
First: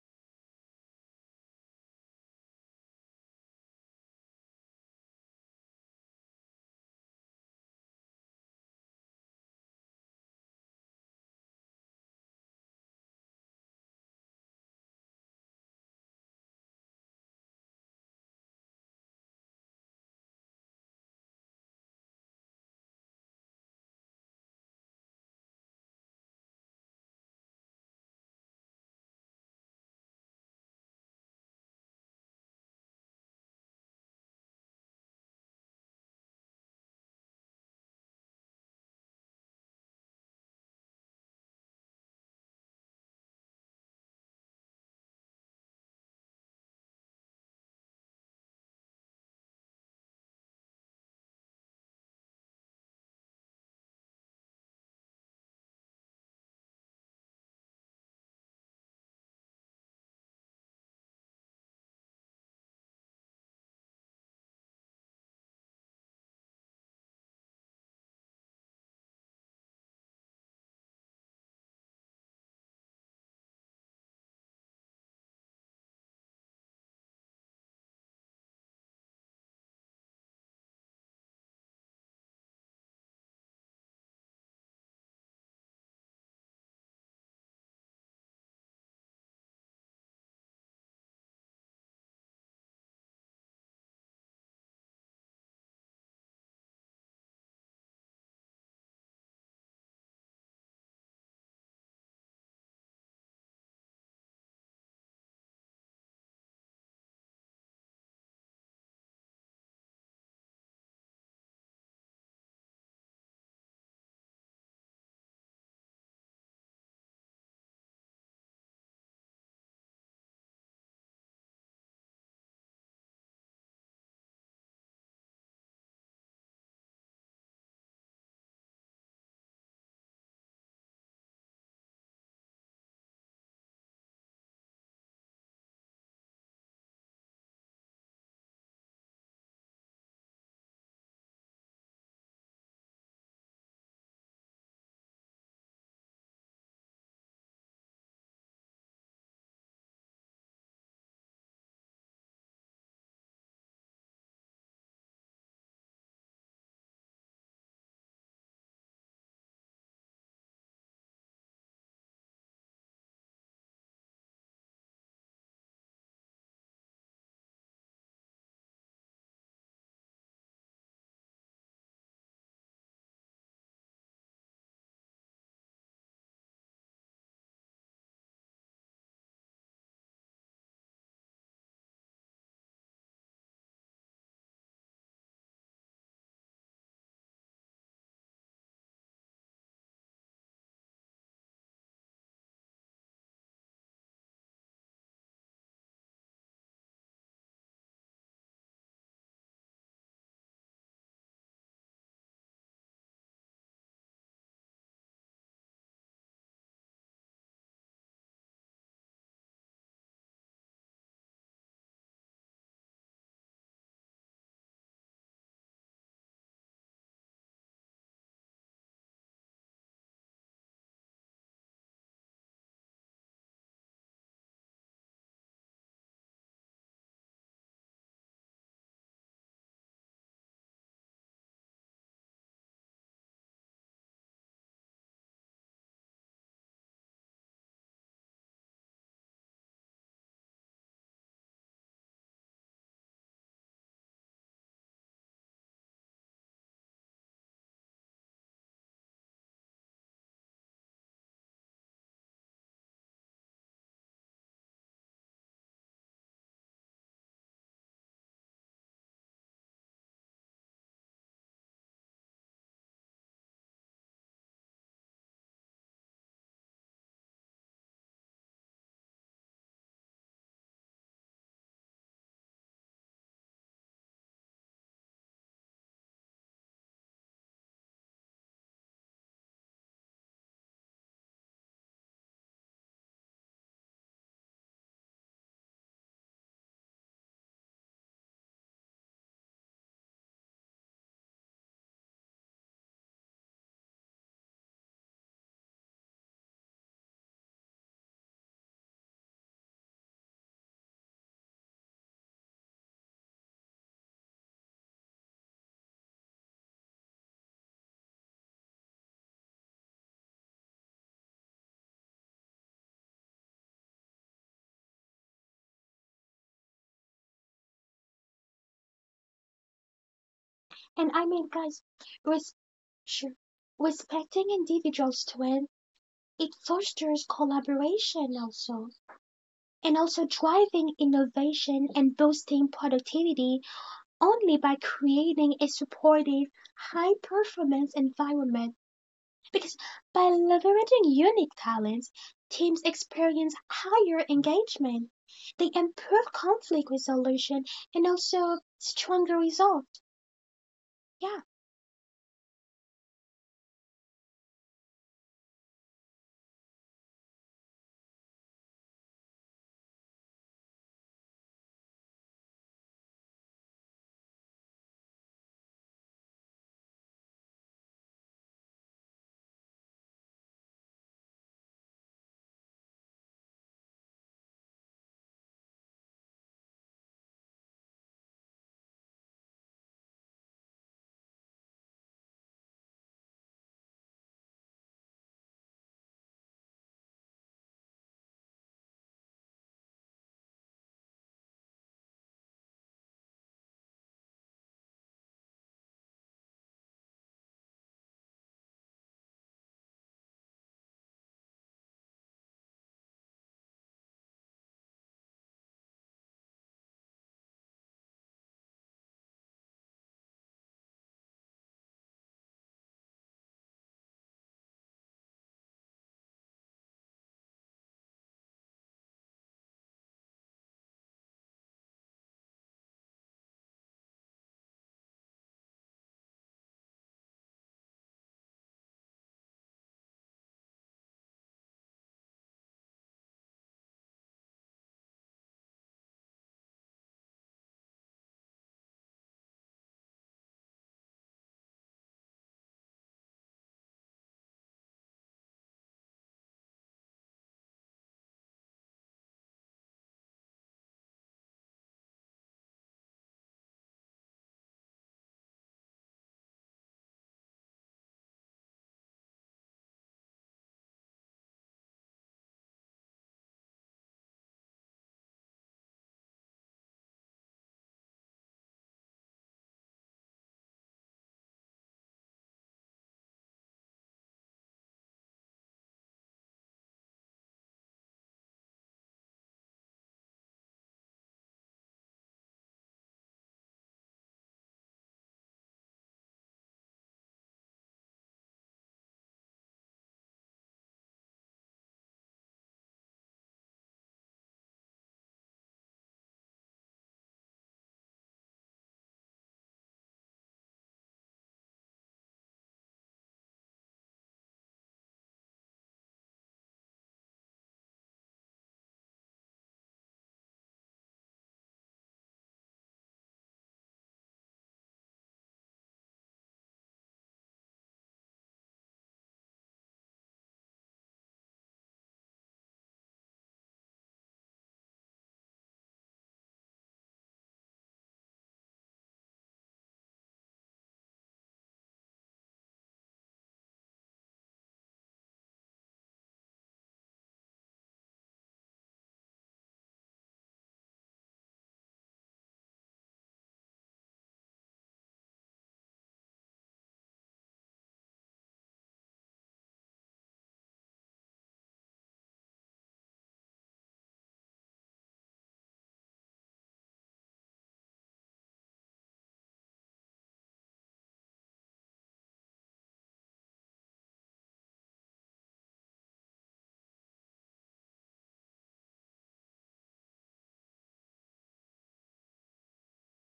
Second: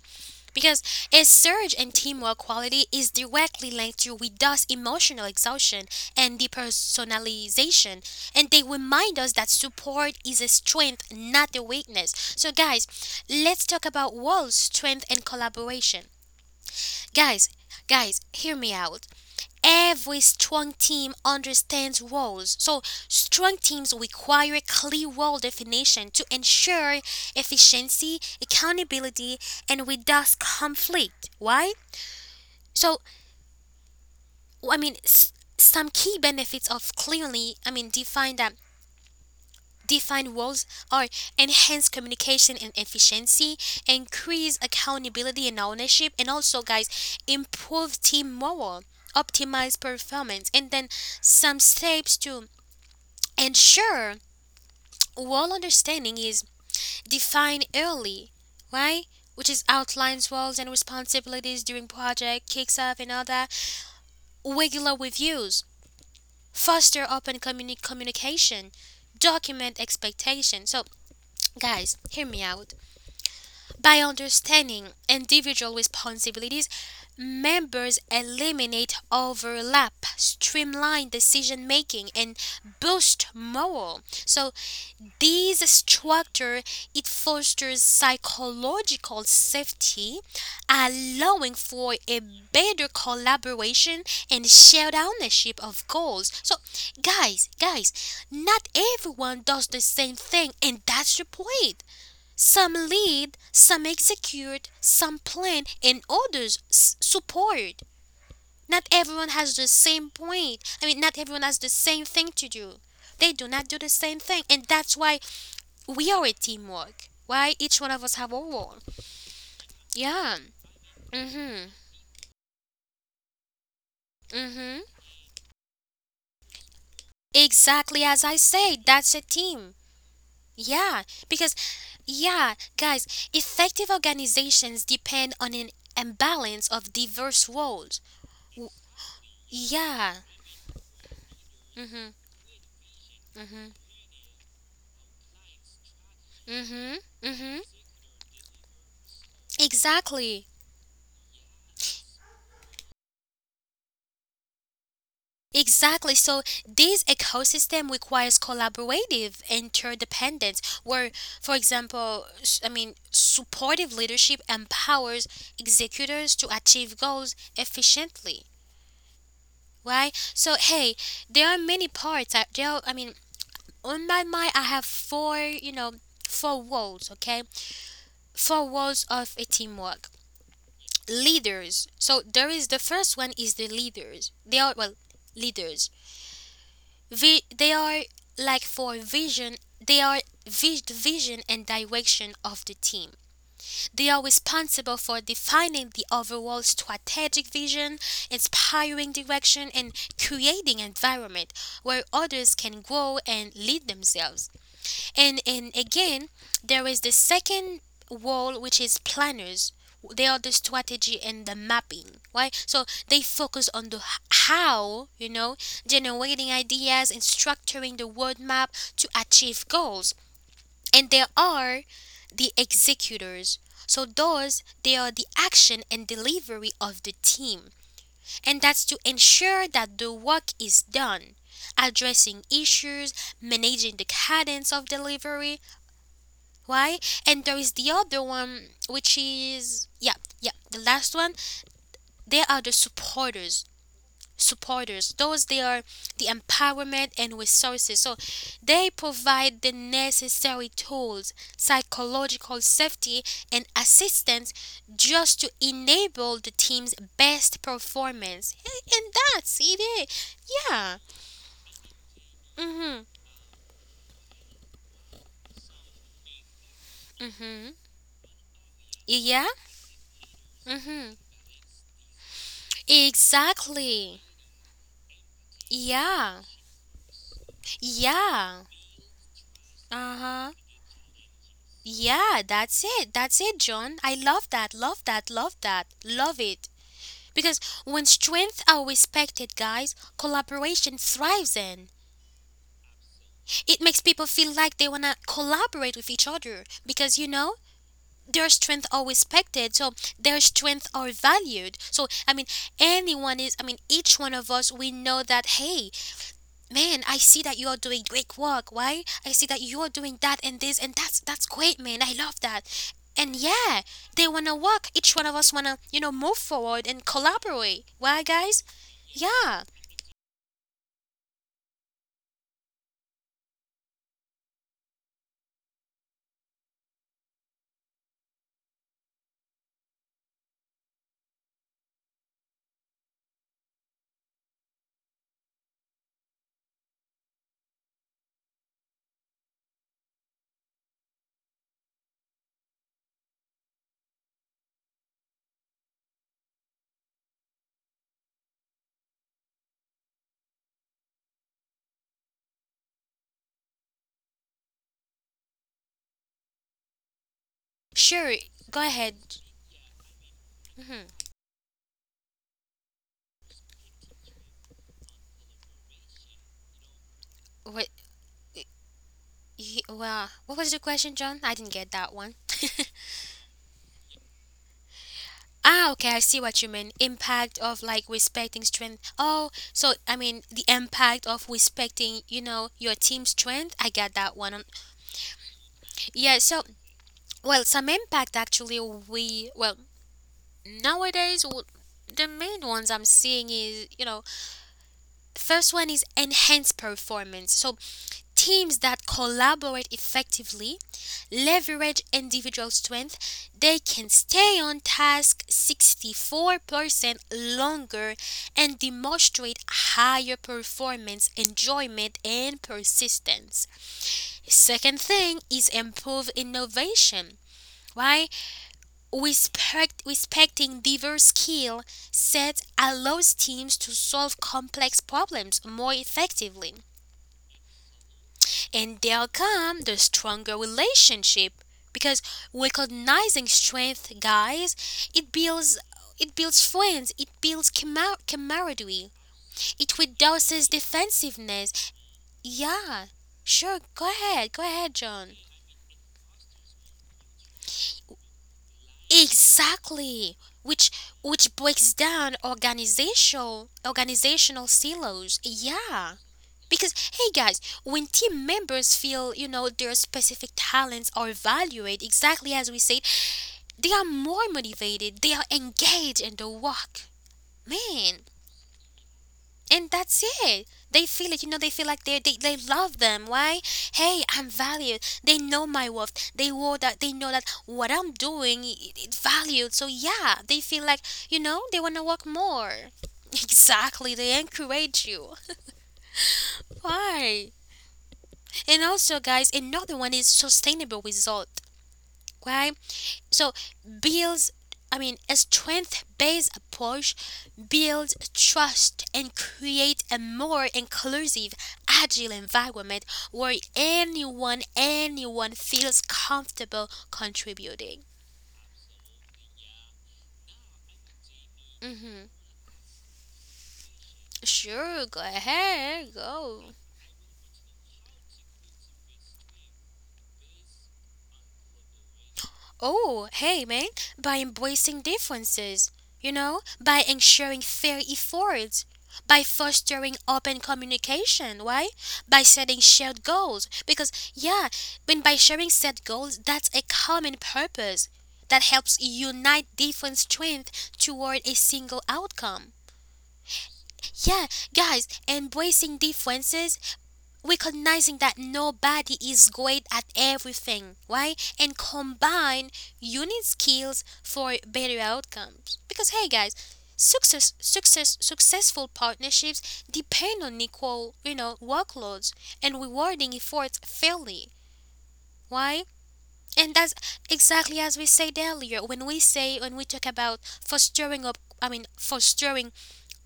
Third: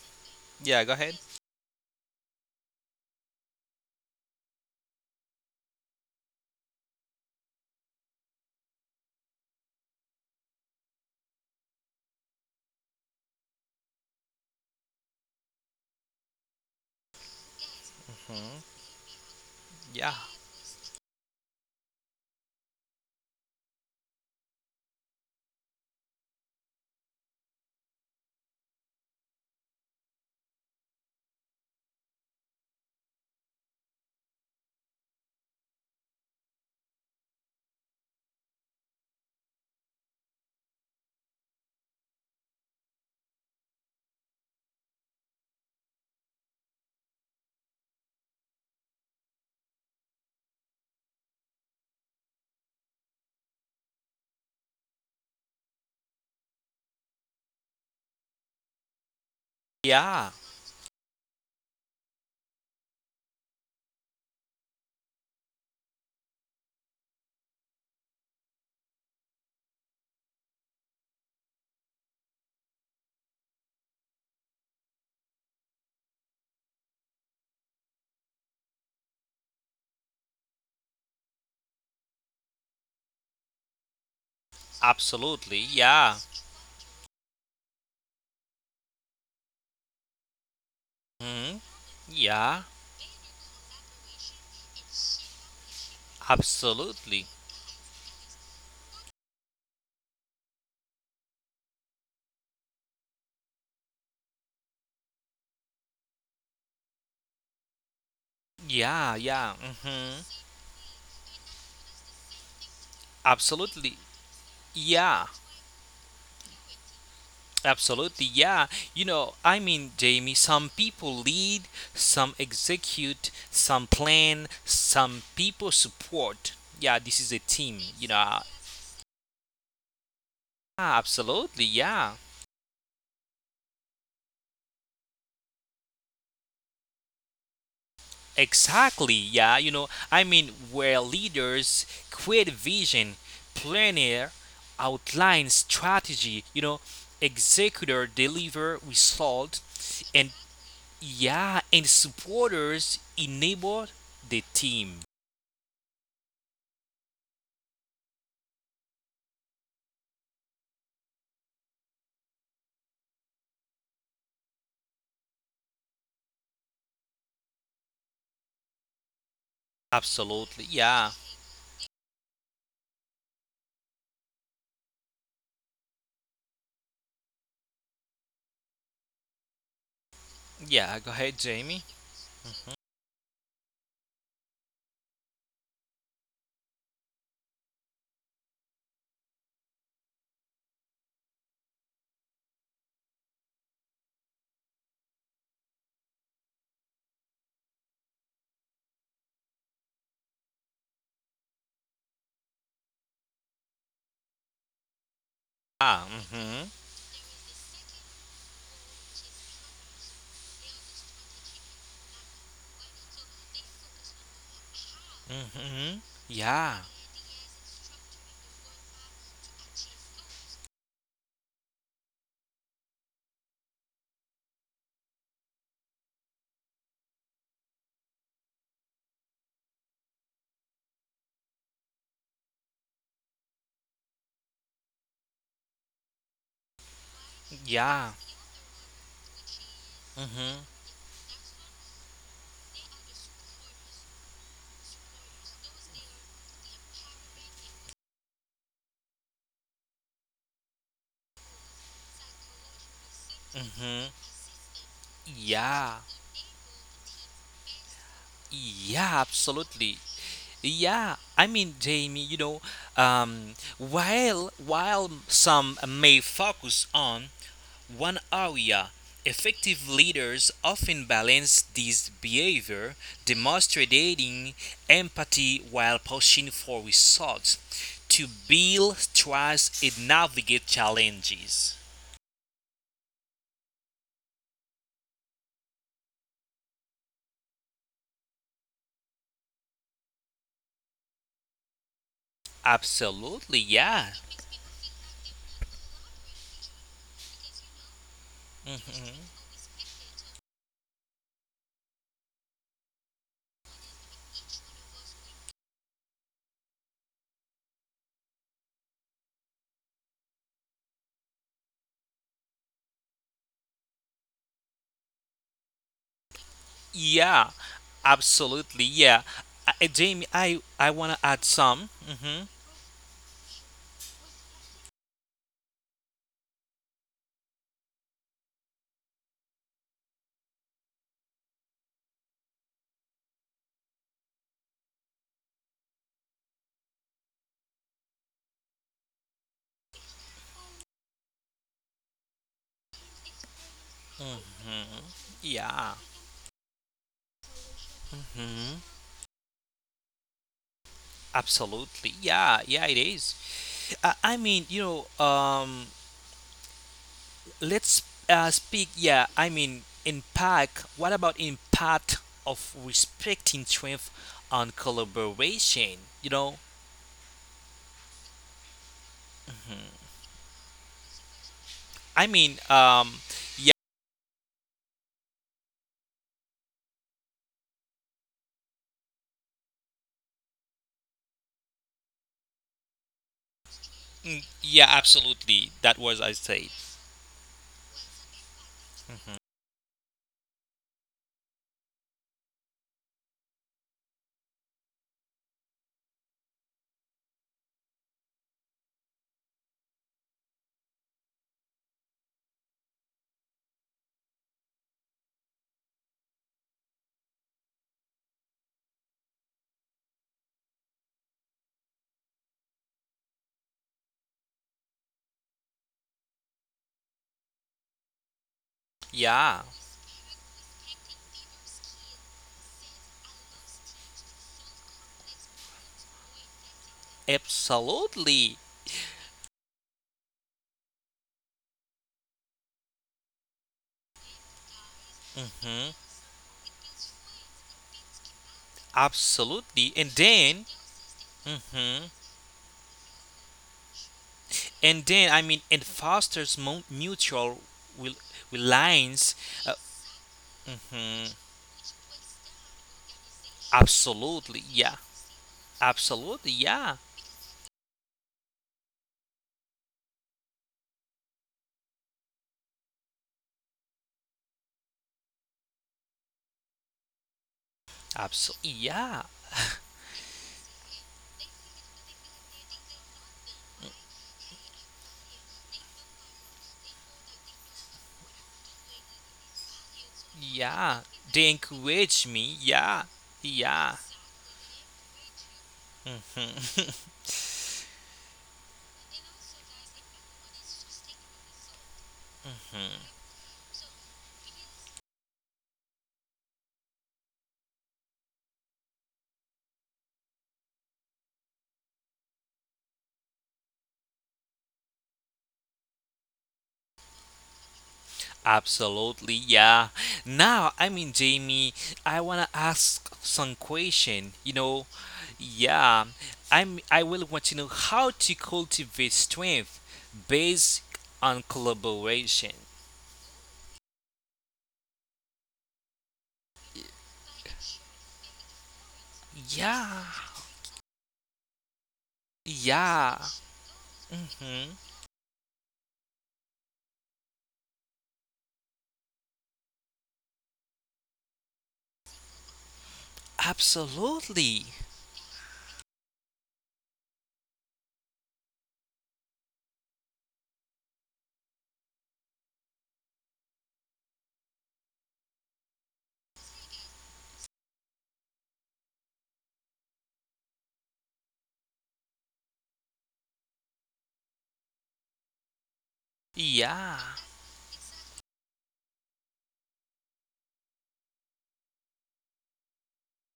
Speaker 1: Because
Speaker 2: yeah. Go ahead.
Speaker 1: a surge in teamwork quality is directly linked to reduced emotional exhaustion and depersonalization. And they remind us that support is a strength, not a weakness. So, guys, let's talk about walls, strength, and collaboration. Guys, guys, hear me
Speaker 2: hmm
Speaker 1: out.
Speaker 2: Yeah.
Speaker 1: Every strong team understands roles. So, strong teams require clear role definition to ensure efficiency, accountability, and reduce conflict. Why? So, I mean, some key benefits of clearly, I mean, defined roles are enhanced communication and efficiency, increase accountability and ownership, and also, guys, improve team morale, optimize performance. And then some steps to, and sure, wall understanding is defined early, right? Which is
Speaker 2: Yeah.
Speaker 1: outlines roles and responsibilities during project kicks off and all that. Regular reviews, foster open communication, document expectations. So, guys, hear me out. By understanding individual responsibilities, members eliminate overlap, streamline decision making, and boost morale. So
Speaker 2: Absolutely,
Speaker 1: this
Speaker 2: yeah.
Speaker 1: structure, it fosters psychological safety,
Speaker 2: hmm
Speaker 1: allowing for a
Speaker 2: Yeah.
Speaker 1: better collaboration and shared ownership of goals. So,
Speaker 2: Absolutely.
Speaker 1: guys, guys, not everyone does the same thing, and that's the point. Some lead, some execute, some plan, and others support. Not
Speaker 2: Yeah,
Speaker 1: everyone
Speaker 2: yeah.
Speaker 1: has the same
Speaker 2: hmm
Speaker 1: point. I mean, not everyone has the same thing to do. They do not do the
Speaker 2: Absolutely.
Speaker 1: same thing, and that's why
Speaker 2: Yeah.
Speaker 1: we are a teamwork. Why each one of us
Speaker 2: Absolutely.
Speaker 1: have our
Speaker 2: Yeah.
Speaker 1: role?
Speaker 2: You know, Jamie,
Speaker 1: Yeah.
Speaker 2: some people lead,
Speaker 1: Mhm.
Speaker 2: some execute, some plan,
Speaker 1: Mhm.
Speaker 2: some people support. Yeah, this is a team, you
Speaker 1: Exactly as
Speaker 2: know.
Speaker 1: I said, that's a team.
Speaker 2: Ah,
Speaker 1: Yeah, because
Speaker 2: absolutely. Yeah.
Speaker 1: yeah, guys, effective organizations depend on an imbalance of diverse roles. W-
Speaker 2: Exactly. Yeah. You know,
Speaker 1: Yeah.
Speaker 2: where leaders
Speaker 1: Mhm.
Speaker 2: create vision,
Speaker 1: Mhm.
Speaker 2: planner outline strategy, you know,
Speaker 1: Mhm. Mhm.
Speaker 2: executor deliver result, and
Speaker 1: Exactly.
Speaker 2: yeah, and supporters enable the team.
Speaker 1: Exactly. So this ecosystem requires collaborative interdependence, where, for example, I mean, supportive leadership empowers executors to achieve goals efficiently. Right.
Speaker 2: Absolutely.
Speaker 1: So hey,
Speaker 2: Yeah.
Speaker 1: there are many parts. There are, I mean, on my mind, I have four. You know, four walls. Okay, four walls of a teamwork.
Speaker 2: Yeah, go ahead, Jamie.
Speaker 1: Leaders. So there is the first one is the leaders. They are, well, leaders, they are like for vision, they are the vision and direction of the team. They are responsible for defining the overall strategic vision, inspiring direction, and creating environment where others can grow and lead themselves. And
Speaker 2: Ah,
Speaker 1: again,
Speaker 2: mhm.
Speaker 1: there is the second wall, which is planners. They are the strategy and the mapping, right? So they focus on the how, you know,
Speaker 2: Mhm.
Speaker 1: generating
Speaker 2: Yeah.
Speaker 1: ideas and structuring the roadmap to achieve goals. And there are the executors. So those, they are the action and delivery of the team. And that's to ensure that the work is done, addressing issues, managing the cadence of delivery. Why? And there is the
Speaker 2: Yeah.
Speaker 1: other one, which is, yeah, yeah,
Speaker 2: Mhm.
Speaker 1: the last one. They are the supporters. Supporters. Those, they are the empowerment and resources. So they provide the necessary tools, psychological safety and
Speaker 2: Mhm.
Speaker 1: assistance just to
Speaker 2: Yeah.
Speaker 1: enable the team's best performance. And
Speaker 2: Yeah,
Speaker 1: that's
Speaker 2: absolutely.
Speaker 1: it. Yeah.
Speaker 2: Yeah, Jamie, you know,
Speaker 1: Mhm.
Speaker 2: while while some may focus on
Speaker 1: Mhm.
Speaker 2: one area,
Speaker 1: Yeah.
Speaker 2: effective leaders often
Speaker 1: Mhm.
Speaker 2: balance this behavior,
Speaker 1: Exactly.
Speaker 2: demonstrating empathy while
Speaker 1: Yeah.
Speaker 2: pushing for results to
Speaker 1: Yeah.
Speaker 2: build trust and
Speaker 1: Uh huh.
Speaker 2: navigate challenges.
Speaker 1: Yeah, that's it. That's it, John. I love that. Love that, love that, love it. Because when strength are respected, guys, collaboration thrives in.
Speaker 2: Absolutely,
Speaker 1: It makes
Speaker 2: yeah.
Speaker 1: people feel like they want to collaborate with each other because, you know, their strength are
Speaker 2: Mhm.
Speaker 1: respected, so their strength are valued. So, I mean, anyone is, I mean, each one of us, we know that. Hey, man, I see that you are doing great work. Why? I see that you are doing that and this, and that's great, man, I love that. And yeah, they want to work, each one of us want to, you know, move forward and
Speaker 2: Yeah,
Speaker 1: collaborate. Why, guys?
Speaker 2: absolutely, yeah.
Speaker 1: Yeah,
Speaker 2: Jamie, I
Speaker 3: And
Speaker 2: want
Speaker 3: I
Speaker 2: to add
Speaker 3: mean guys,
Speaker 2: some. Mhm.
Speaker 3: res- sure, respecting individuals' strength, it fosters collaboration also, and also driving innovation and boosting productivity only by creating a supportive, high performance environment. Because by leveraging unique talents, teams experience higher engagement.
Speaker 2: hmm
Speaker 3: They
Speaker 2: Yeah.
Speaker 3: improve conflict resolution and also
Speaker 2: hmm
Speaker 3: stronger results. Yeah,
Speaker 2: Absolutely. Yeah. Yeah. It is. Uh, I mean, you know, um, let's
Speaker 1: sure,
Speaker 2: uh,
Speaker 1: go
Speaker 2: speak.
Speaker 1: ahead.
Speaker 2: Yeah. I mean, impact.
Speaker 1: Hmm.
Speaker 2: What about impact of respecting strength on collaboration? You know,
Speaker 1: What, well, what was the question, John? I didn't get that one.
Speaker 2: I mean, um, yeah.
Speaker 1: Ah, okay, I see what you mean. Impact of like respecting strength. Oh, so I mean the impact of respecting, you know, your team's strength. I got that one.
Speaker 2: Yeah. Absolutely. That was
Speaker 1: Yeah,
Speaker 2: I
Speaker 1: so,
Speaker 2: said.
Speaker 1: well, some impact actually, we, well, nowadays, the main ones I'm seeing is, you know, first one is enhanced performance. So teams that collaborate effectively leverage individual strength. They can stay on task 64% longer and demonstrate higher performance, enjoyment and persistence. Second thing is improve innovation. Why?
Speaker 2: Yeah.
Speaker 1: Respecting diverse skill sets allows teams to solve complex problems more effectively.
Speaker 2: Absolutely.
Speaker 1: And there come the stronger relationship because recognizing strength, guys, it builds,
Speaker 2: hmm
Speaker 1: friends, it builds camaraderie,
Speaker 2: Absolutely.
Speaker 1: it
Speaker 2: And then.
Speaker 1: reduces defensiveness.
Speaker 2: Hmm.
Speaker 1: Yeah, sure, go ahead,
Speaker 2: And then
Speaker 1: John.
Speaker 2: it fosters mutual rel- reliance. Uh,
Speaker 1: Exactly, which
Speaker 2: hmm,
Speaker 1: which breaks down
Speaker 2: absolutely,
Speaker 1: organizational
Speaker 2: yeah,
Speaker 1: silos. Yeah.
Speaker 2: absolutely,
Speaker 1: Because
Speaker 2: yeah,
Speaker 1: hey guys, when team members feel, you know, their specific talents are valued exactly as we said, they are more motivated, they are engaged in the work. Man,
Speaker 2: absolutely, yeah,
Speaker 1: and that's it, they feel it, you know, they feel like they, they love them. Why? Hey, I'm valued, they know my worth, they know that, they know that what I'm doing, it's valued. So yeah, they feel
Speaker 2: yeah.
Speaker 1: like, you
Speaker 2: They
Speaker 1: know, they want to
Speaker 2: encourage
Speaker 1: work
Speaker 2: me,
Speaker 1: more.
Speaker 2: yeah,
Speaker 1: [LAUGHS]
Speaker 2: yeah.
Speaker 1: Exactly, they encourage you.
Speaker 2: Mhm.
Speaker 1: Why? And also guys, another one is sustainable result. Why?
Speaker 2: [LAUGHS]
Speaker 1: So builds, I mean, a strength-based approach builds trust and create a more inclusive, agile environment where anyone, anyone feels comfortable contributing.
Speaker 2: Absolutely, yeah. Now, Jamie, I
Speaker 1: Hmm.
Speaker 2: wanna ask some question. You know,
Speaker 1: Sure, go
Speaker 2: yeah,
Speaker 1: ahead, go.
Speaker 2: I will want to know how to cultivate strength based on collaboration.
Speaker 1: Oh, hey man, by embracing differences, you know, by ensuring fair efforts, by
Speaker 2: Yeah,
Speaker 1: fostering open communication, why? By setting
Speaker 2: yeah.
Speaker 1: shared goals. Because,
Speaker 2: Mm-hmm.
Speaker 1: yeah, when by sharing set goals, that's a common purpose that helps unite different strength toward a single outcome. Yeah,
Speaker 2: Absolutely.
Speaker 1: guys, embracing differences, recognizing that nobody is great at everything, right? And combine unique skills for better outcomes. Because hey guys, successful partnerships depend on equal, you know, workloads and rewarding efforts fairly. Why? And
Speaker 2: Yeah,
Speaker 1: that's exactly as we said earlier, when we say, when we talk about fostering up I mean fostering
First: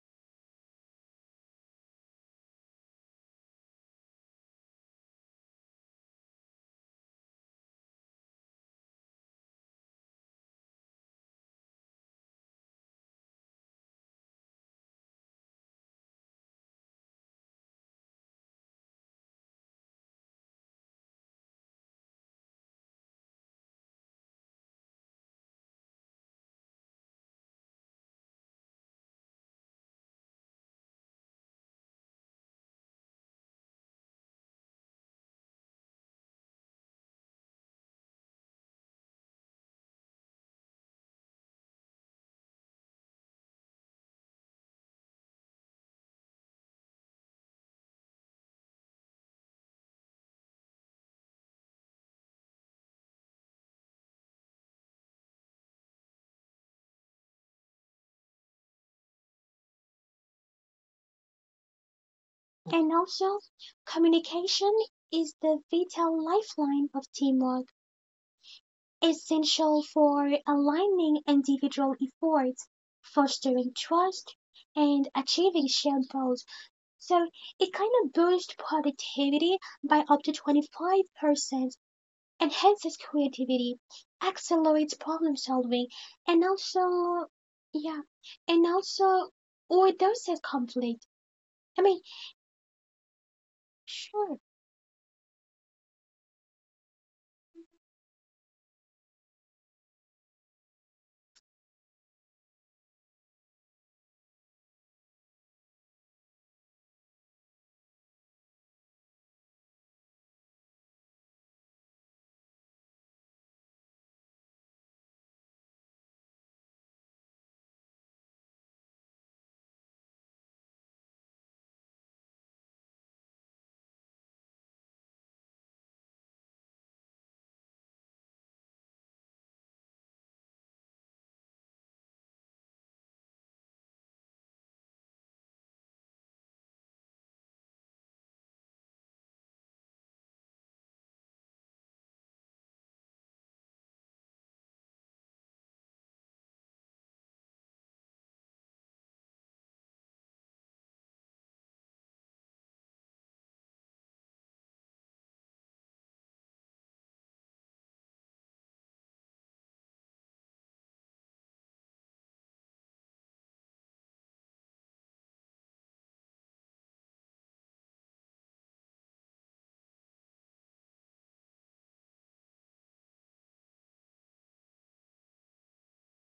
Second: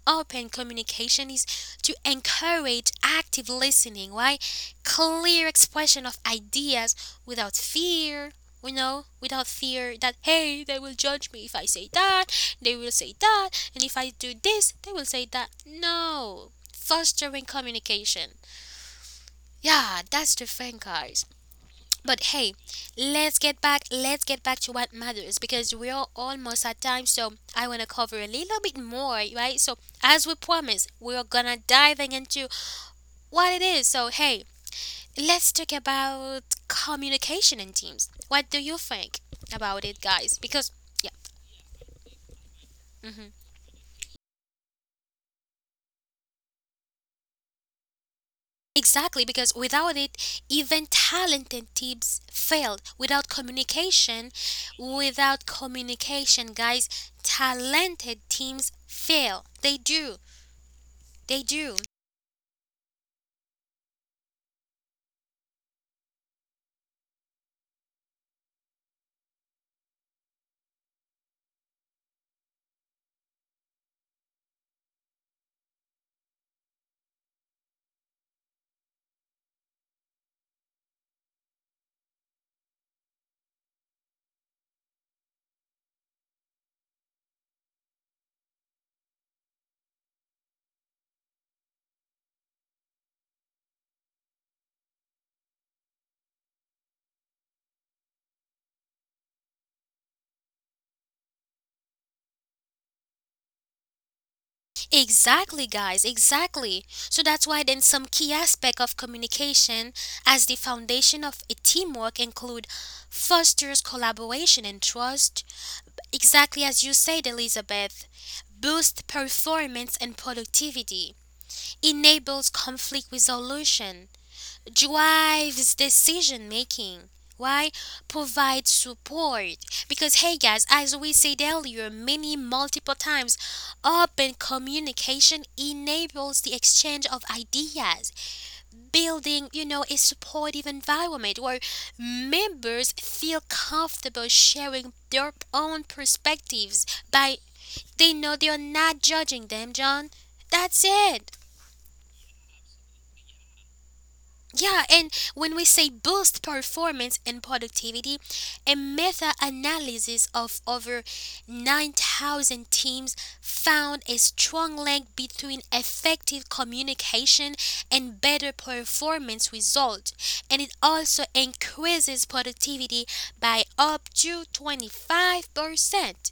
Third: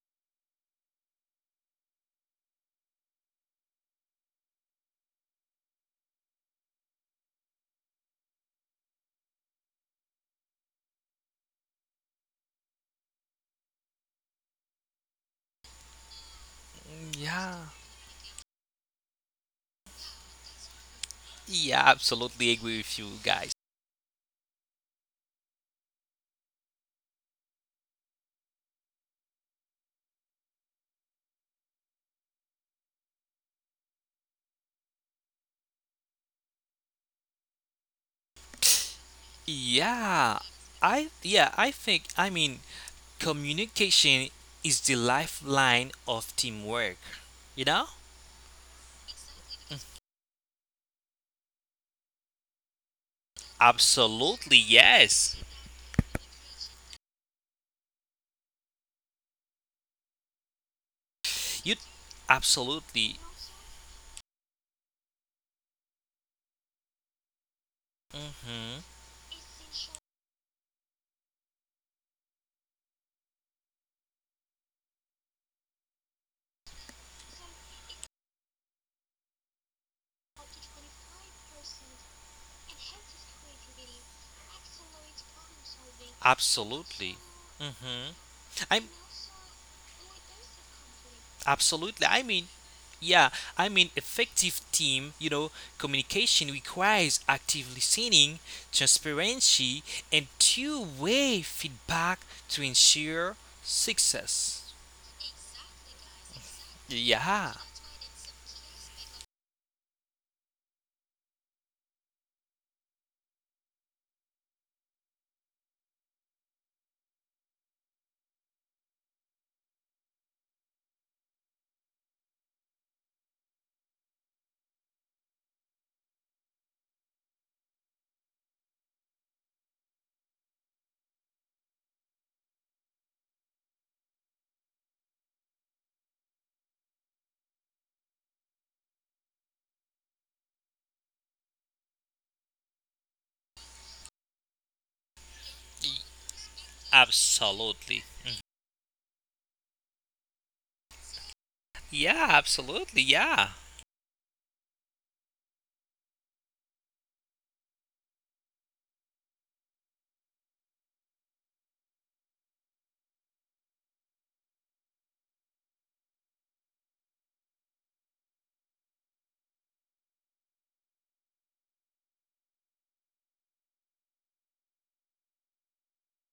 Speaker 1: open communication is to encourage active listening, right? Clear expression of ideas without fear, you know, without fear that, hey, they will judge me if I say that, they will say that, and if I do this, they will say that. No, fostering
Speaker 2: yeah,
Speaker 1: communication. Yeah, that's the thing, guys.
Speaker 2: yeah.
Speaker 1: But
Speaker 2: Absolutely
Speaker 1: hey,
Speaker 2: agree with you
Speaker 1: let's
Speaker 2: guys.
Speaker 1: get back. Let's get back to what matters because we are almost at time. So I want to cover a little bit more, right? So as we promised, we are gonna diving into what it is. So hey, let's talk about communication in teams. What do you think about it,
Speaker 2: Yeah,
Speaker 1: guys? Because yeah.
Speaker 2: yeah. I think.
Speaker 1: Mm-hmm.
Speaker 2: Communication is the lifeline of teamwork. You know?
Speaker 1: Exactly, because without it, even talented teams failed. Without communication,
Speaker 2: Absolutely, yes.
Speaker 1: without communication, guys, talented teams fail. They do. They
Speaker 2: You
Speaker 1: do.
Speaker 3: and
Speaker 2: absolutely.
Speaker 3: also communication is the vital lifeline of teamwork,
Speaker 2: hmm
Speaker 3: essential for aligning individual efforts, fostering trust, and achieving shared goals. So it kind of boosts productivity by up to 25%, enhances creativity, accelerates problem solving, and
Speaker 2: Absolutely.
Speaker 3: also, yeah,
Speaker 2: Hmm
Speaker 3: and
Speaker 2: I'm
Speaker 3: also reduces conflict. I mean,
Speaker 2: Absolutely. Yeah,
Speaker 3: sure,
Speaker 2: effective team, you know, communication requires active listening, transparency, and two-way feedback to ensure success.
Speaker 1: Exactly, guys, exactly. So that's
Speaker 2: Yeah,
Speaker 1: why then some key aspect of communication as the foundation of a teamwork include fosters collaboration and trust. Exactly as you said, Elizabeth, boost performance and productivity, enables conflict resolution, drives decision making. Why? Provide support. Because, hey guys, as we said earlier, many multiple times, open communication enables the exchange of ideas, building, you know, a supportive environment where members feel comfortable sharing their own perspectives by
Speaker 2: absolutely.
Speaker 1: they know they are not judging them, John. That's it.
Speaker 2: Yeah, absolutely. Yeah,
Speaker 1: Yeah, and when we say boost performance and productivity, a meta analysis of over 9,000 teams found a strong link between effective communication and better performance results, and it also increases productivity by up to 25%.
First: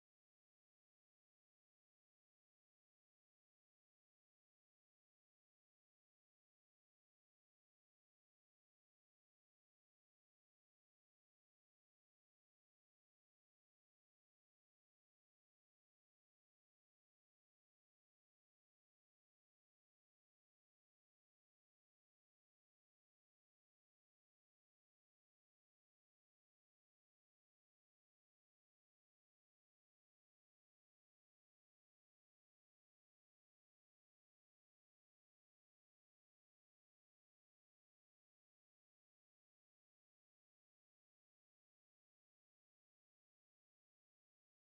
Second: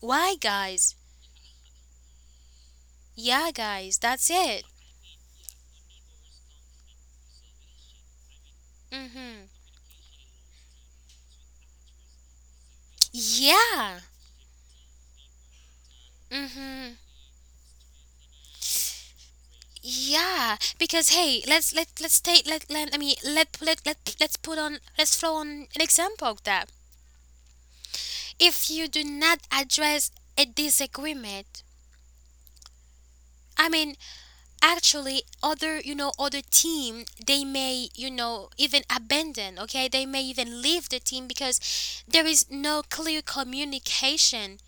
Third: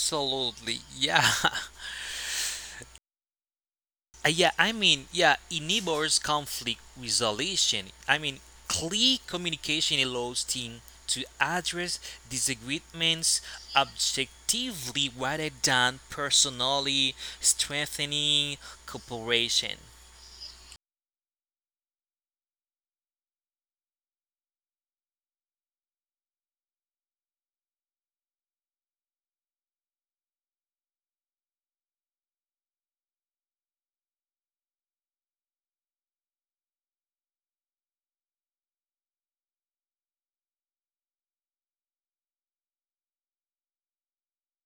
Speaker 1: Why, guys?
Speaker 2: Yeah. [LAUGHS]
Speaker 1: Yeah, guys, that's
Speaker 2: Yeah,
Speaker 1: it.
Speaker 2: yeah, enables conflict resolution. Clear
Speaker 1: Mhm.
Speaker 2: communication allows team to address disagreements
Speaker 1: Yeah.
Speaker 2: objectively rather than
Speaker 1: Mhm.
Speaker 2: personally, strengthening cooperation.
Speaker 1: Yeah, because hey, let's let let's take let let I mean let's put on, let's throw on an example of that. If you do not address a disagreement, I mean, actually other, you know, other team, they may, you know, even abandon. Okay, they may even leave the team because there is no clear communication,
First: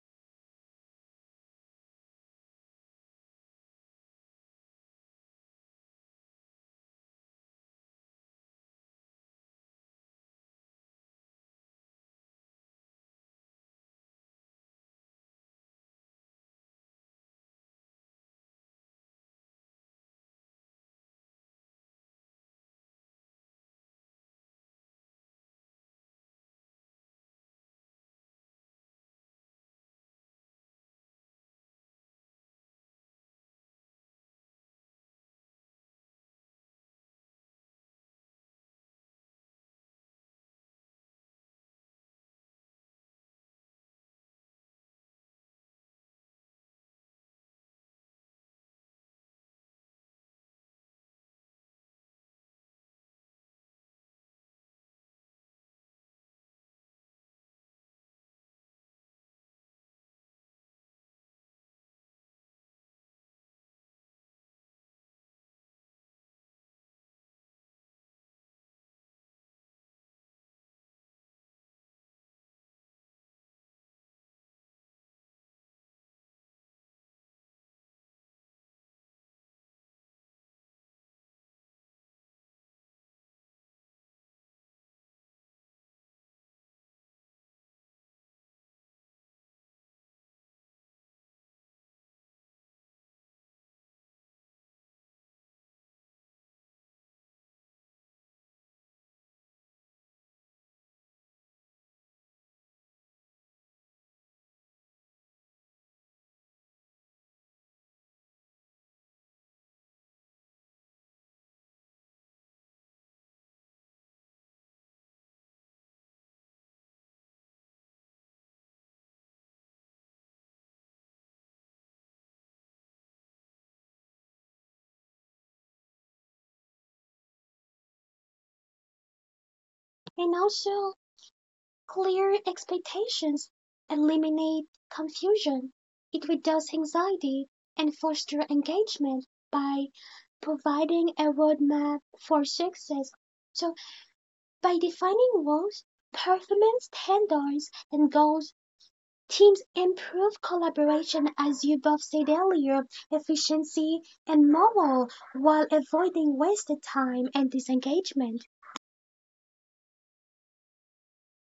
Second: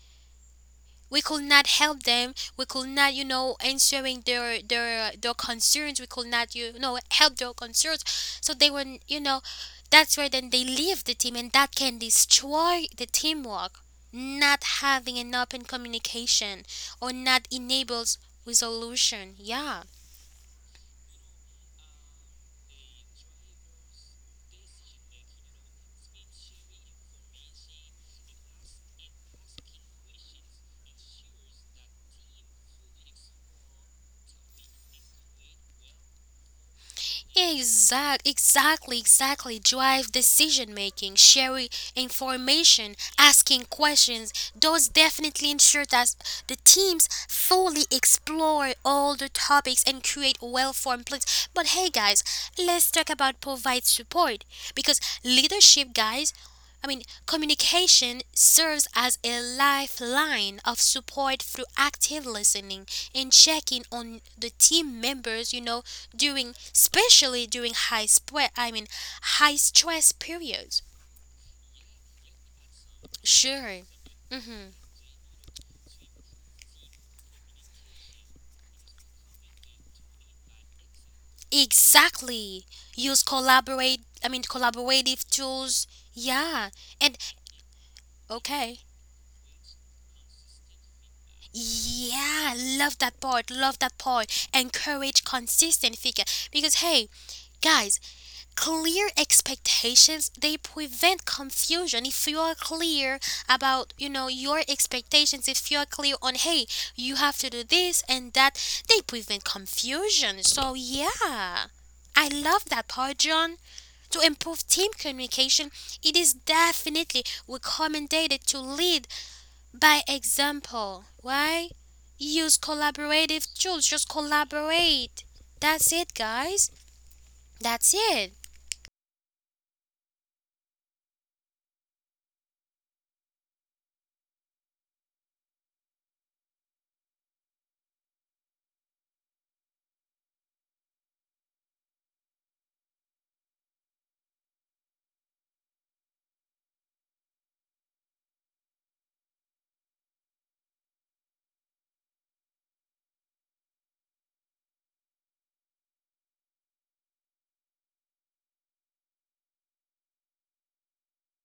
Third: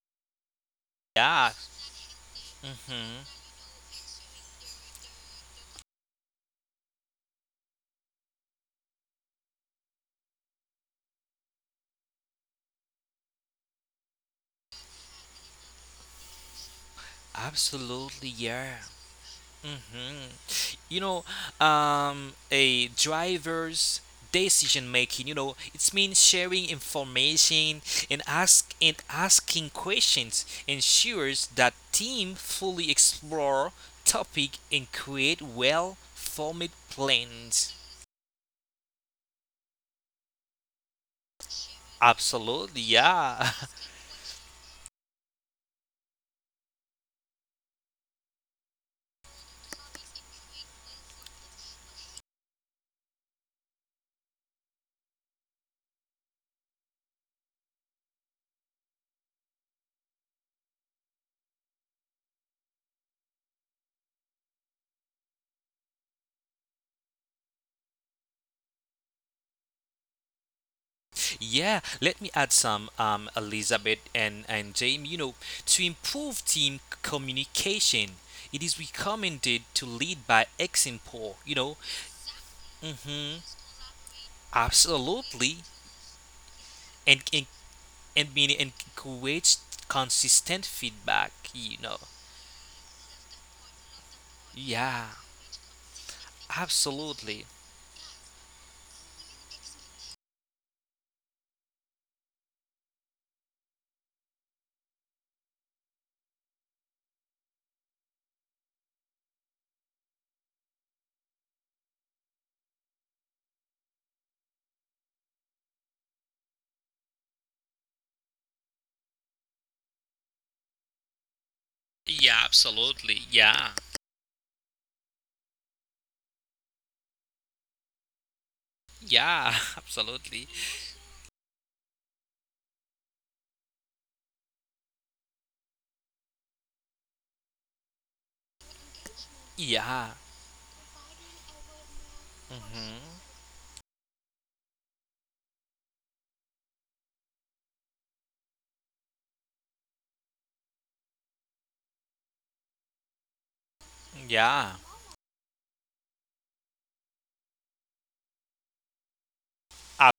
Speaker 1: we could
Speaker 2: Yeah,
Speaker 1: not help them, we could not, you
Speaker 2: hmm
Speaker 1: know, answering their concerns, we could not, you know, help their concerns. So they were, you know, that's where then they leave the team, and that can destroy the teamwork, not having an open communication or not enables
Speaker 2: absolutely, yeah.
Speaker 1: resolution, yeah.
Speaker 2: hmm you know, a driver's decision making, you know, it's means sharing information and asking questions ensures that team fully explore topic and create well formed plans.
Speaker 1: Exactly, exactly. Drive decision making, sharing
Speaker 2: Absolutely,
Speaker 1: information,
Speaker 2: yeah.
Speaker 1: asking questions. Those definitely ensure that the teams fully explore all the topics and create well-formed plans. But hey, guys, let's talk about provide support because leadership, guys. I mean, communication serves as a lifeline of support through active listening and checking on the team members, you know, during especially during high spread I mean, high stress periods.
Speaker 2: [LAUGHS] Yeah, let me add some,
Speaker 1: Sure.
Speaker 2: Elizabeth and
Speaker 1: Hmm.
Speaker 2: Jamie. You know, to improve team communication it is recommended to lead by example, you know.
Speaker 1: Exactly. Use
Speaker 2: hmm
Speaker 1: collaborate I mean, collaborative
Speaker 2: Absolutely.
Speaker 1: tools. Yeah. And
Speaker 2: And, and, and
Speaker 1: okay.
Speaker 2: creates consistent feedback, you know.
Speaker 1: Yeah, love that part. Love that part.
Speaker 2: Yeah,
Speaker 1: Encourage consistent figure, because hey,
Speaker 2: absolutely.
Speaker 1: guys, clear expectations, they prevent confusion. If you are clear about, you know, your expectations, if you are clear on, hey, you have to do this and that, they prevent confusion. So yeah, I love that part, John. To improve team communication, it is definitely recommended to lead by example. Why? Use
Speaker 2: Yeah,
Speaker 1: collaborative
Speaker 2: absolutely.
Speaker 1: tools, just
Speaker 2: Yeah.
Speaker 1: collaborate. That's it, guys. That's it.
Speaker 2: Yeah,
Speaker 3: and
Speaker 2: [LAUGHS]
Speaker 3: also
Speaker 2: absolutely.
Speaker 3: clear expectations eliminate confusion, it reduces anxiety, and fosters engagement by
Speaker 2: Yeah.
Speaker 3: providing a roadmap for success. So,
Speaker 2: hmm
Speaker 3: by defining roles, performance standards, and goals, teams improve collaboration, as you both said earlier, efficiency, and morale, while
Speaker 2: Yeah.
Speaker 3: avoiding wasted time and disengagement.
Speaker 2: Ab-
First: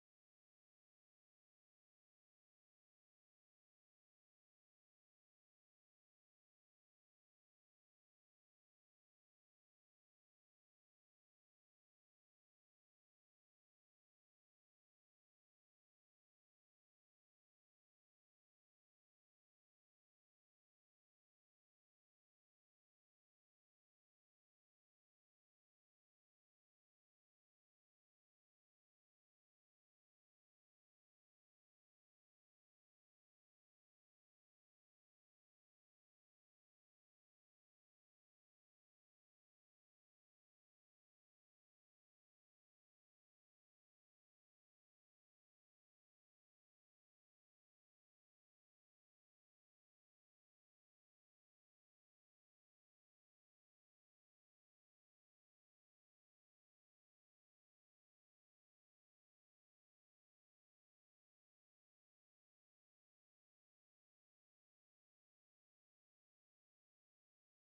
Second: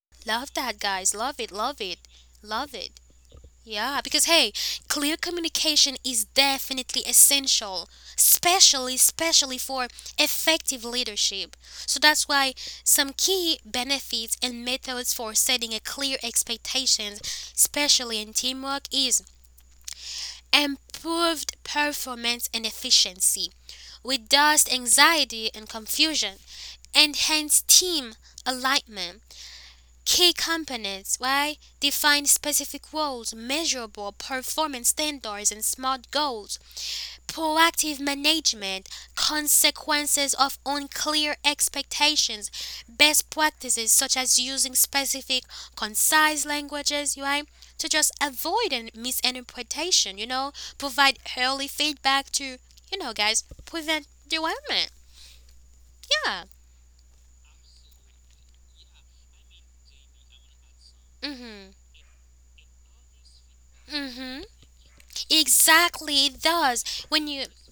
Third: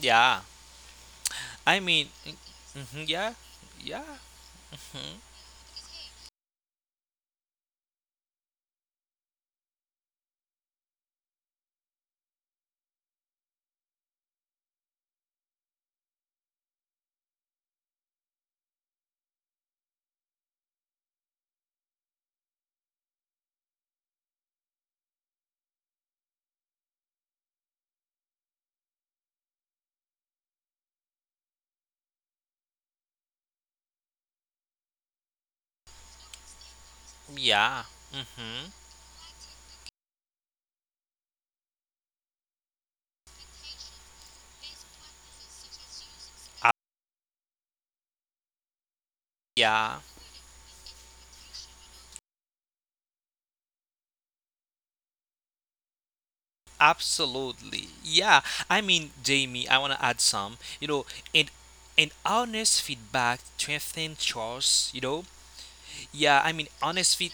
Speaker 2: yeah.
Speaker 1: Love that, guys. Love it.
Speaker 2: I
Speaker 1: Love it.
Speaker 2: mean,
Speaker 1: Love it.
Speaker 2: mhm, yeah.
Speaker 1: Yeah,
Speaker 2: Yeah.
Speaker 1: because hey, clear
Speaker 2: Mhm,
Speaker 1: communication is definitely essential, especially especially for effective leadership. So that's why some key benefits and methods for setting a clear expectations, especially in teamwork, is improved performance and efficiency, reduced anxiety and confusion, enhanced team alignment. Key components, why? Define specific roles, measurable performance standards, and smart goals. Proactive
Speaker 2: yeah.
Speaker 1: management,
Speaker 2: hmm
Speaker 1: consequences of unclear expectations, best practices such as using specific, concise languages, right? To just avoid an misinterpretation, you
Speaker 2: yeah.
Speaker 1: know, provide early feedback to, you know, guys, prevent derailment. Yeah.
Speaker 2: Absolutely. Yeah. Jamie, I want to add some, you
Speaker 1: Mm
Speaker 2: know,
Speaker 1: hmm.
Speaker 2: and honest feedback
Speaker 1: Mm-hmm.
Speaker 2: strengthens trust, you know?
Speaker 1: Exactly.
Speaker 2: Yeah,
Speaker 1: Thus,
Speaker 2: I mean,
Speaker 1: when you...
Speaker 2: honest feed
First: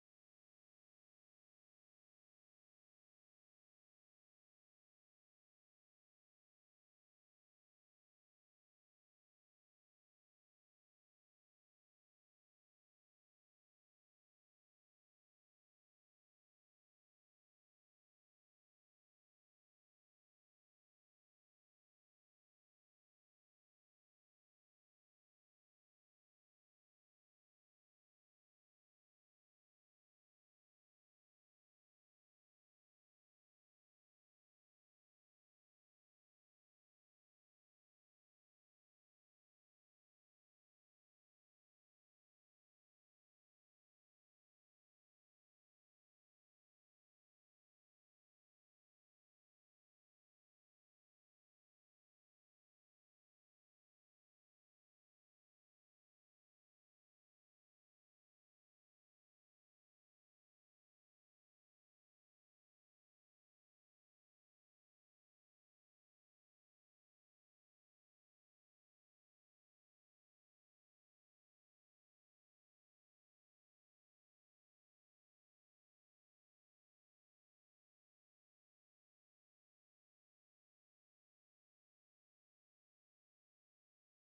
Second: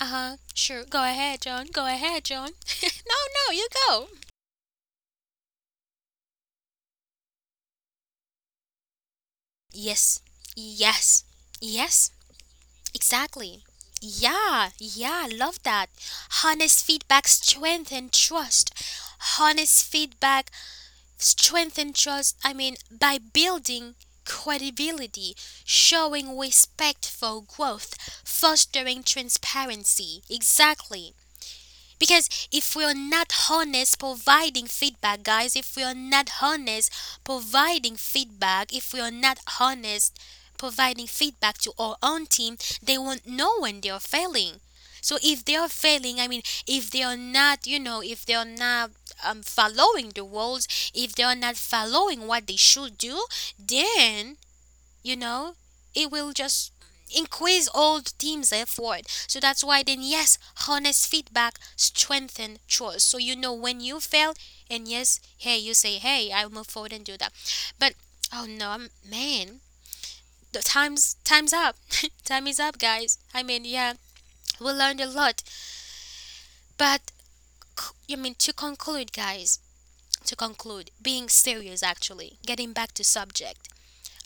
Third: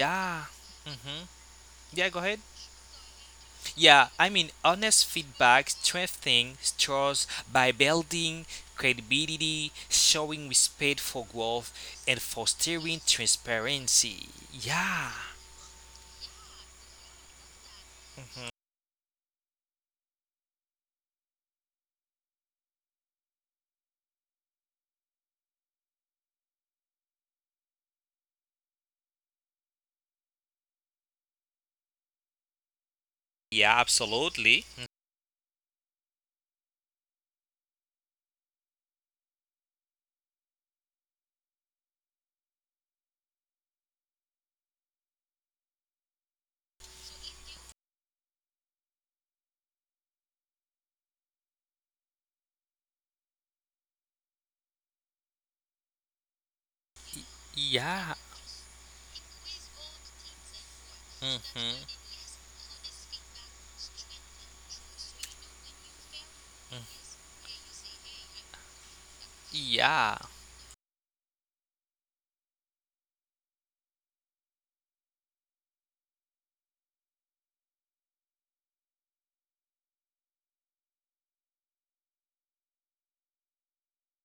Speaker 1: Uh huh. Sure. Go
Speaker 2: Mm-hmm.
Speaker 1: ahead, John. Go
Speaker 2: Yeah, go
Speaker 1: ahead,
Speaker 2: ahead.
Speaker 1: John. [LAUGHS] No, no, you go.
Speaker 2: Yeah, honest feedback strengthens trust by building credibility,
Speaker 1: Yes.
Speaker 2: showing respect
Speaker 1: Yes.
Speaker 2: for growth,
Speaker 1: Yes.
Speaker 2: and fostering
Speaker 1: Exactly.
Speaker 2: transparency.
Speaker 1: Yeah.
Speaker 2: Yeah.
Speaker 1: Yeah. Love that. Honest feedback strengthens trust. Honest feedback strengthens trust. I mean, by building credibility, showing respect for growth, fostering transparency. Exactly. Because if we're not
Speaker 2: Yeah,
Speaker 1: honest
Speaker 2: absolutely.
Speaker 1: providing feedback, guys, if we're not honest providing feedback, if we're not honest providing feedback to our own team, they won't know when they're failing. So if they are failing, I mean, if they are not, you know, if they are not, following the rules, if they are not following what they should do, then, you know, it will just increase all the
Speaker 2: Yeah.
Speaker 1: team's effort. So that's why then yes, honest feedback
Speaker 2: Mhm.
Speaker 1: strengthen trust. So you know when you fail, and yes, hey, you say, hey, I'll move
Speaker 2: Mm.
Speaker 1: forward and do that. But oh no, I'm, man,
Speaker 2: Yeah.
Speaker 1: the time's up. [LAUGHS] Time is up, guys. I mean, yeah, we learned a lot. But I mean, to conclude, guys, to conclude, being serious, actually getting back to subject,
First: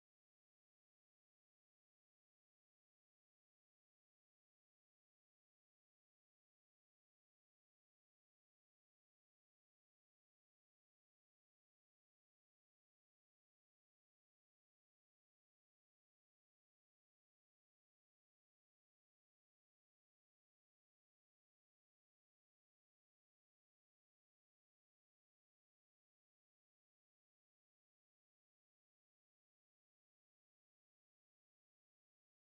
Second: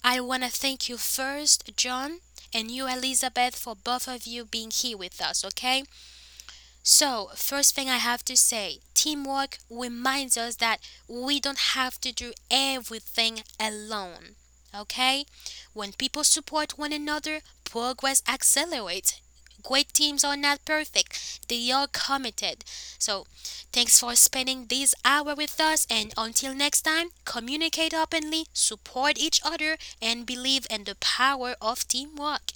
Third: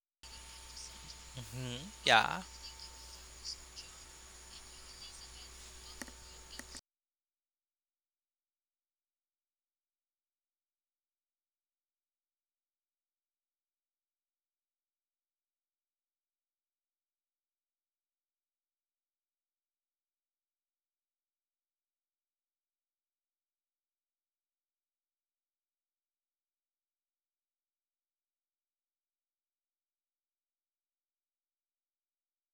Speaker 1: I want to thank you first,
Speaker 2: Mhm.
Speaker 1: John,
Speaker 2: Yeah.
Speaker 1: and you, Elizabeth, for both of you being here with us, okay? So, first thing I have to say, teamwork reminds us that we don't have to do everything alone. Okay? When people support one another, progress accelerates. Great teams are not perfect, they are committed. So, thanks for spending this hour with us, and until next time, communicate openly, support each other, and believe in the power of teamwork.